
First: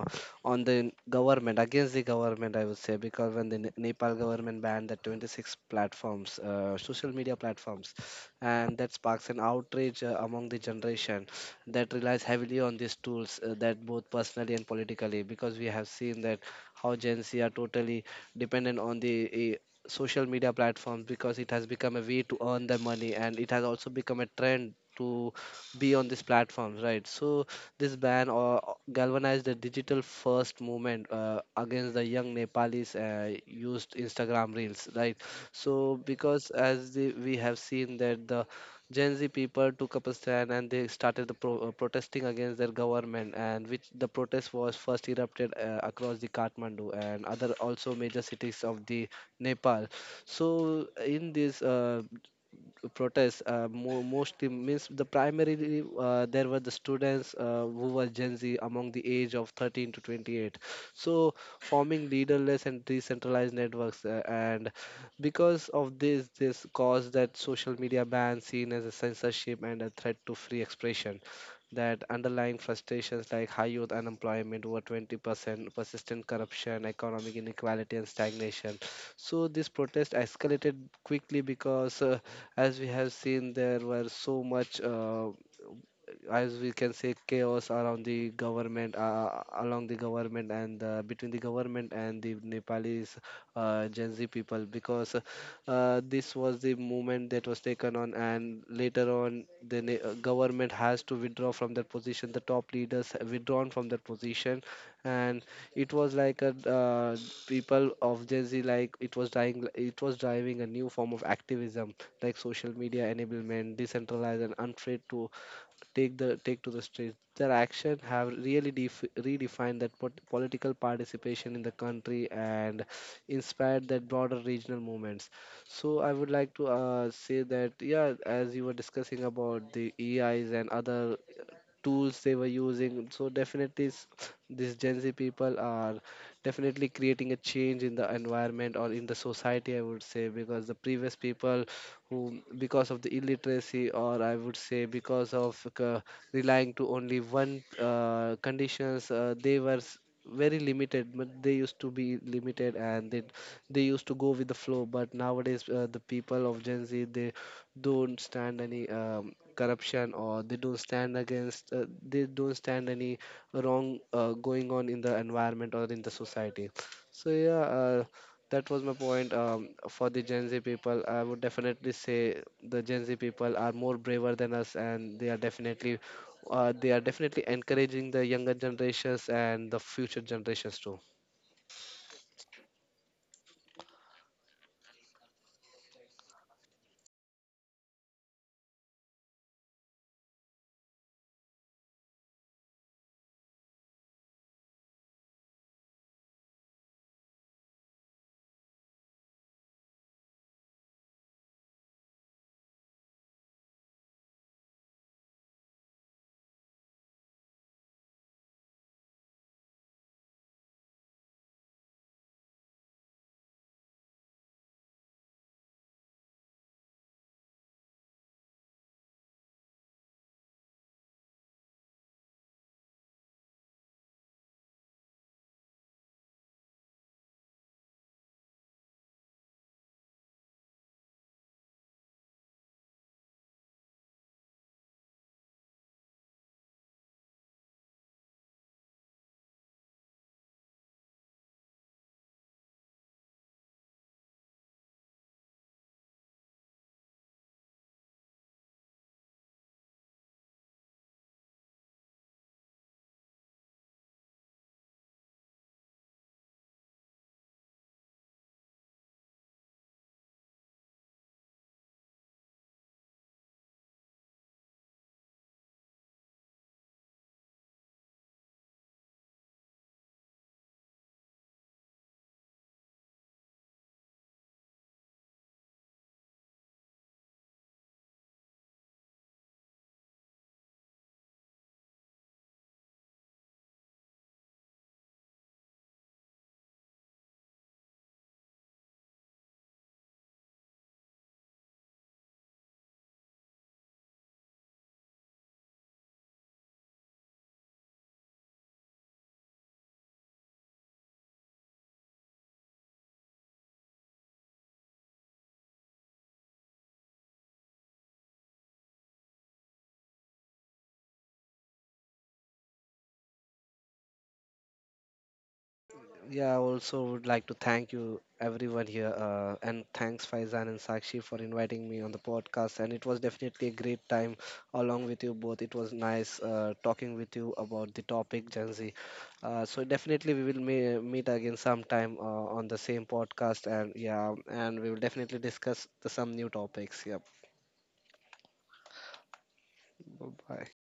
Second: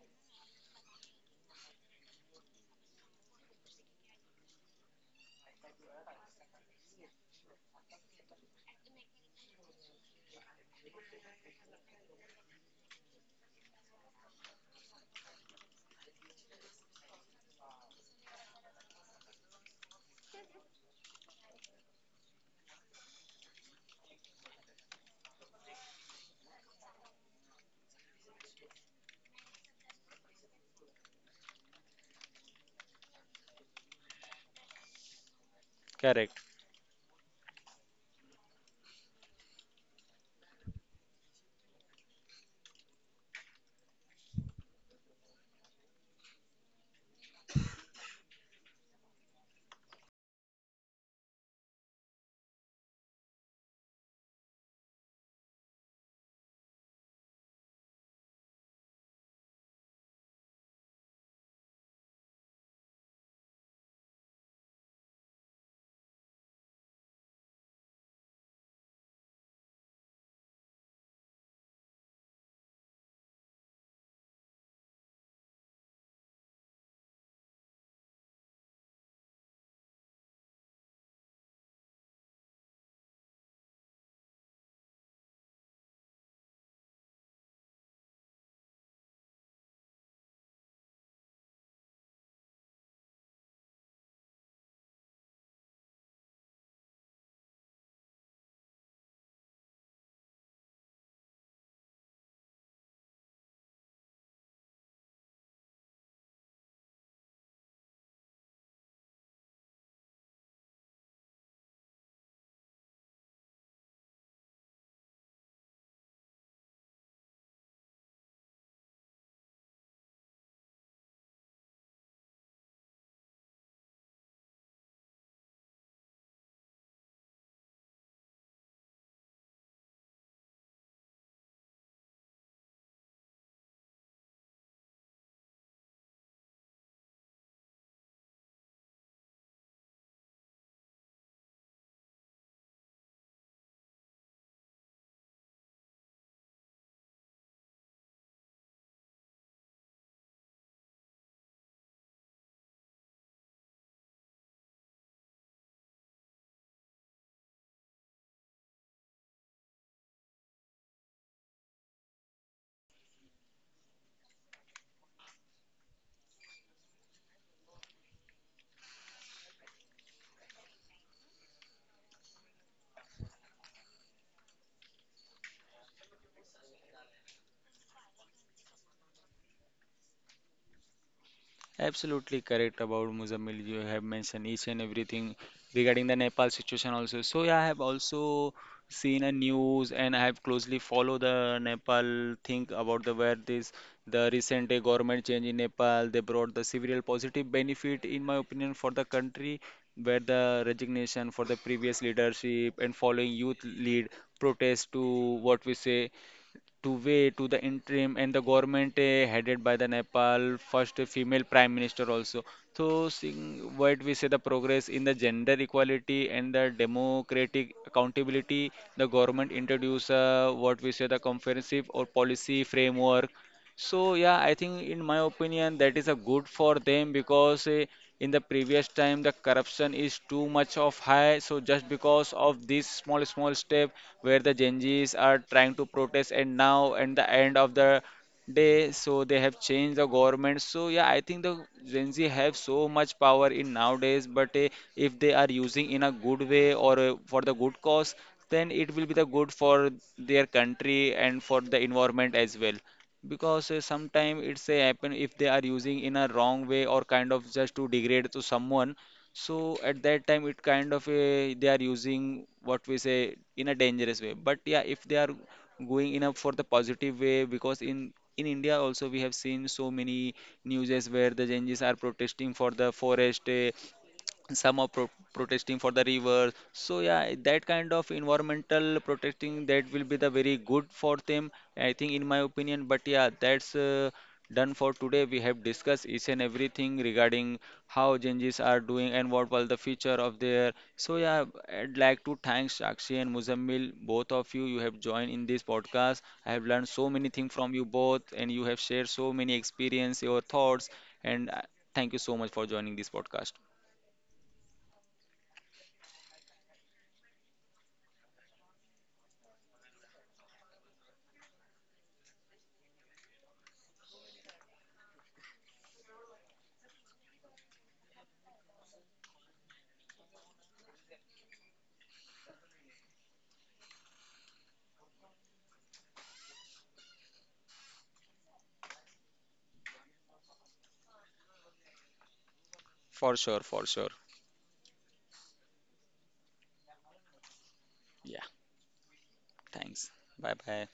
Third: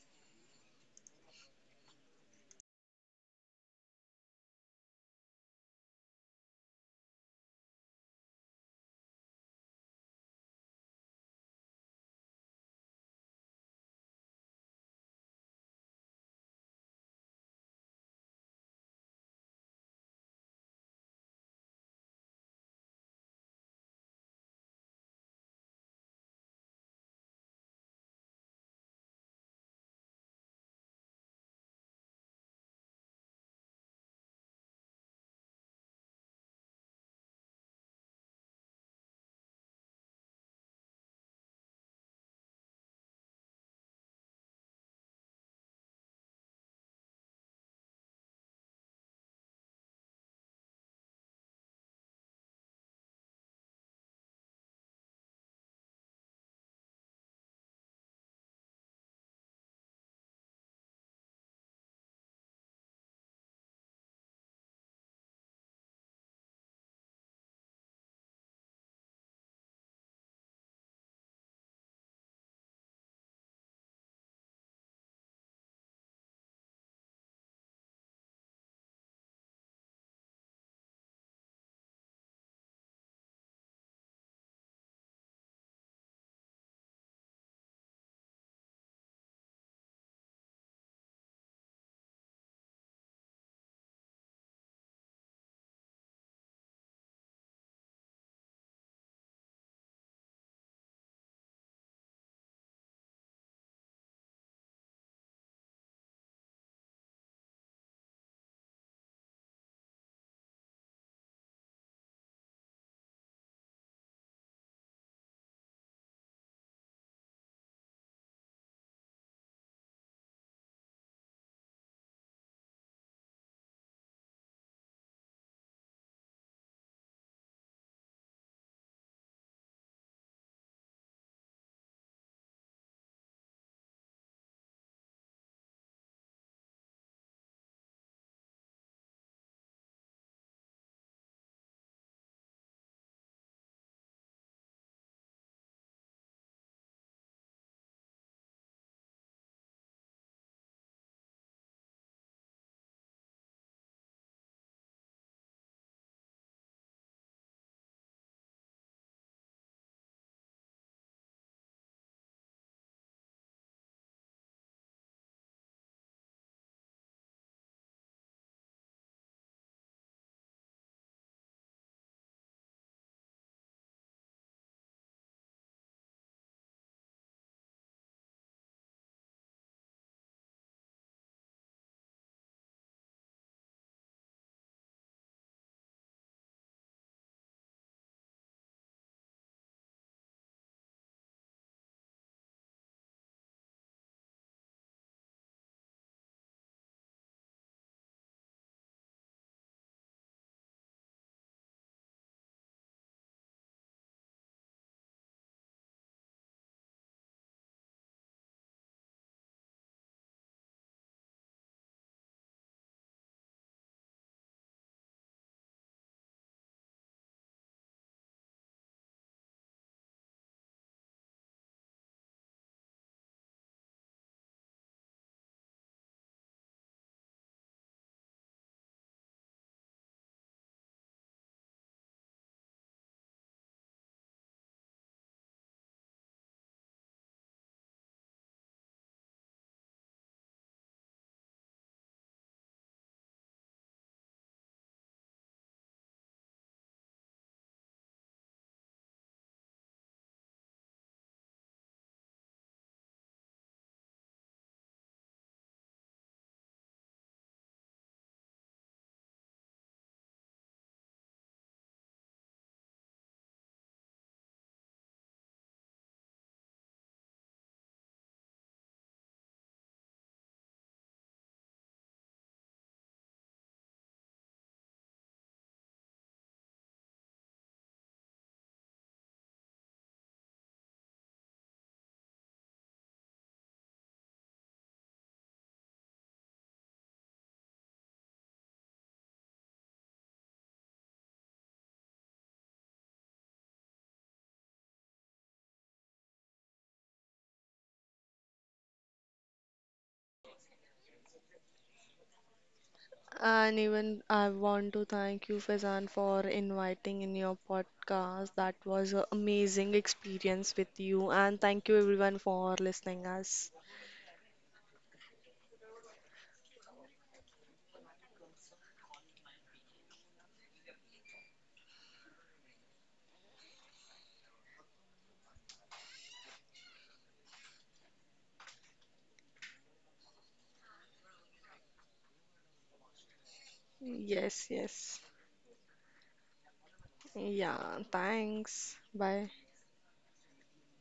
on the government against the government. I would say because when the Ne- Nepal government banned the twenty-six platforms, uh, social media platforms, and that sparks an outrage uh, among the generation that relies heavily on these tools, uh, that both personally and politically, because we have seen that how Gen Z are totally dependent on the e, social media platforms, because it has become a way to earn the money and it has also become a trend to be on these platforms, right? So this ban or galvanized the digital first movement uh, against the young Nepalis uh, used Instagram reels, right? So
correct.
because as the, we have seen that the Gen Z people took up a stand and they started the pro- uh, protesting against their government, and which the protest was first erupted uh, across the Kathmandu and other also major cities of the Nepal. So in this uh, protest, uh, mo- mostly means the primary, uh, there were the students uh, who were Gen Z among the age of thirteen to twenty-eight. So forming leaderless and decentralized networks, uh, and because of this, this caused that social media ban seen as a censorship and a threat to free expression, that underlying frustrations like high youth unemployment, over twenty percent, persistent corruption, economic inequality, and stagnation. So this protest escalated quickly because, uh, as we have seen, there were so much. Uh, as we can say, chaos around the government uh, uh, along the government and uh, between the government and the Nepalese uh, Gen Z people, because uh, this was the movement that was taken on, and later on the ne- uh, government has to withdraw from that position. The top leaders have withdrawn from that position, and it was like a uh, people of Gen Z, like it was dying, it was driving a new form of activism, like social media enablement, decentralized and untraceable, take the take to the streets. Their action have really def- redefined that pot- political participation in the country and inspired that broader regional movements. So I would like to uh, say that yeah, as you were discussing about the E Is and other tools they were using. So definitely, s- these Gen Z people are definitely creating a change in the environment or in the society. I would say because the previous people who, because of the illiteracy, or I would say because of uh, relying to only one uh, conditions, uh, they were s- very limited, but they used to be limited and they they used to go with the flow. But nowadays uh, the people of Gen Z, they don't stand any um, corruption, or they don't stand against uh, they don't stand any wrong uh, going on in the environment or in the society. So yeah, uh, that was my point, um, for the Gen Z people. I would definitely say the Gen Z people are more braver than us, and they are definitely uh, they are definitely encouraging the younger generations and the future generations too.
Absolutely correct about Muzammil. You have mentioned each and everything regarding the Nepal situation also. So yeah, I have also seen a news and I have closely followed the Nepal thing about the where this the recent uh, government change in Nepal. They brought the several positive benefit in my opinion for the country, where the resignation for the previous leadership and following youth lead protest to, what we say, to way to the interim and the government eh, headed by the Nepal first female prime minister also. So seeing what we say the progress in the gender equality and the democratic accountability, the government introduce uh, what we say the comprehensive or policy framework. So yeah, I think in my opinion that is a good for them, because eh, in the previous time the corruption is too much of high. So just because of this small small step where the Genjis are trying to protest, and now at the end of the day, so they have changed the government. So yeah, I think the Gen Z have so much power in nowadays, but eh, if they are using in a good way, or eh, for the good cause, then it will be the good for their country and for the environment as well, because uh, sometimes it's a happen if they are using in a wrong way or kind of just to degrade to someone. So at that time it kind of a, they are using what we say in a dangerous way. But yeah, if they are going in a for the positive way, because in in India also we have seen so many newses where the Genjis are protesting for the forest, uh, some are pro- protesting for the river. So yeah, that kind of environmental protesting, that will be the very good for them, I think, in my opinion. But yeah, that's uh, done for today. We have discussed each and everything regarding how changes are doing and what will the future of their. So yeah, I'd like to thank Sakshi and Muzammil, both of you, you have joined in this podcast. I have learned so many things from you both, and you have shared so many experience, your thoughts, and uh, thank you so much for joining this podcast.
And even I want to thank you, Faizan, for inviting in your podcast. That was an amazing experience with you, and thank you everyone for listening us.
Yeah, I also would like to thank you, everyone here, uh, and thanks Faizan and Sakshi for inviting me on the podcast. And it was definitely a great time along with you both. It was nice uh, talking with you about the topic Gen Z. Uh, so definitely we will me- meet again sometime uh, on the same
For sure,
podcast,
for
and
sure.
yeah,
Yes,
and we will
yes.
definitely discuss the, some new topics. Yep.
Yeah,
Yeah,
thanks. Bye.
thanks. Bye
Bye.
bye.